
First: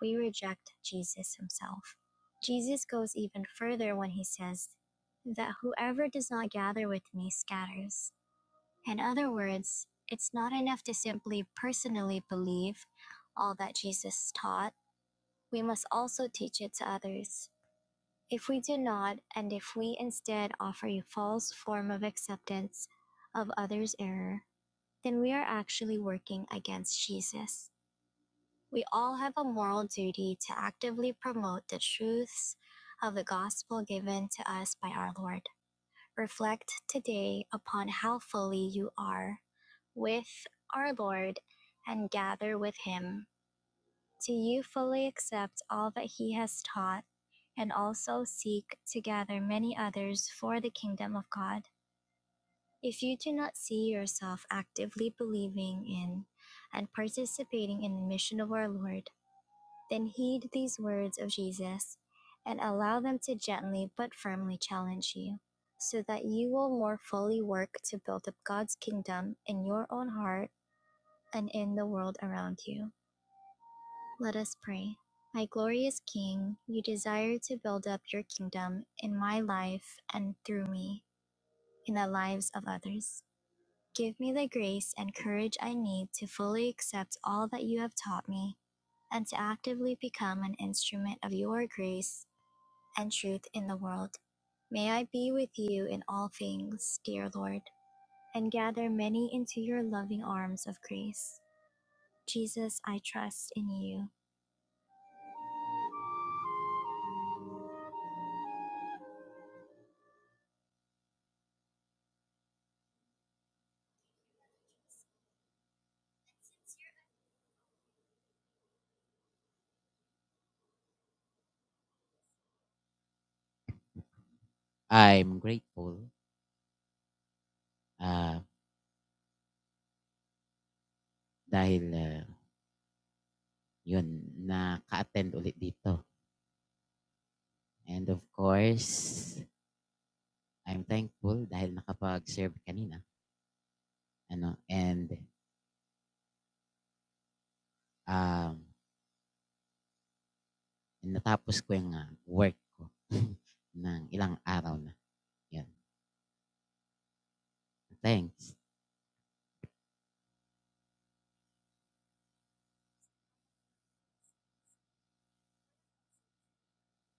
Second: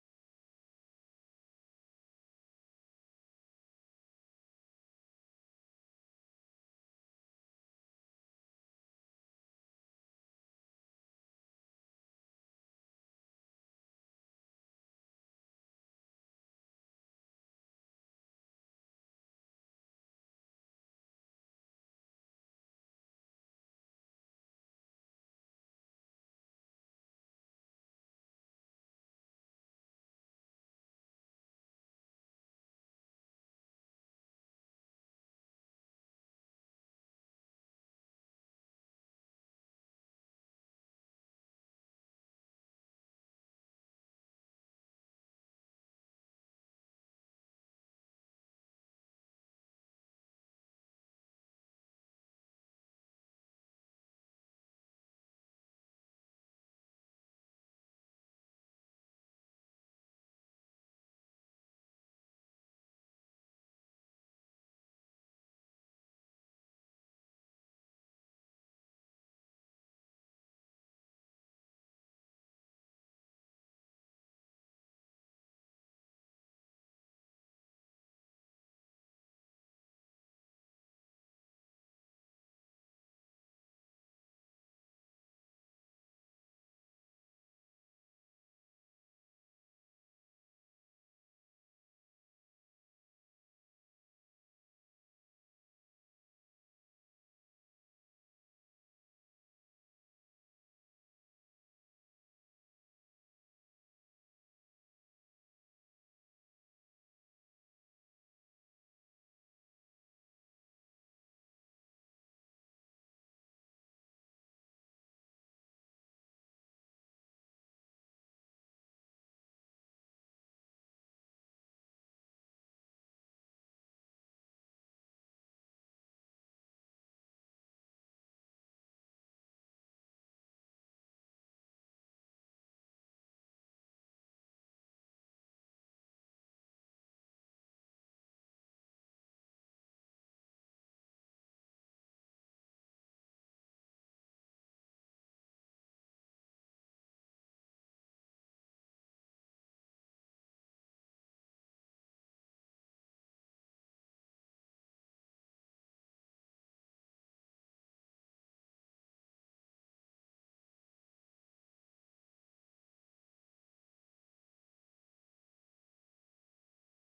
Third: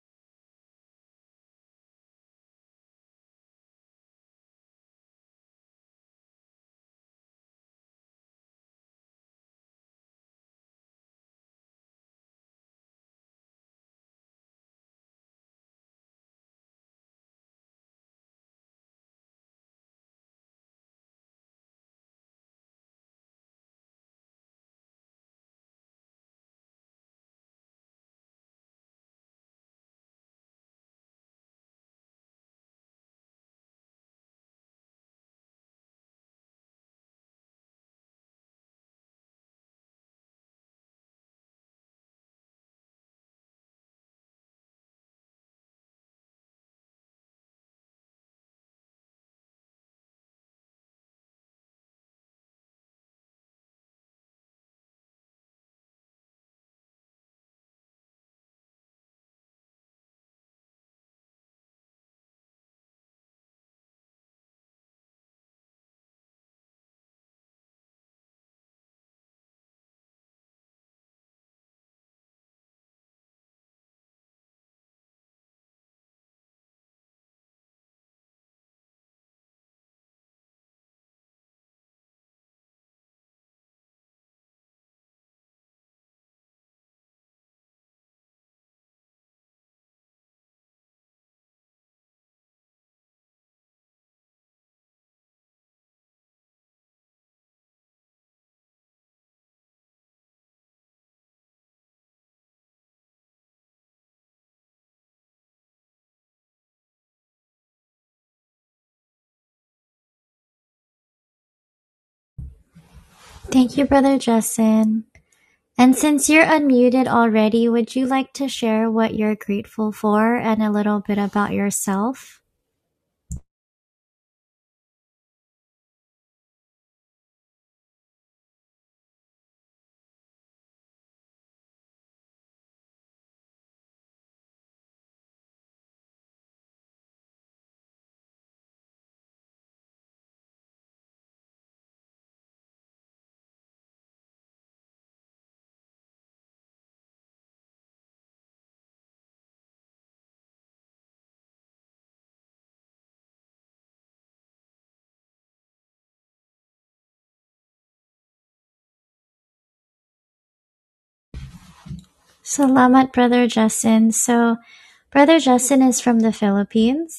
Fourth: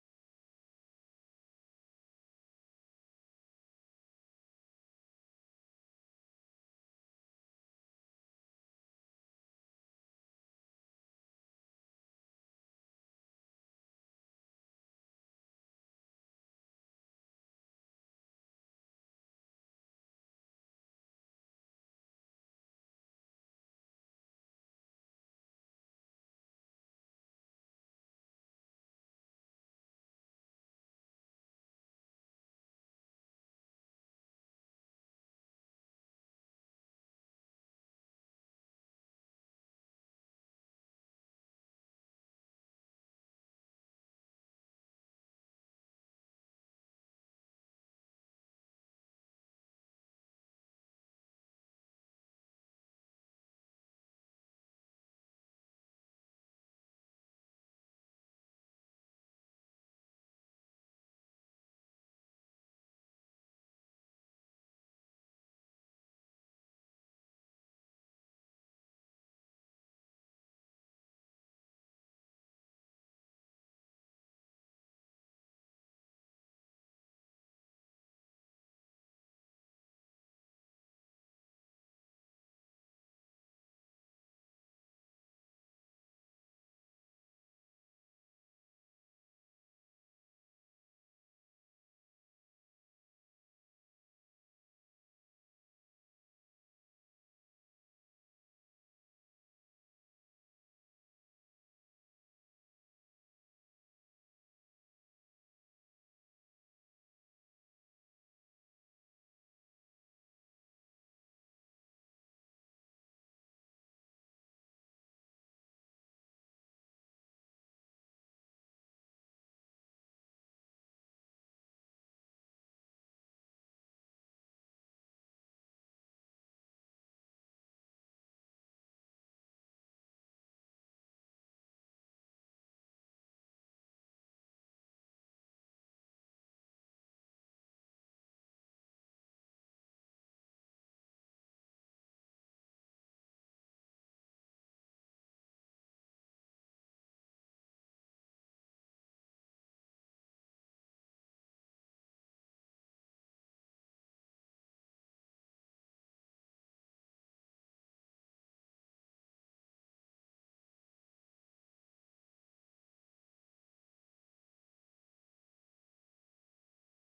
we reject Jesus himself. Jesus goes even further when he says that whoever does not gather with me scatters. In other words, it's not enough to simply personally believe all that Jesus taught, we must also teach it to others. If we do not, and if we instead offer a false form of acceptance of others' error, then we are actually working against Jesus. We all have a moral duty to actively promote the truths of the gospel given to us by our Lord. Reflect today upon how fully you are with our Lord and gather with Him do you fully accept all that he has taught, and also seek to gather many others for the kingdom of God? If you do not see yourself actively believing in and participating in the mission of our Lord, then heed these words of Jesus and allow them to gently but firmly challenge you, so that you will more fully work to build up God's kingdom in your own heart and in the world around you. Let us pray. My glorious King, you desire to build up your kingdom in my life and through me in the lives of others. Give me the grace and courage I need to fully accept all that you have taught me and to actively become an instrument of your grace and truth in the world. May I be with you in all things, dear Lord, and gather many into your loving arms of grace. Jesus, I trust in you.
Thank you, Brother Jessen. And since you're unmuted already, would you like to share what you're grateful for and a little bit about yourself?
I'm grateful. Uh, Dahil, ah, 'yun naka-attend ulit dito and of course, I'm thankful dahil nakapag-serve kanina ano and, um, natapos ko 'yung, ah, work ko [laughs] ng ilang araw na, 'yun. Thanks.
Salamat, Brother Justin. So, Brother Justin is from the Philippines.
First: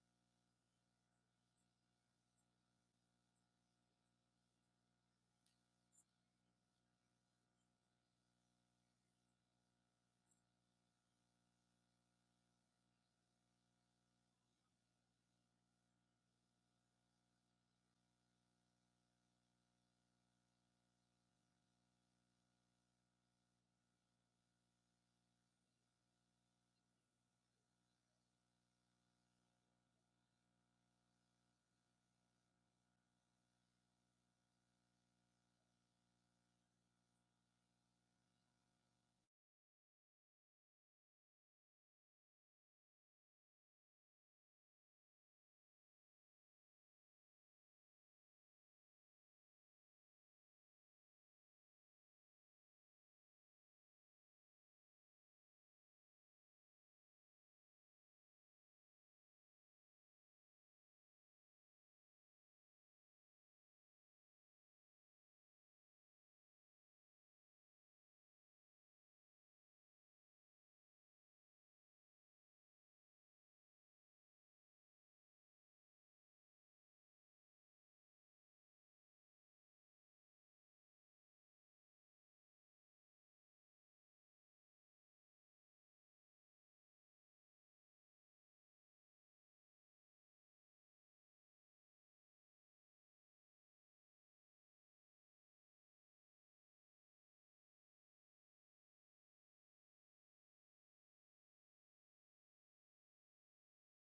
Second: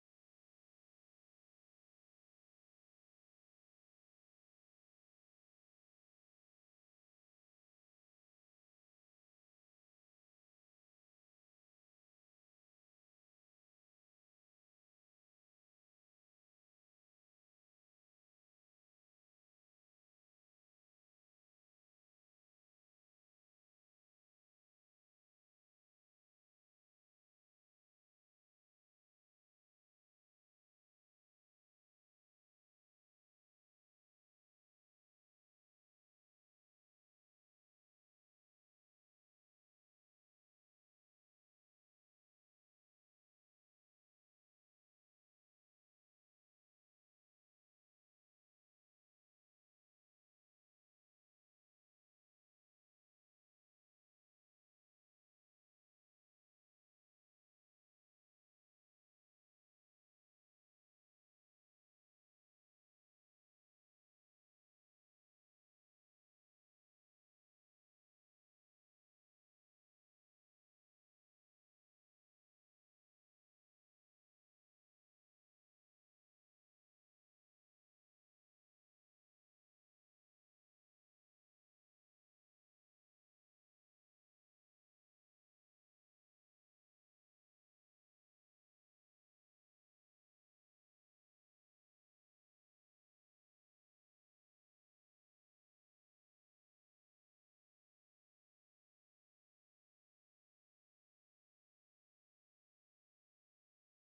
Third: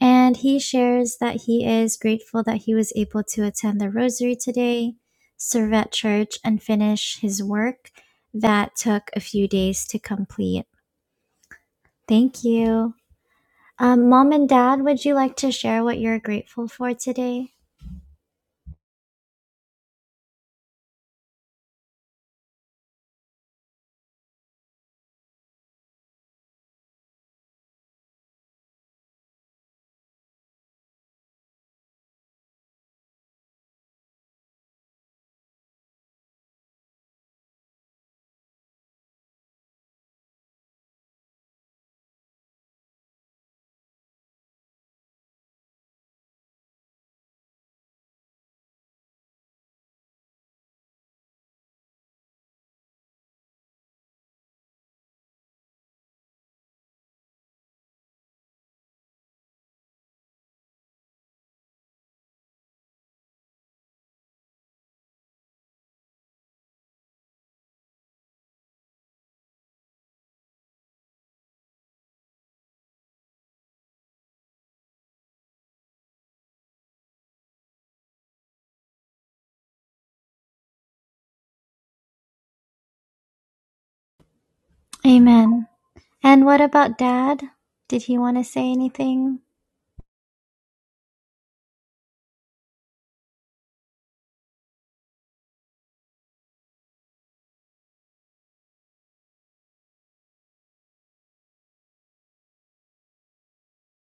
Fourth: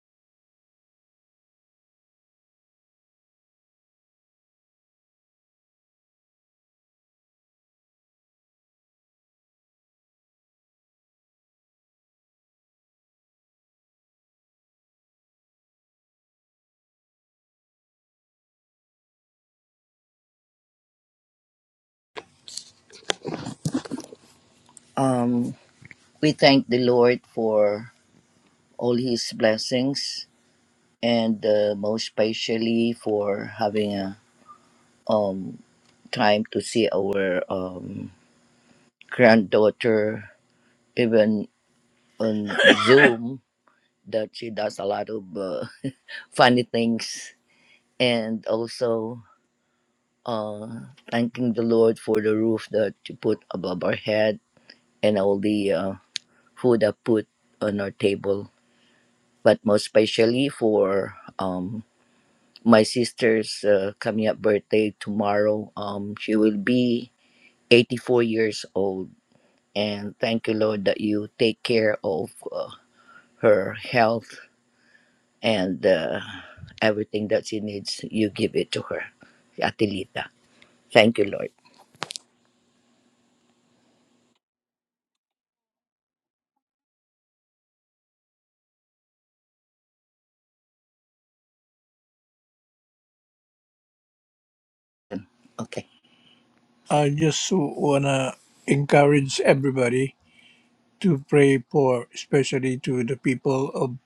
And he shares that he is grateful that he was able to attend the rosary today, serve at church, and finish his work that took a few days to complete. Thank you. Um, Mom and Dad, would you like to share what you're grateful for today?
Um, we thank the Lord for all His blessings, and uh, most especially for having a um, time to see our um, granddaughter, even on [laughs] Zoom, that she does a lot of uh, funny things, and also. uh, thanking the Lord for the roof that you put above our head and all the uh, food that put on our table, but most especially for um, my sister's uh, coming up birthday tomorrow. Um, she will be 84 years old, and thank you, Lord, that you take care of uh, her health and uh, everything that she needs. You give it to her, Atelita. Thank you, Lord.
Amen. And what about Dad? Did he want to say anything?
Okay. I just wanna encourage everybody to pray for, especially to the people of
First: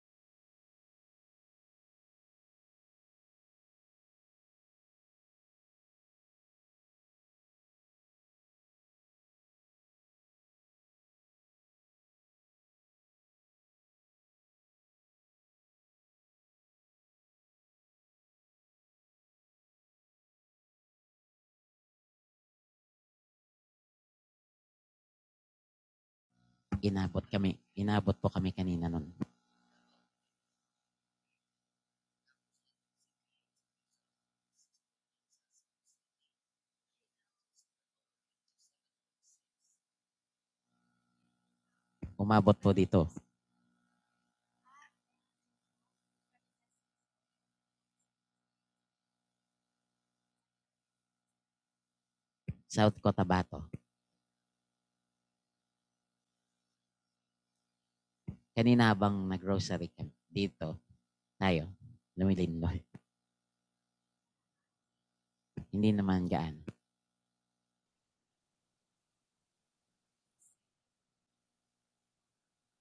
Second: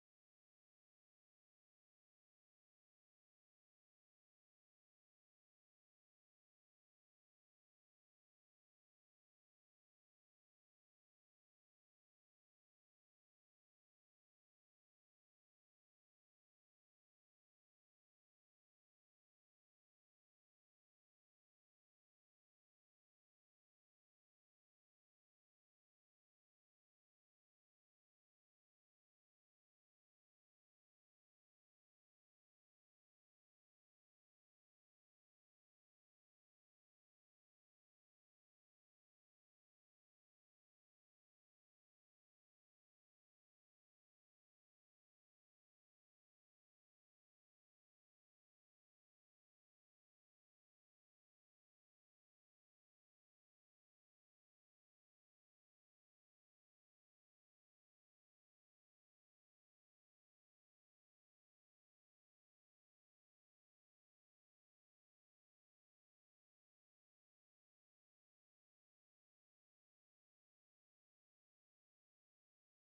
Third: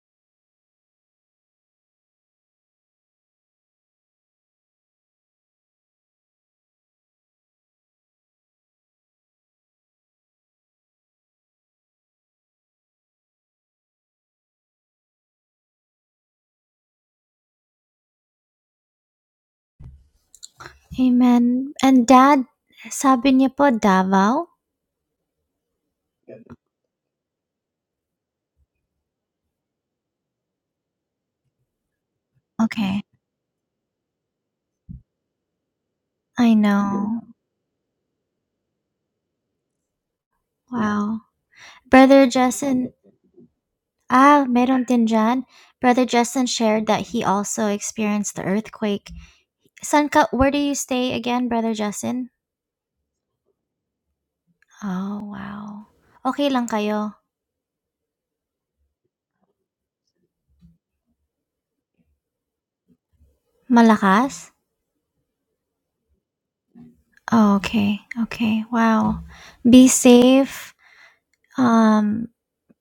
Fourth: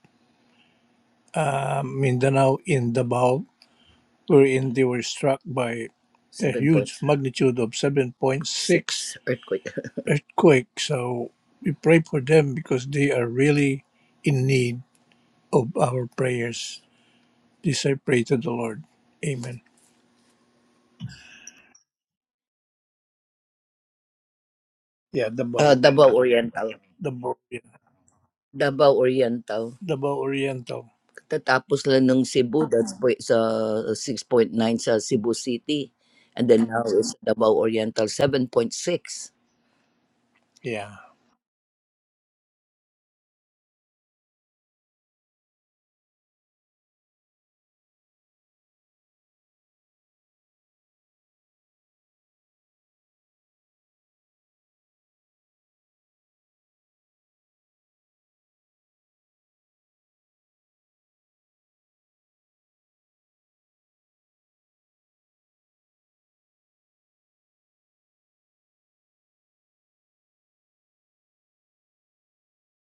uh, Mindanao in Davao, wherein they were struck by a Seven huge 7.6 magnitude of 7.6 earthquake. [laughs] earthquake. So we pray for them because they are really in need of our prayers. This I pray to the Lord. Amen.
Amen. And Dad, sabi niya po Davao?
Yeah, Uh, Davao. Uh, Davao Oriental. The
Inabot
Lord.
kami inabot po kami kanina
Davao
no'n.
Oriental. Davao Oriental. Katatapos lang ng Cebu, that's
Okay.
po, sa 6.9 sa Cebu City. And
I
then now it's
know.
Davao Oriental, 7.6. Yeah.
Wow. Brother
Umabot po
Justin,
dito,
Ah, meron din dyan. Brother Justin shared that he also experienced the earthquake. San ka, where do you stay again, Brother Justin?
South Cotabato.
Oh, wow. Okay lang kayo?
Kanina habang nag-grocery kami dito, tayo, lumilingon.
Malakas?
Hindi naman gaano.
Oh, okay. Okay. Wow. Be safe. Um,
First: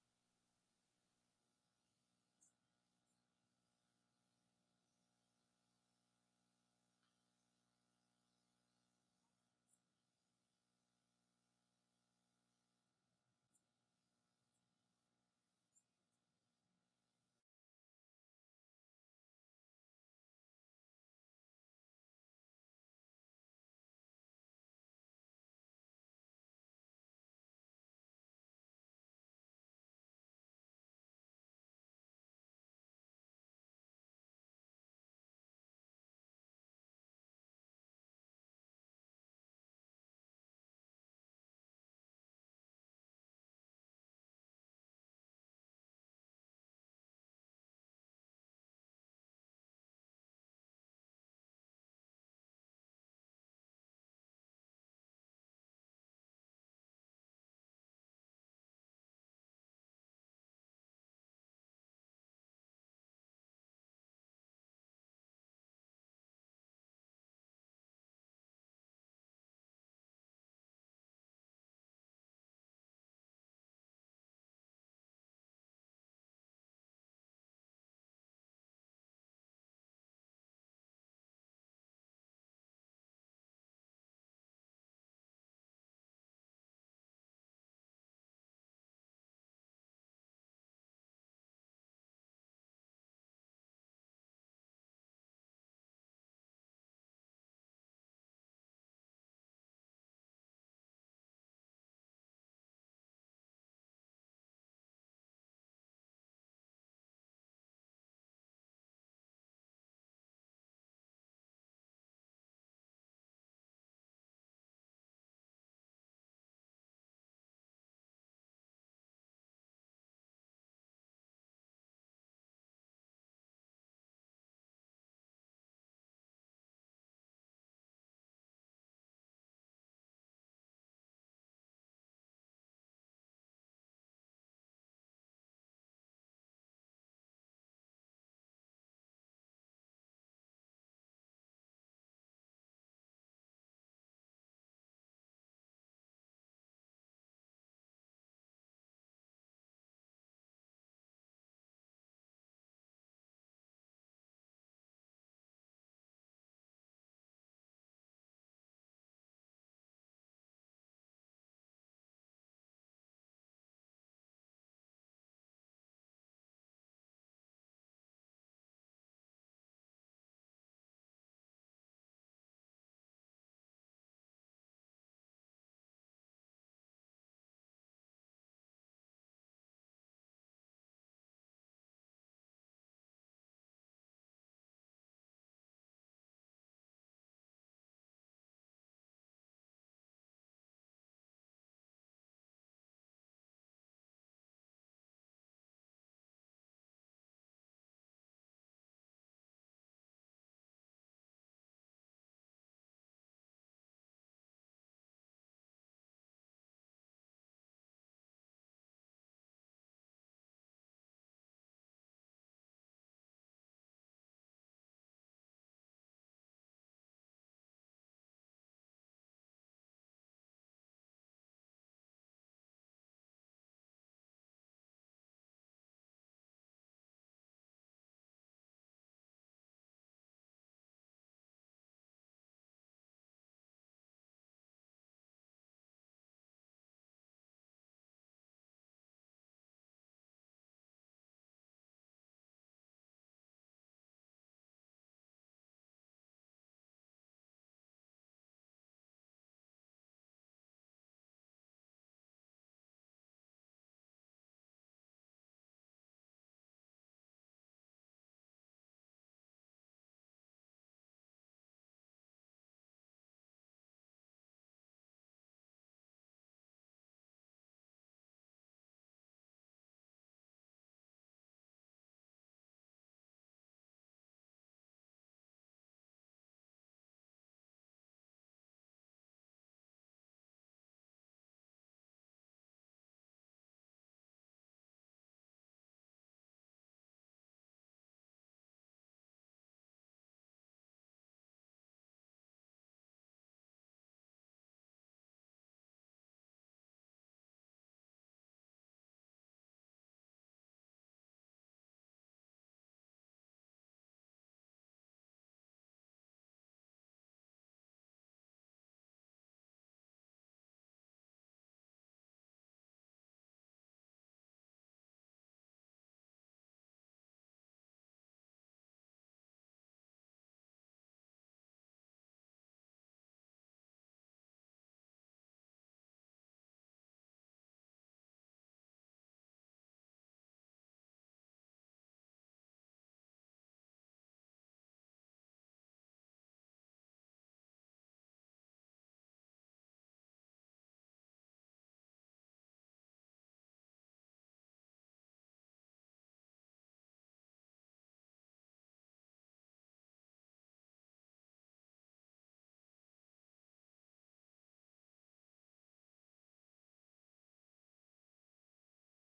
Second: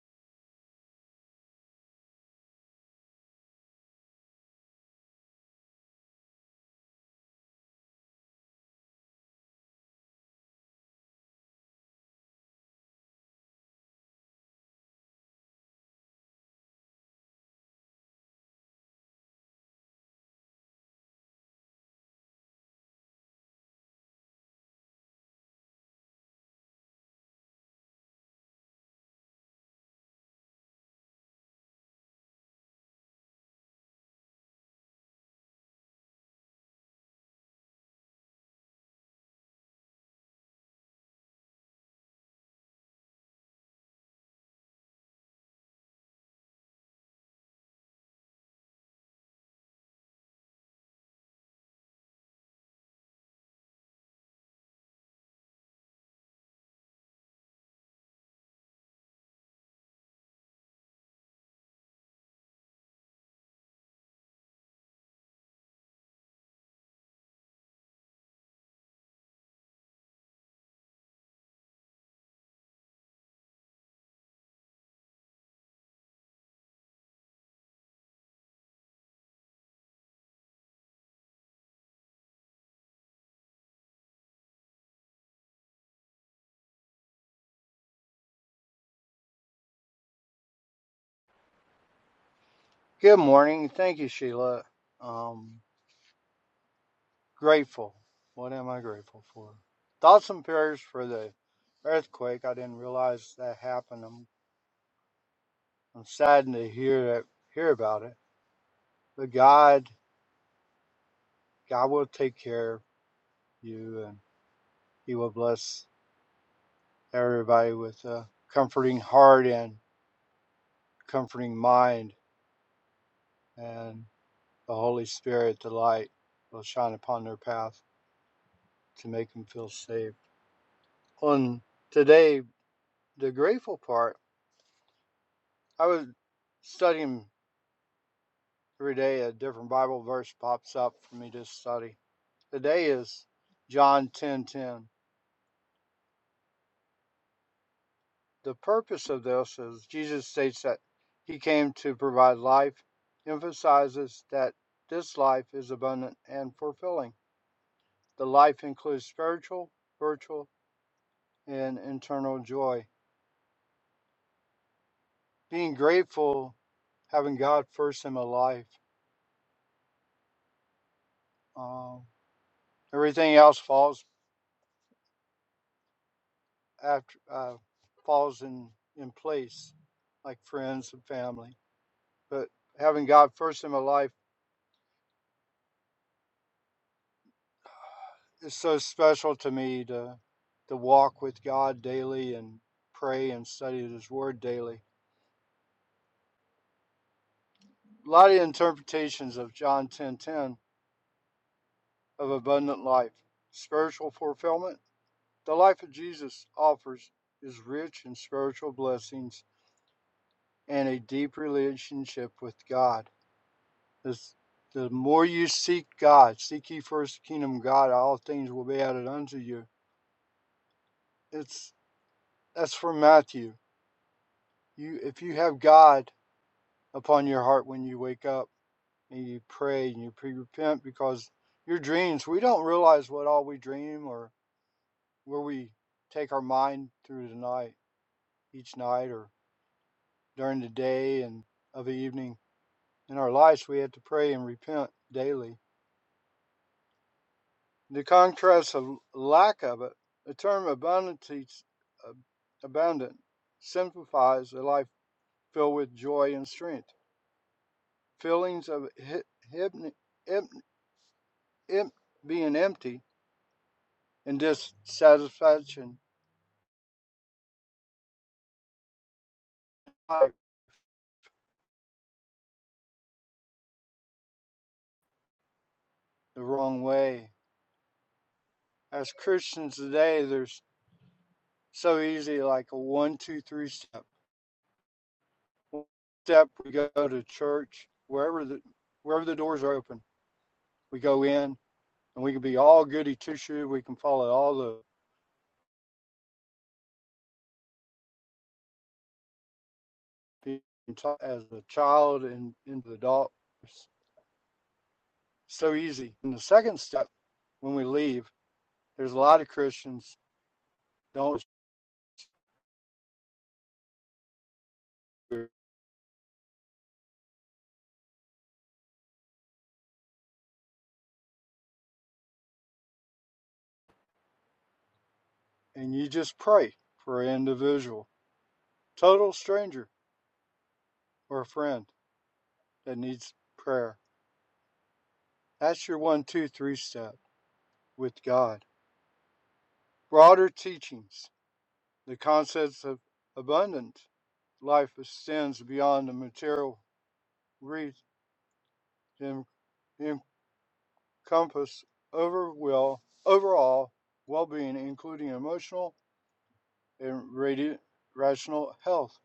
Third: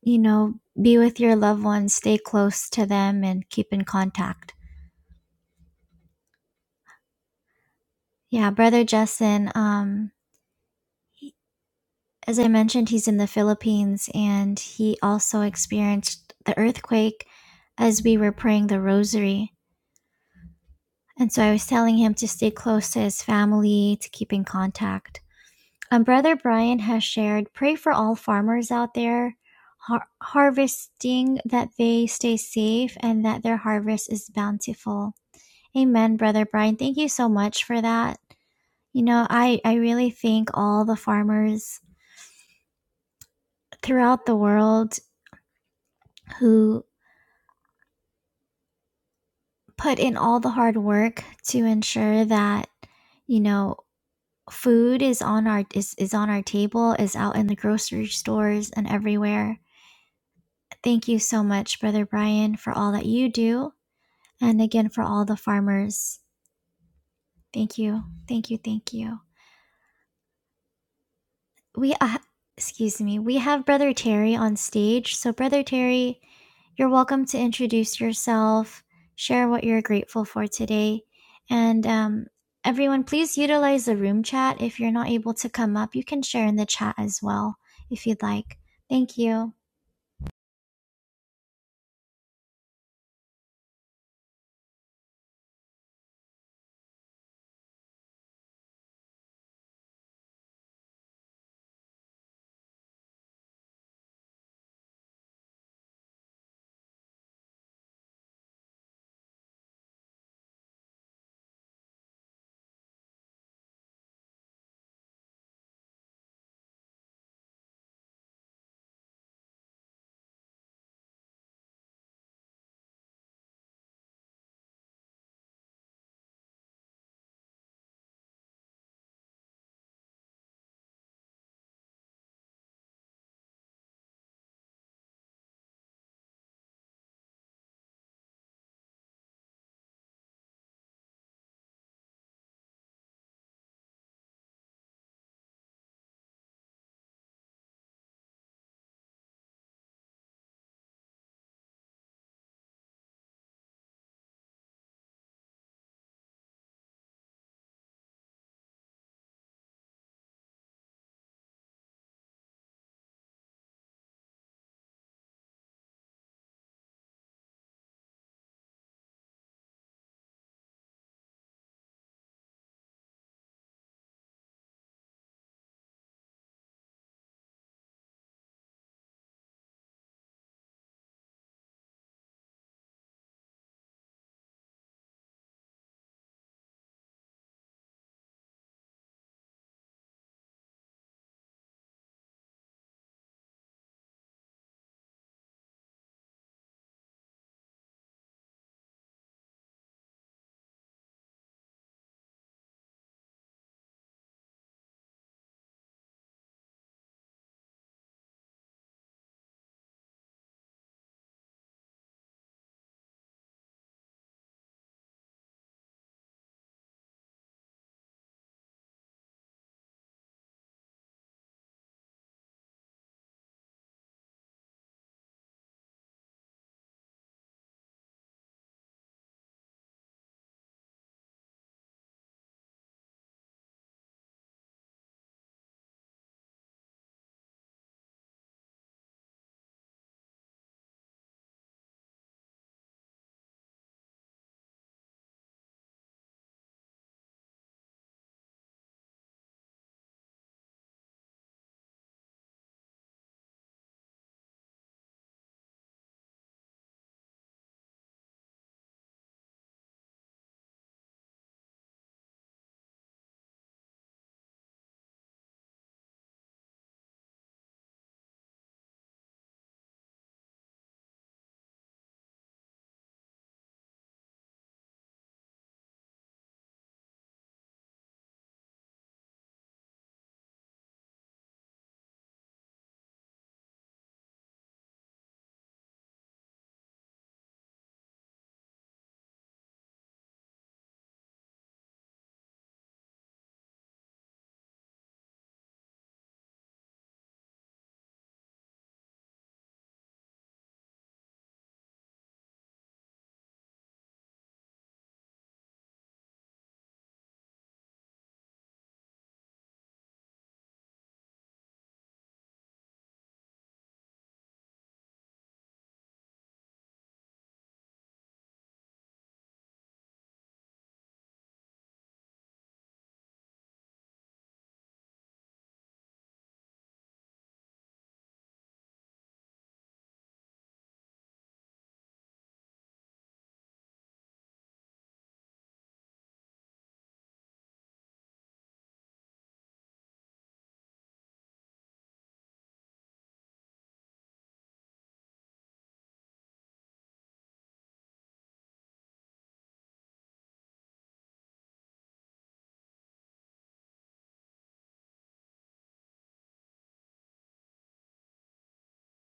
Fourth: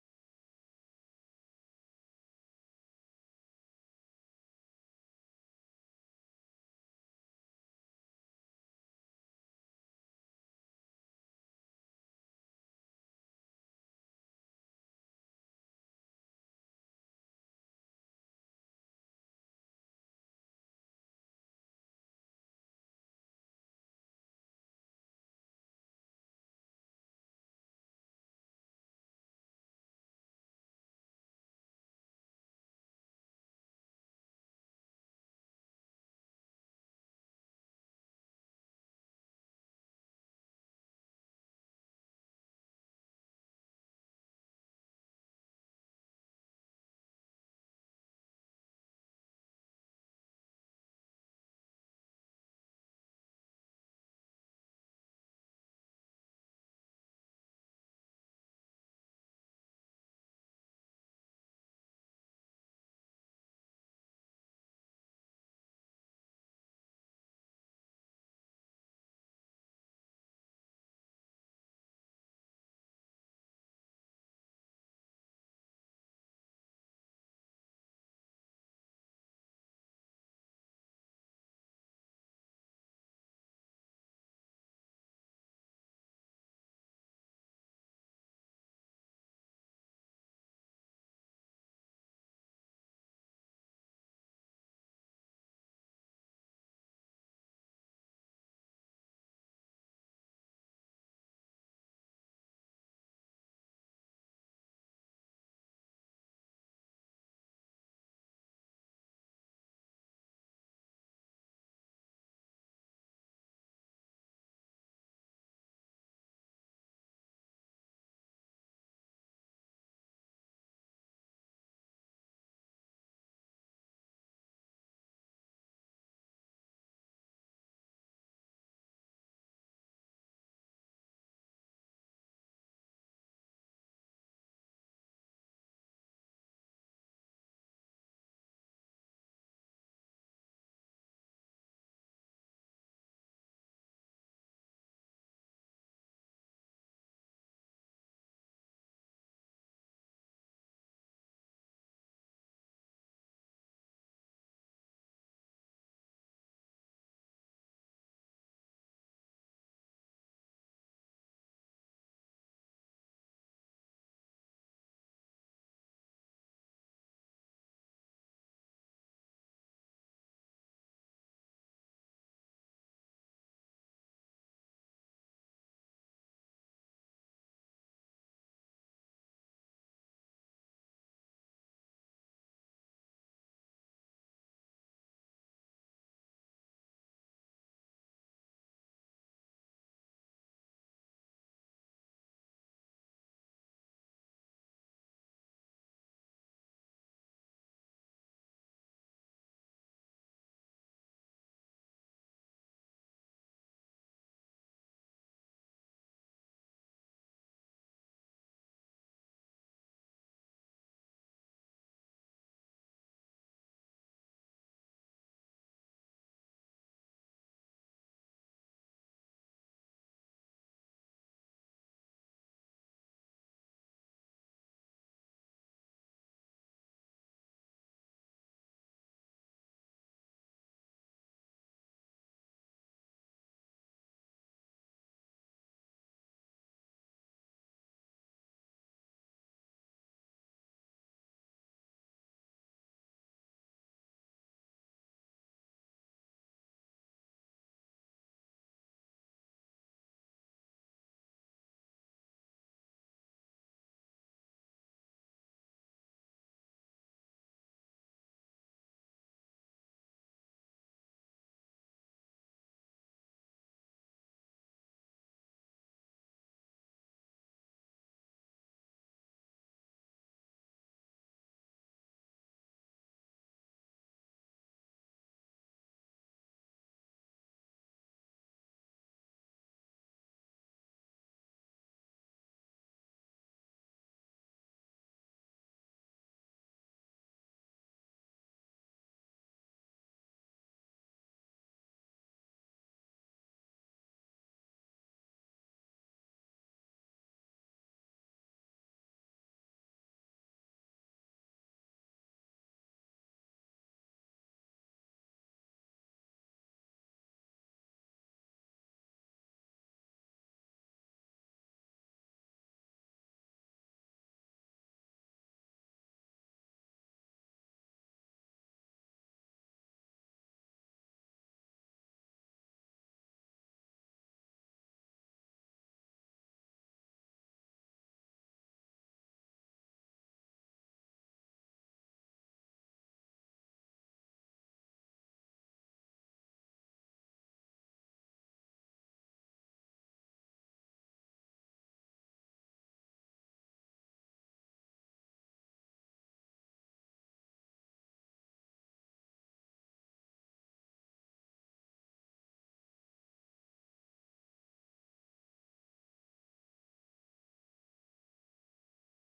you know, be with your loved ones, stay close to them and keep in contact. Yeah, Brother Justin, um as I mentioned, he's in the Philippines and he also experienced the earthquake as we were praying the rosary. And so I was telling him to stay close to his family, to keep in contact. Um, Brother Brian has shared pray for all farmers out there har- harvesting that they stay safe and that their harvest is bountiful. Amen, Brother Brian. Thank you so much for that. You know, I, I really thank all the farmers throughout the world who put in all the hard work to ensure that you know food is on our is, is on our table is out in the grocery stores and everywhere thank you so much brother brian for all that you do and again for all the farmers thank you thank you thank you we uh, excuse me we have brother terry on stage so brother terry you're welcome to introduce yourself share what you're grateful for today and um, everyone please utilize the room chat if you're not able to come up you can share in the chat as well if you'd like thank you
Good morning. Thank you, Sheila. Um, grateful. What am I grateful for? Thoughts and prayers for the earthquake. I didn't realize that happened. I'm, I'm saddened to hear that, hear about it. But God, God will take care of you, and He will bless everybody with a comforting heart and comforting mind, and the Holy Spirit, the light, will shine upon their path to make them feel safe. On today, the grateful part. I was studying every day, a different Bible verse pops up for me to study. Today is John 10:10. The purpose of this is Jesus states that he came to provide life, emphasizes that this life is abundant and fulfilling. The life includes spiritual, virtual, and internal joy. Being grateful, having God first in my life. Um, everything else falls after uh, falls in in place, like friends and family. But having God first in my life is so special to me to to walk with God daily and pray and study His Word daily. A lot of interpretations of John ten ten of abundant life, spiritual fulfillment. The life of Jesus offers is rich in spiritual blessings and a deep relationship with God. This, the more you seek God, seek ye first the kingdom of God, all things will be added unto you. It's that's from Matthew. You if you have God upon your heart when you wake up and you pray and you pre repent because your dreams we don't realize what all we dream or where we take our mind through the night each night or during the day and of the evening in our lives we have to pray and repent daily In The contrast of lack of it, the term "abundance," abundant simplifies a life filled with joy and strength. Feelings of hi- hip- em- em- being empty and dissatisfaction right the wrong way. As Christians today, there's so easy like a one, two, three step. One step we go to church, wherever the wherever the doors are open, we go in and we can be all goody two shoe. We can follow all the as a child and into the adult. It's so easy. And the second step, when we leave, there's a lot of Christians don't, and you just pray for an individual, total stranger or a friend that needs prayer. That's your one, two, three step with God. Broader teachings, the concepts of abundant life extends beyond the material reach and compass over will, overall well being, including emotional and radi- rational health.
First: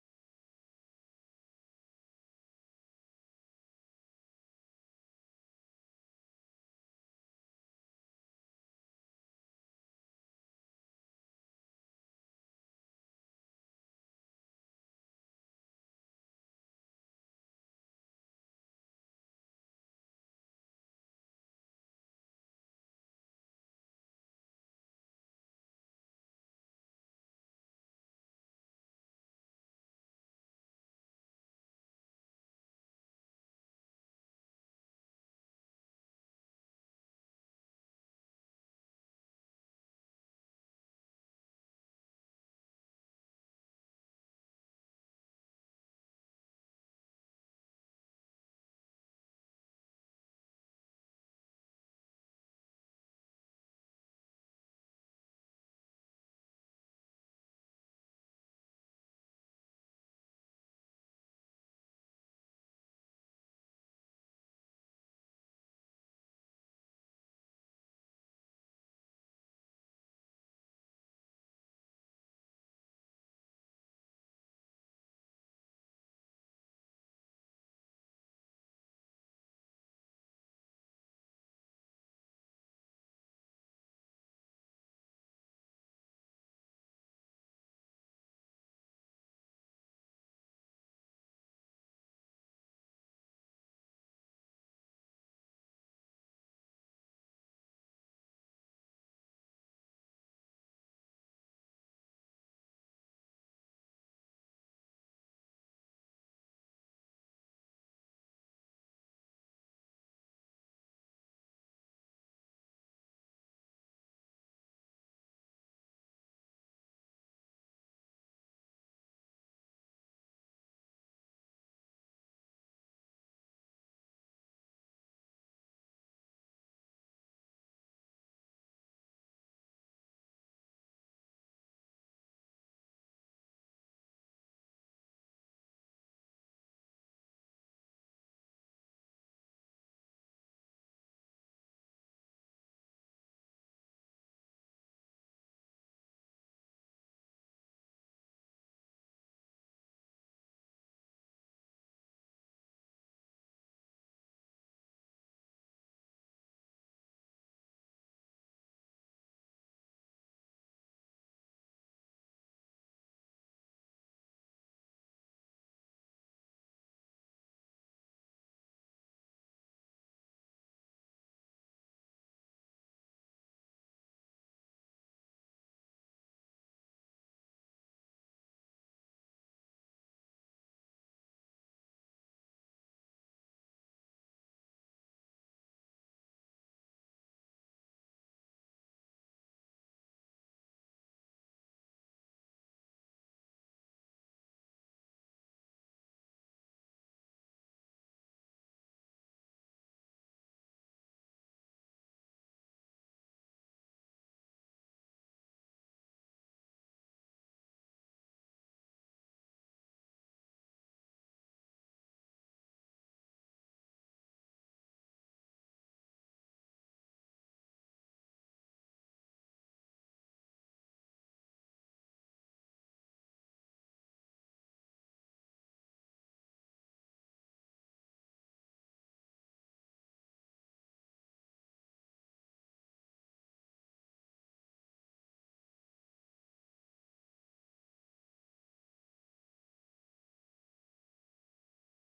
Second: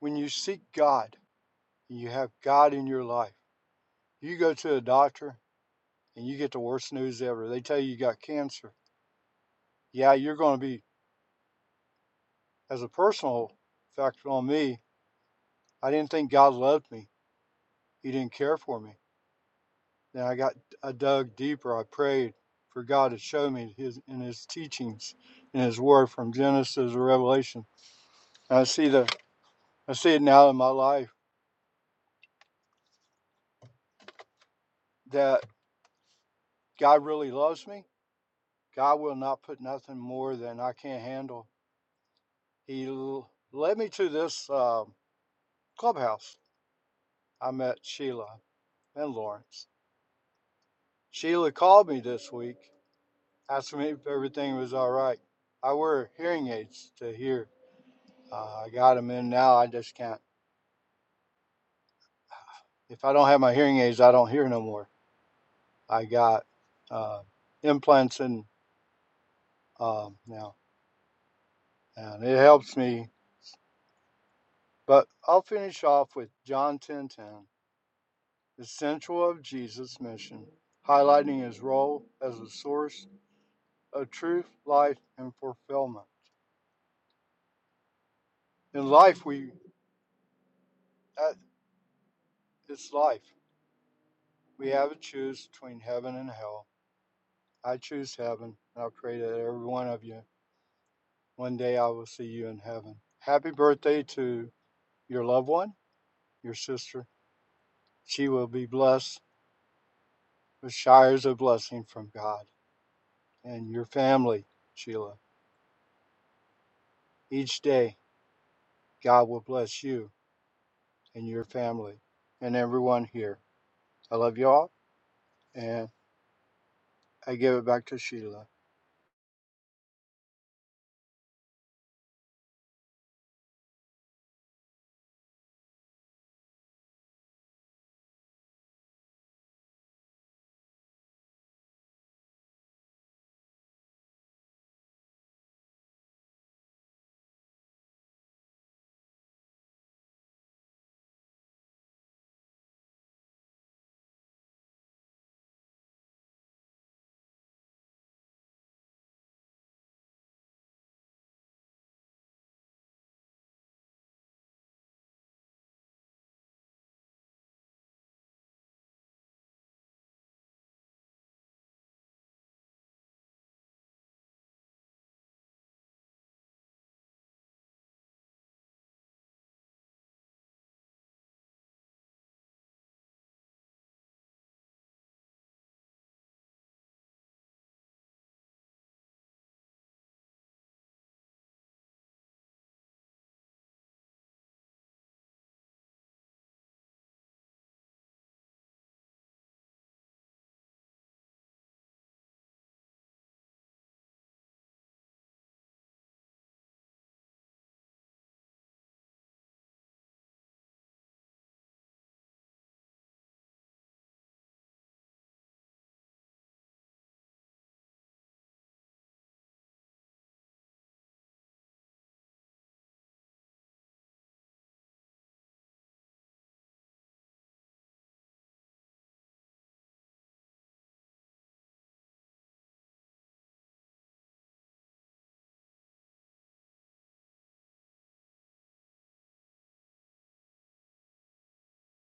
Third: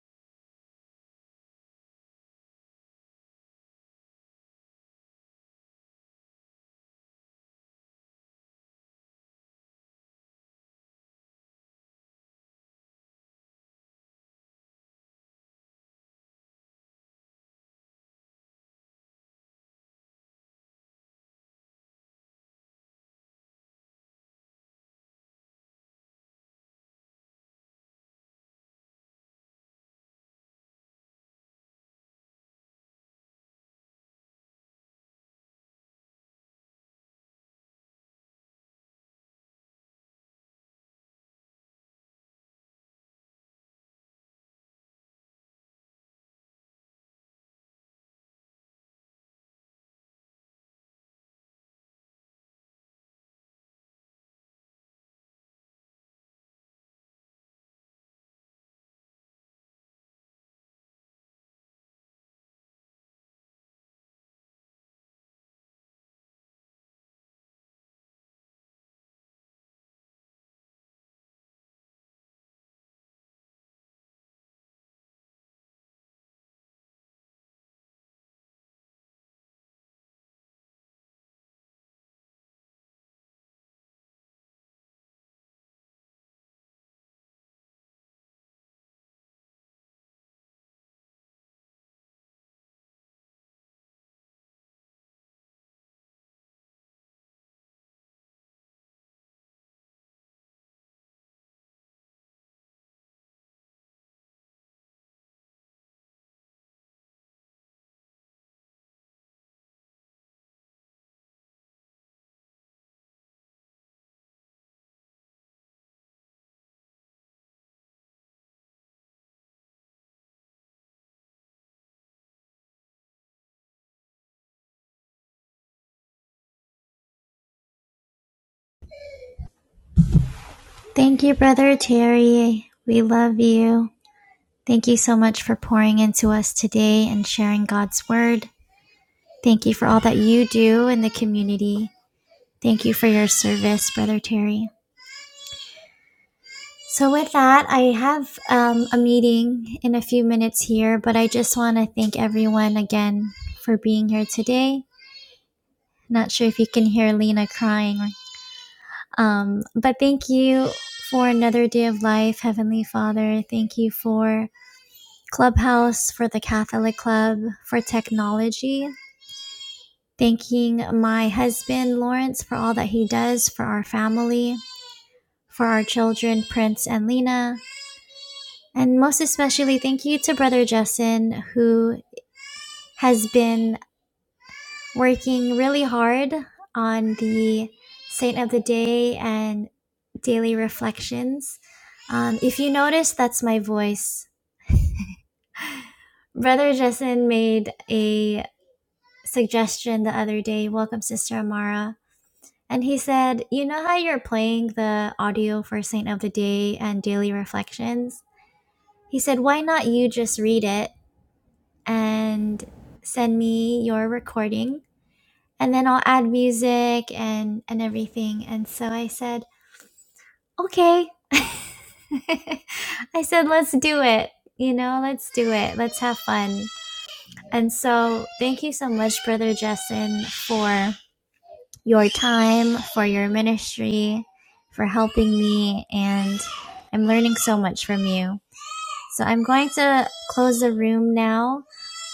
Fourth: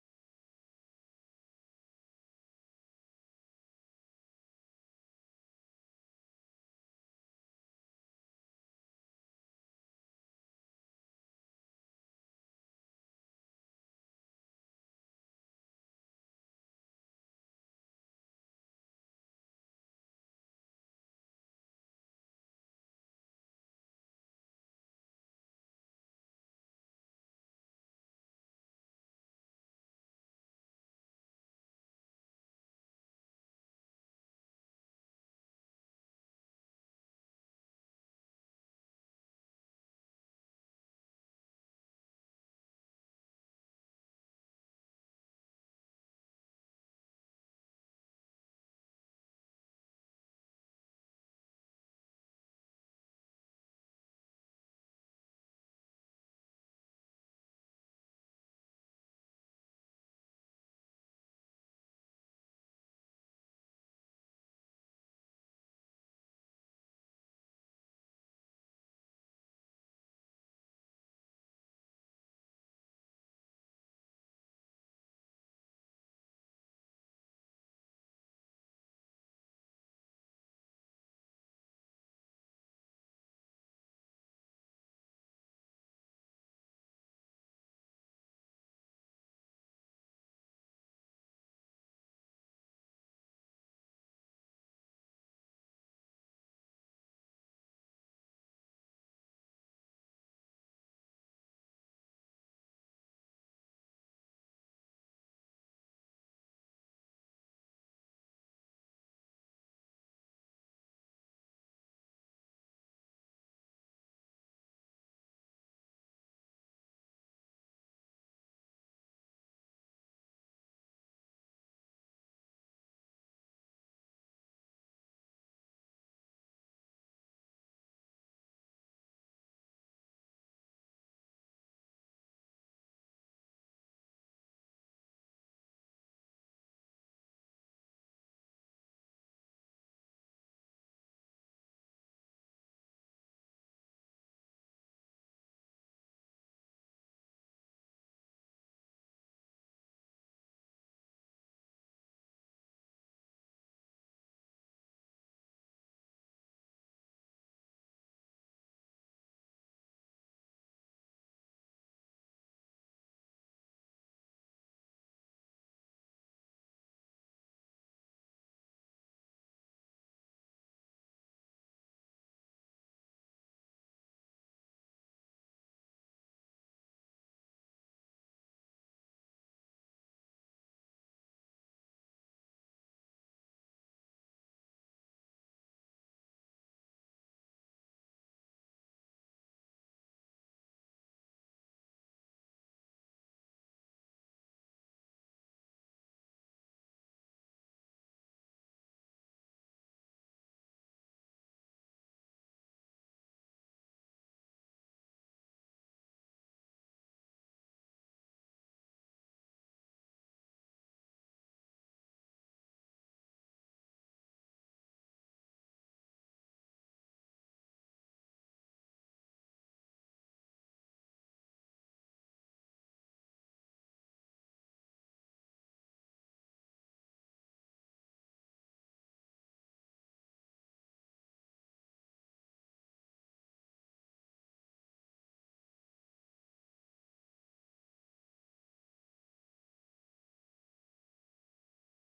When you seek God and you have God in your life, you go to a doctor and you get the worst news ever. They tell you you got cancer. Yeah, you're going to be, as a personal factor on me, I didn't think God loved me. He didn't care for me. Then I got, I dug deeper. I prayed for God to show me His in His teachings, in His Word from Genesis to Revelation. And I see the I see it now in my life that God really loves me. God will not put nothing more than I can't handle. He l- led me to this um clubhouse. I met Sheila and Lawrence. Sheila called me this week, asking me if everything was all right. I wear hearing aids to hear. Uh, I got them in now. I just can't. If I don't have my hearing aids, I don't hear no more. I got uh, implants in um, now, and it helps me But I'll finish off with John 10:10, the central of Jesus' mission, highlighting his role as a source of truth, life, and fulfillment. In life, we at it's life. We have to choose between heaven and hell. I choose heaven, and I pray that every one of you one day I will see you in heaven. Happy birthday to your loved one, your sister. She will be blessed with showers of blessing from God and your family, Sheila, each day God will bless you and your family and everyone here. I love y'all, and I give it back to Sheila.
thank you brother terry we love you thank you so much for pouring into us today and sharing god's word thank you for all that you do in the community Thank you for your service, Brother Terry. So, with that, I have um, a meeting in a few minutes here, but I just want to thank everyone again for being here today. Not sure if you can hear Lena crying, um, but thank you for another day of life, Heavenly Father. Thank you for Clubhouse, for the Catholic Club, for technology. Thanking my husband, Lawrence, for all that he does for our family, for our children, Prince and Lena And most especially, thank you to Brother Justin, who has been working really hard on the Saint of the Day and daily reflections. Um, if you notice, that's my voice. Brother Justin made a suggestion the other day Welcome, Sister Amara. And he said, You know how you're playing the audio for Saint of the Day and daily reflections? He said, Why not you just read it? and send me your recording and then I'll add music and and everything. And so I said, "Okay." [laughs] I said, "Let's do it." You know, let's do it. Let's have fun. And so, thank you so much, Brother Justin, for your time, for your ministry, for helping me, and I'm learning so much from you. So, I'm going to close the room now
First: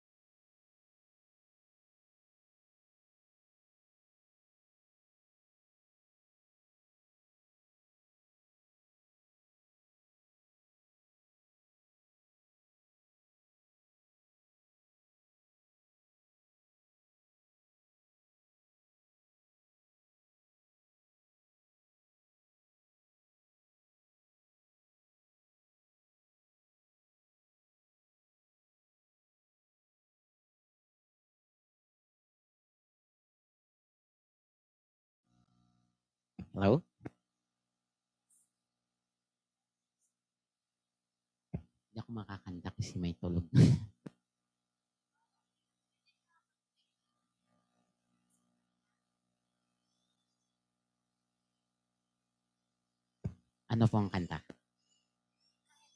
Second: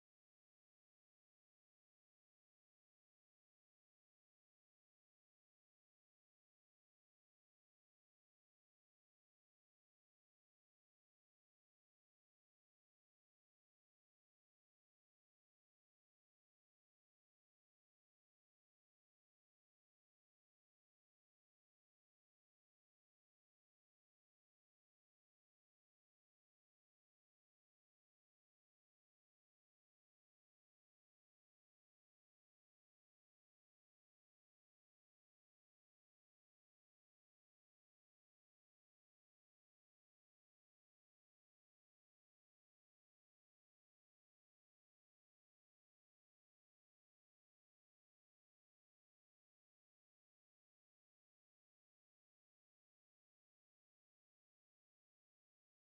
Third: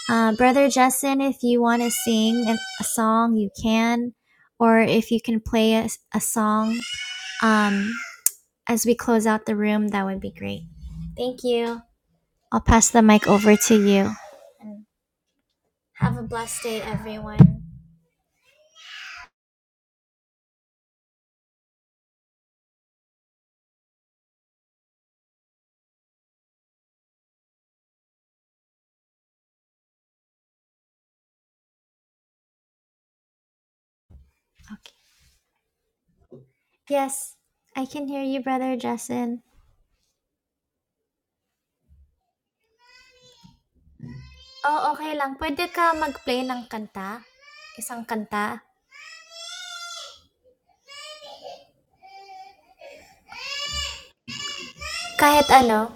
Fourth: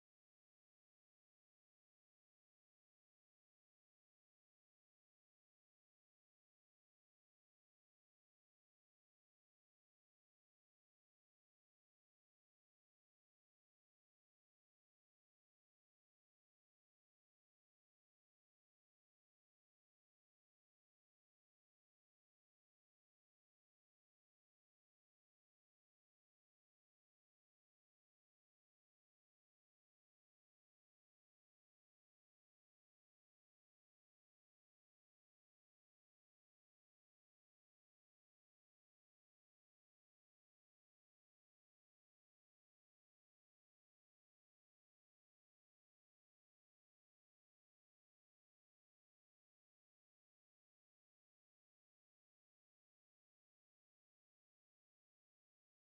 Uh, Brother Justin, if you want to sing an, a song, you can, or if you can play a, a song um, as we close out the room, that would be great. Thank you. I'll pass the mic over to you. And have a blessed day, everyone. Okay.
Hello?
Yes, I can hear you, Brother Justin.
Hindi ako makakanta kasi may tulog. [laughs]
Oh, okay lang. Pwede ka mag-play ng kanta? Isang kanta?
Ano pong kanta?
Kahit ano?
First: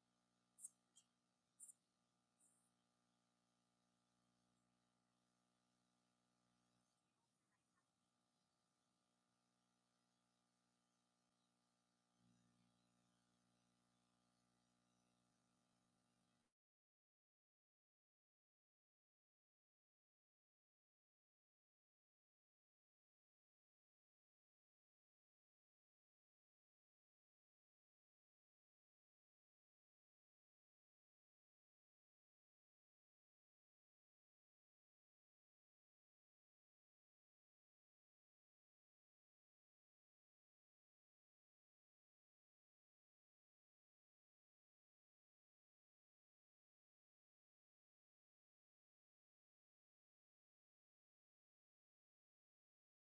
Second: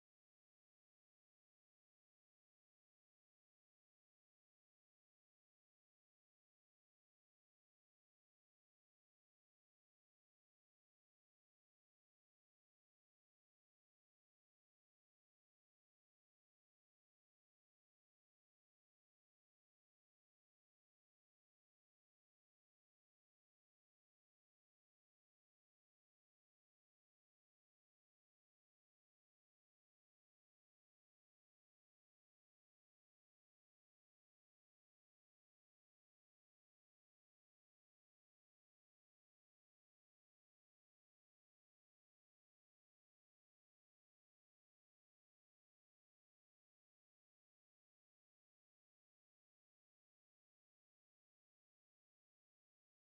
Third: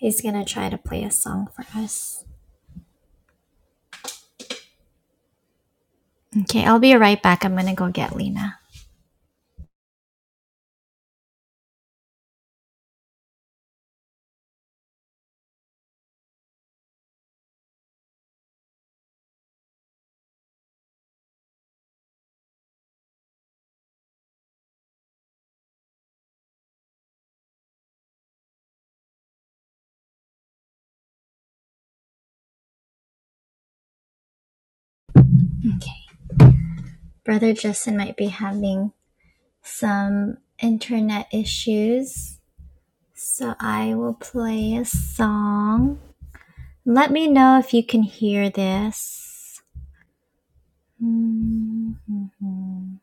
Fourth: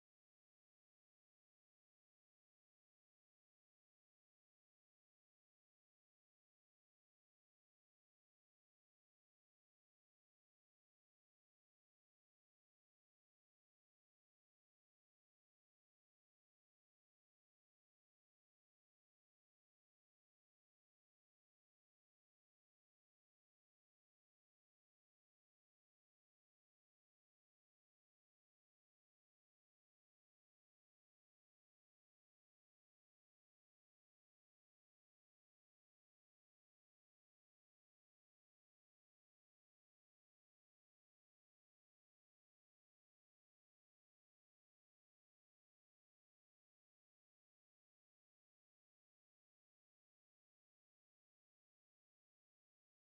He's gonna try to play a song for us. Okay, I'll be right back. I'm gonna go get Lena. Okay. Brother Justin might be having some internet issues, so I will play a song. Let me know if you can hear this. Mhm.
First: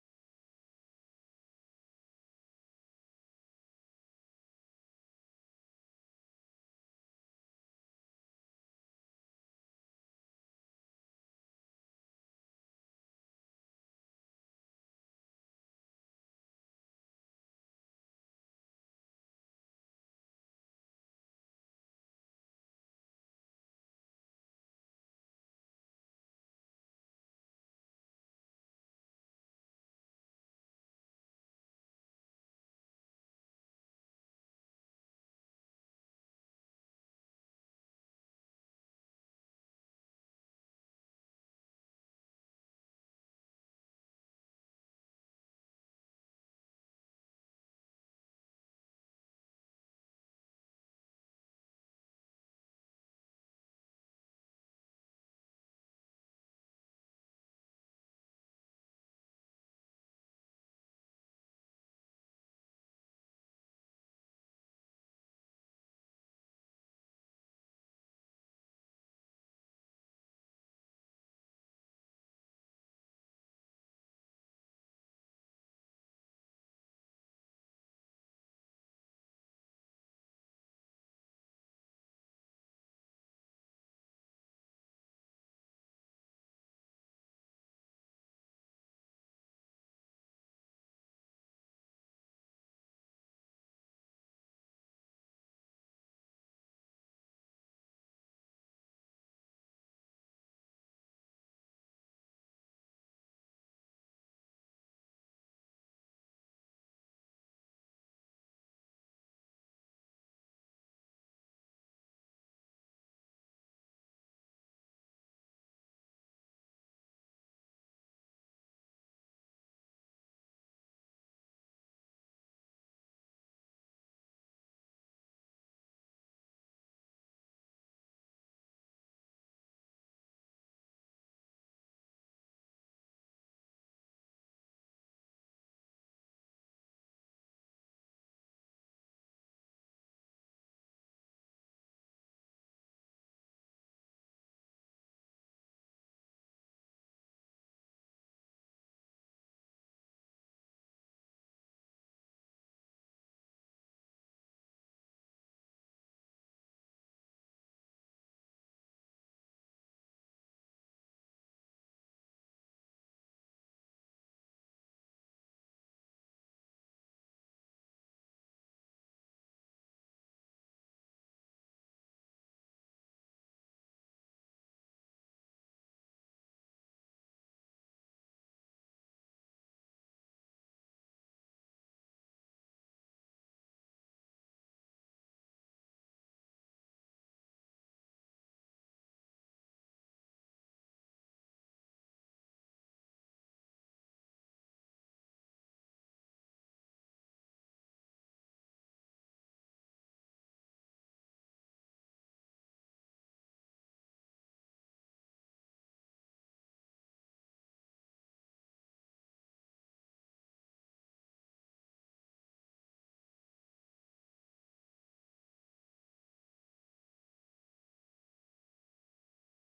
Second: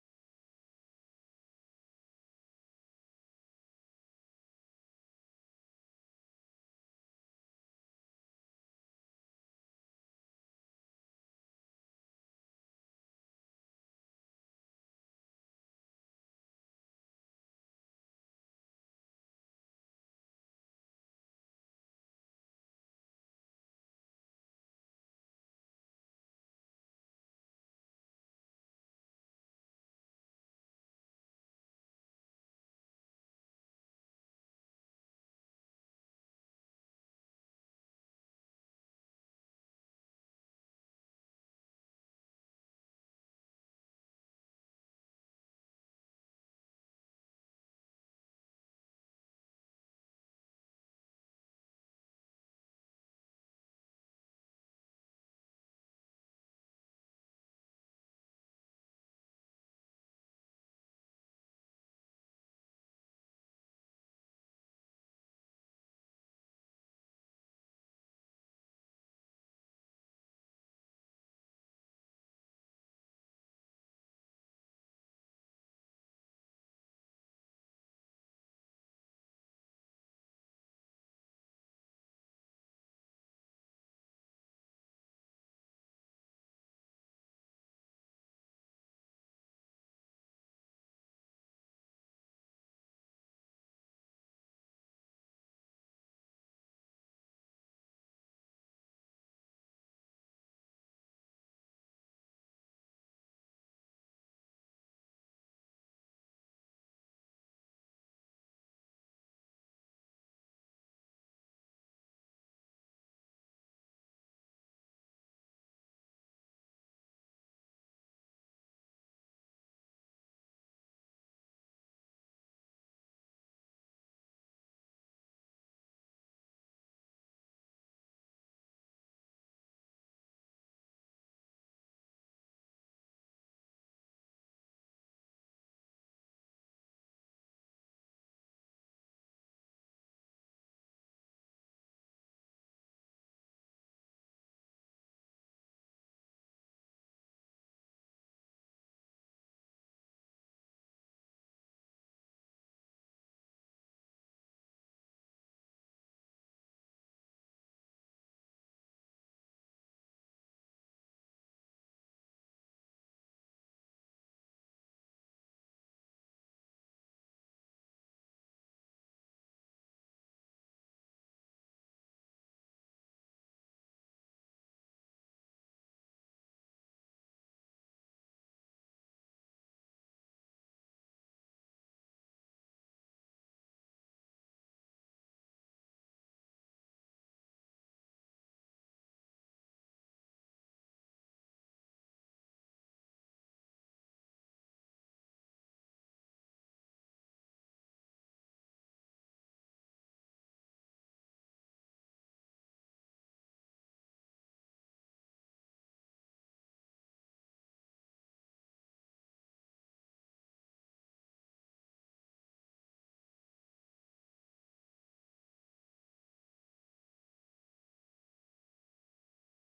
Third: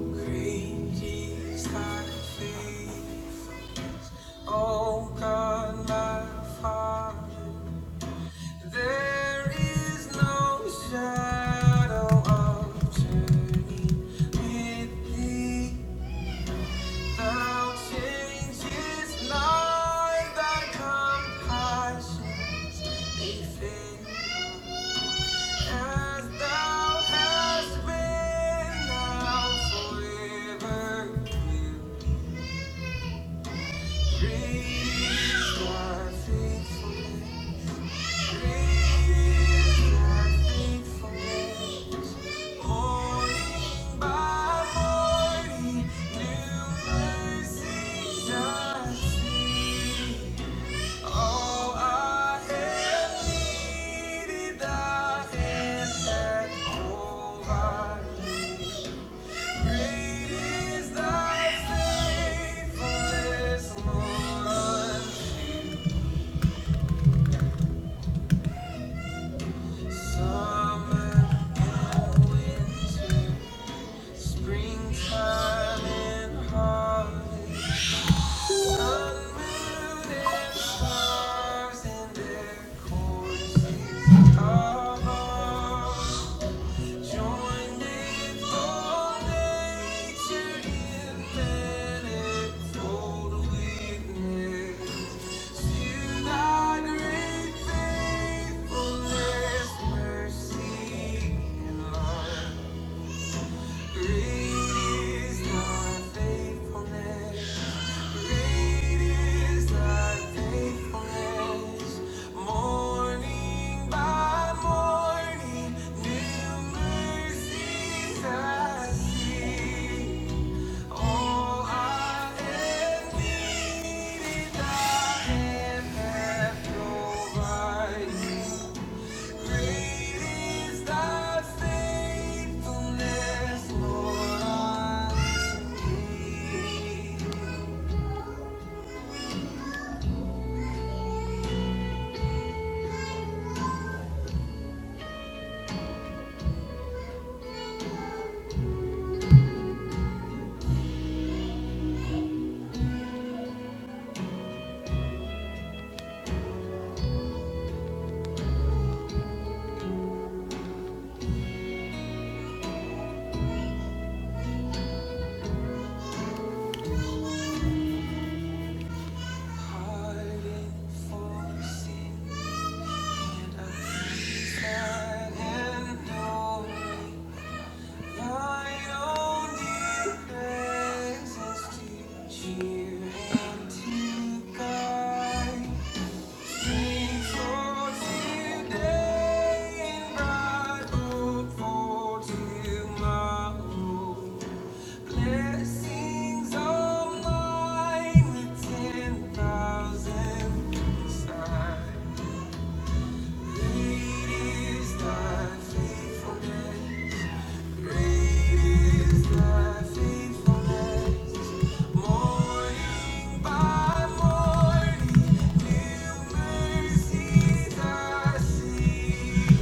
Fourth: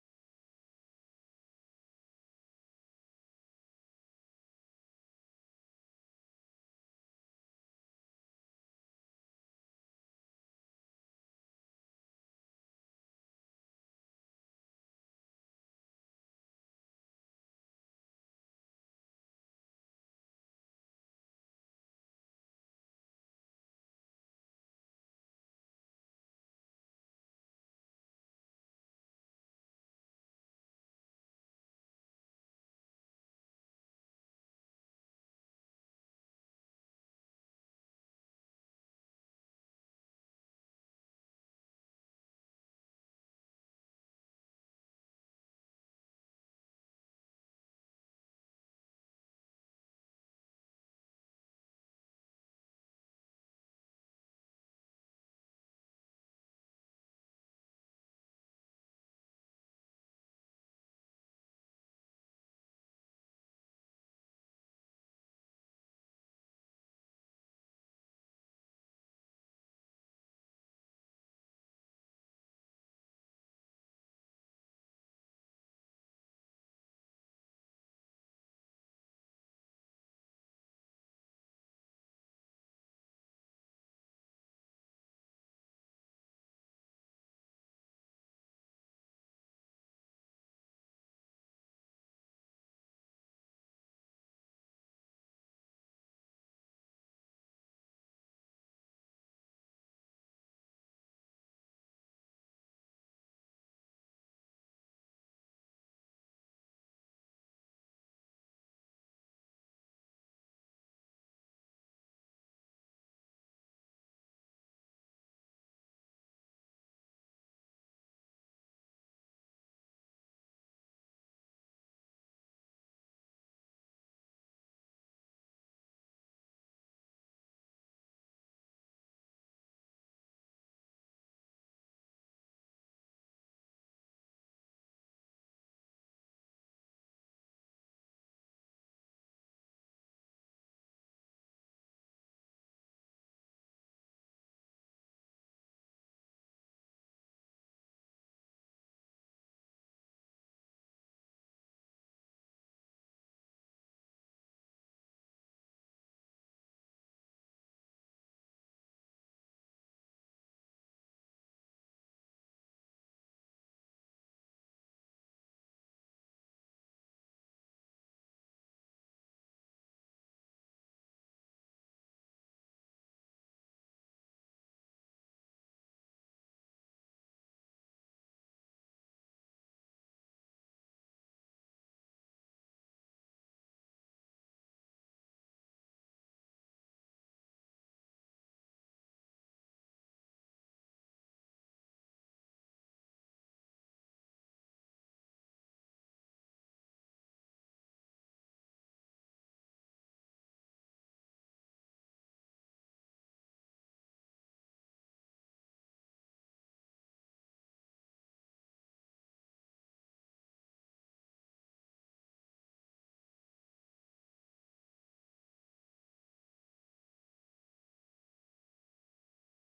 Great God, my Father. There is no shadow of turning with thee. Now change is not that compassion may as thou hast been now forever. You reach my faithfulness. Summer and winter. Springtime in harvest, sun, moon, and stars in their courses of art. Joined in all nature in manifold witness to thy great faithfulness, mercy, and love. Thank you. Tomorrow Blessings on mine with 10,000 signs. Great is thy faithfulness. Great is thy faithfulness. Morning by morning, new mercies I see.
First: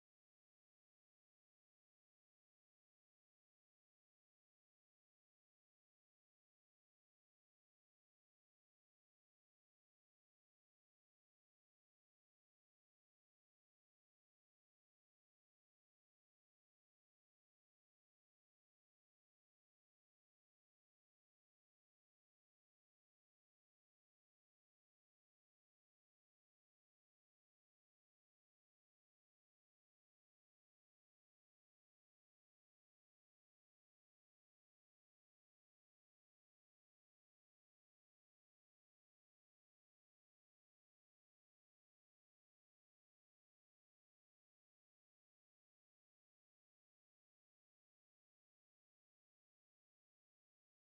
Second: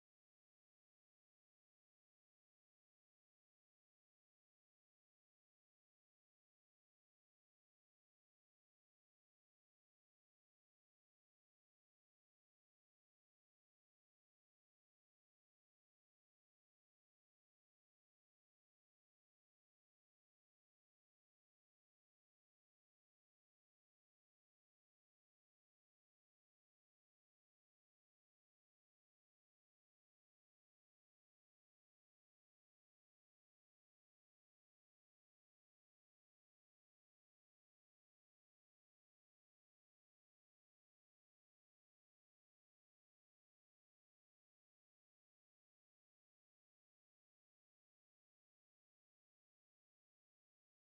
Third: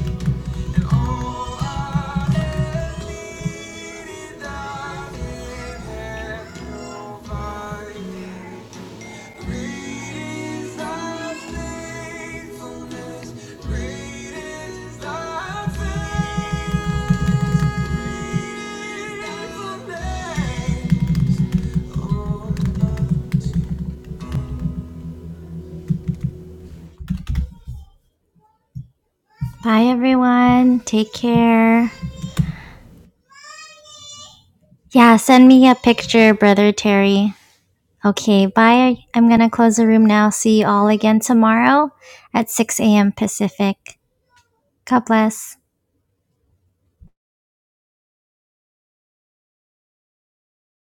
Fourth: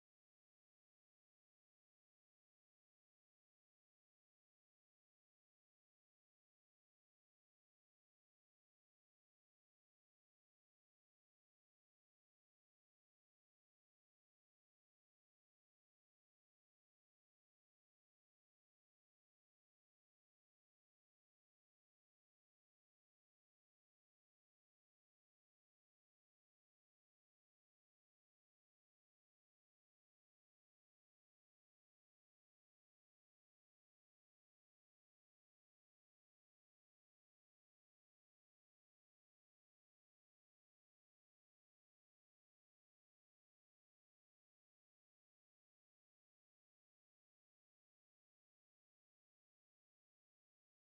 Bye, everyone. Take care. Yeah, send me a picture, Brother Terry. Okay, bye. I'm going to close the room now. See you all again tomorrow at 6 a.m. Pacific. God bless.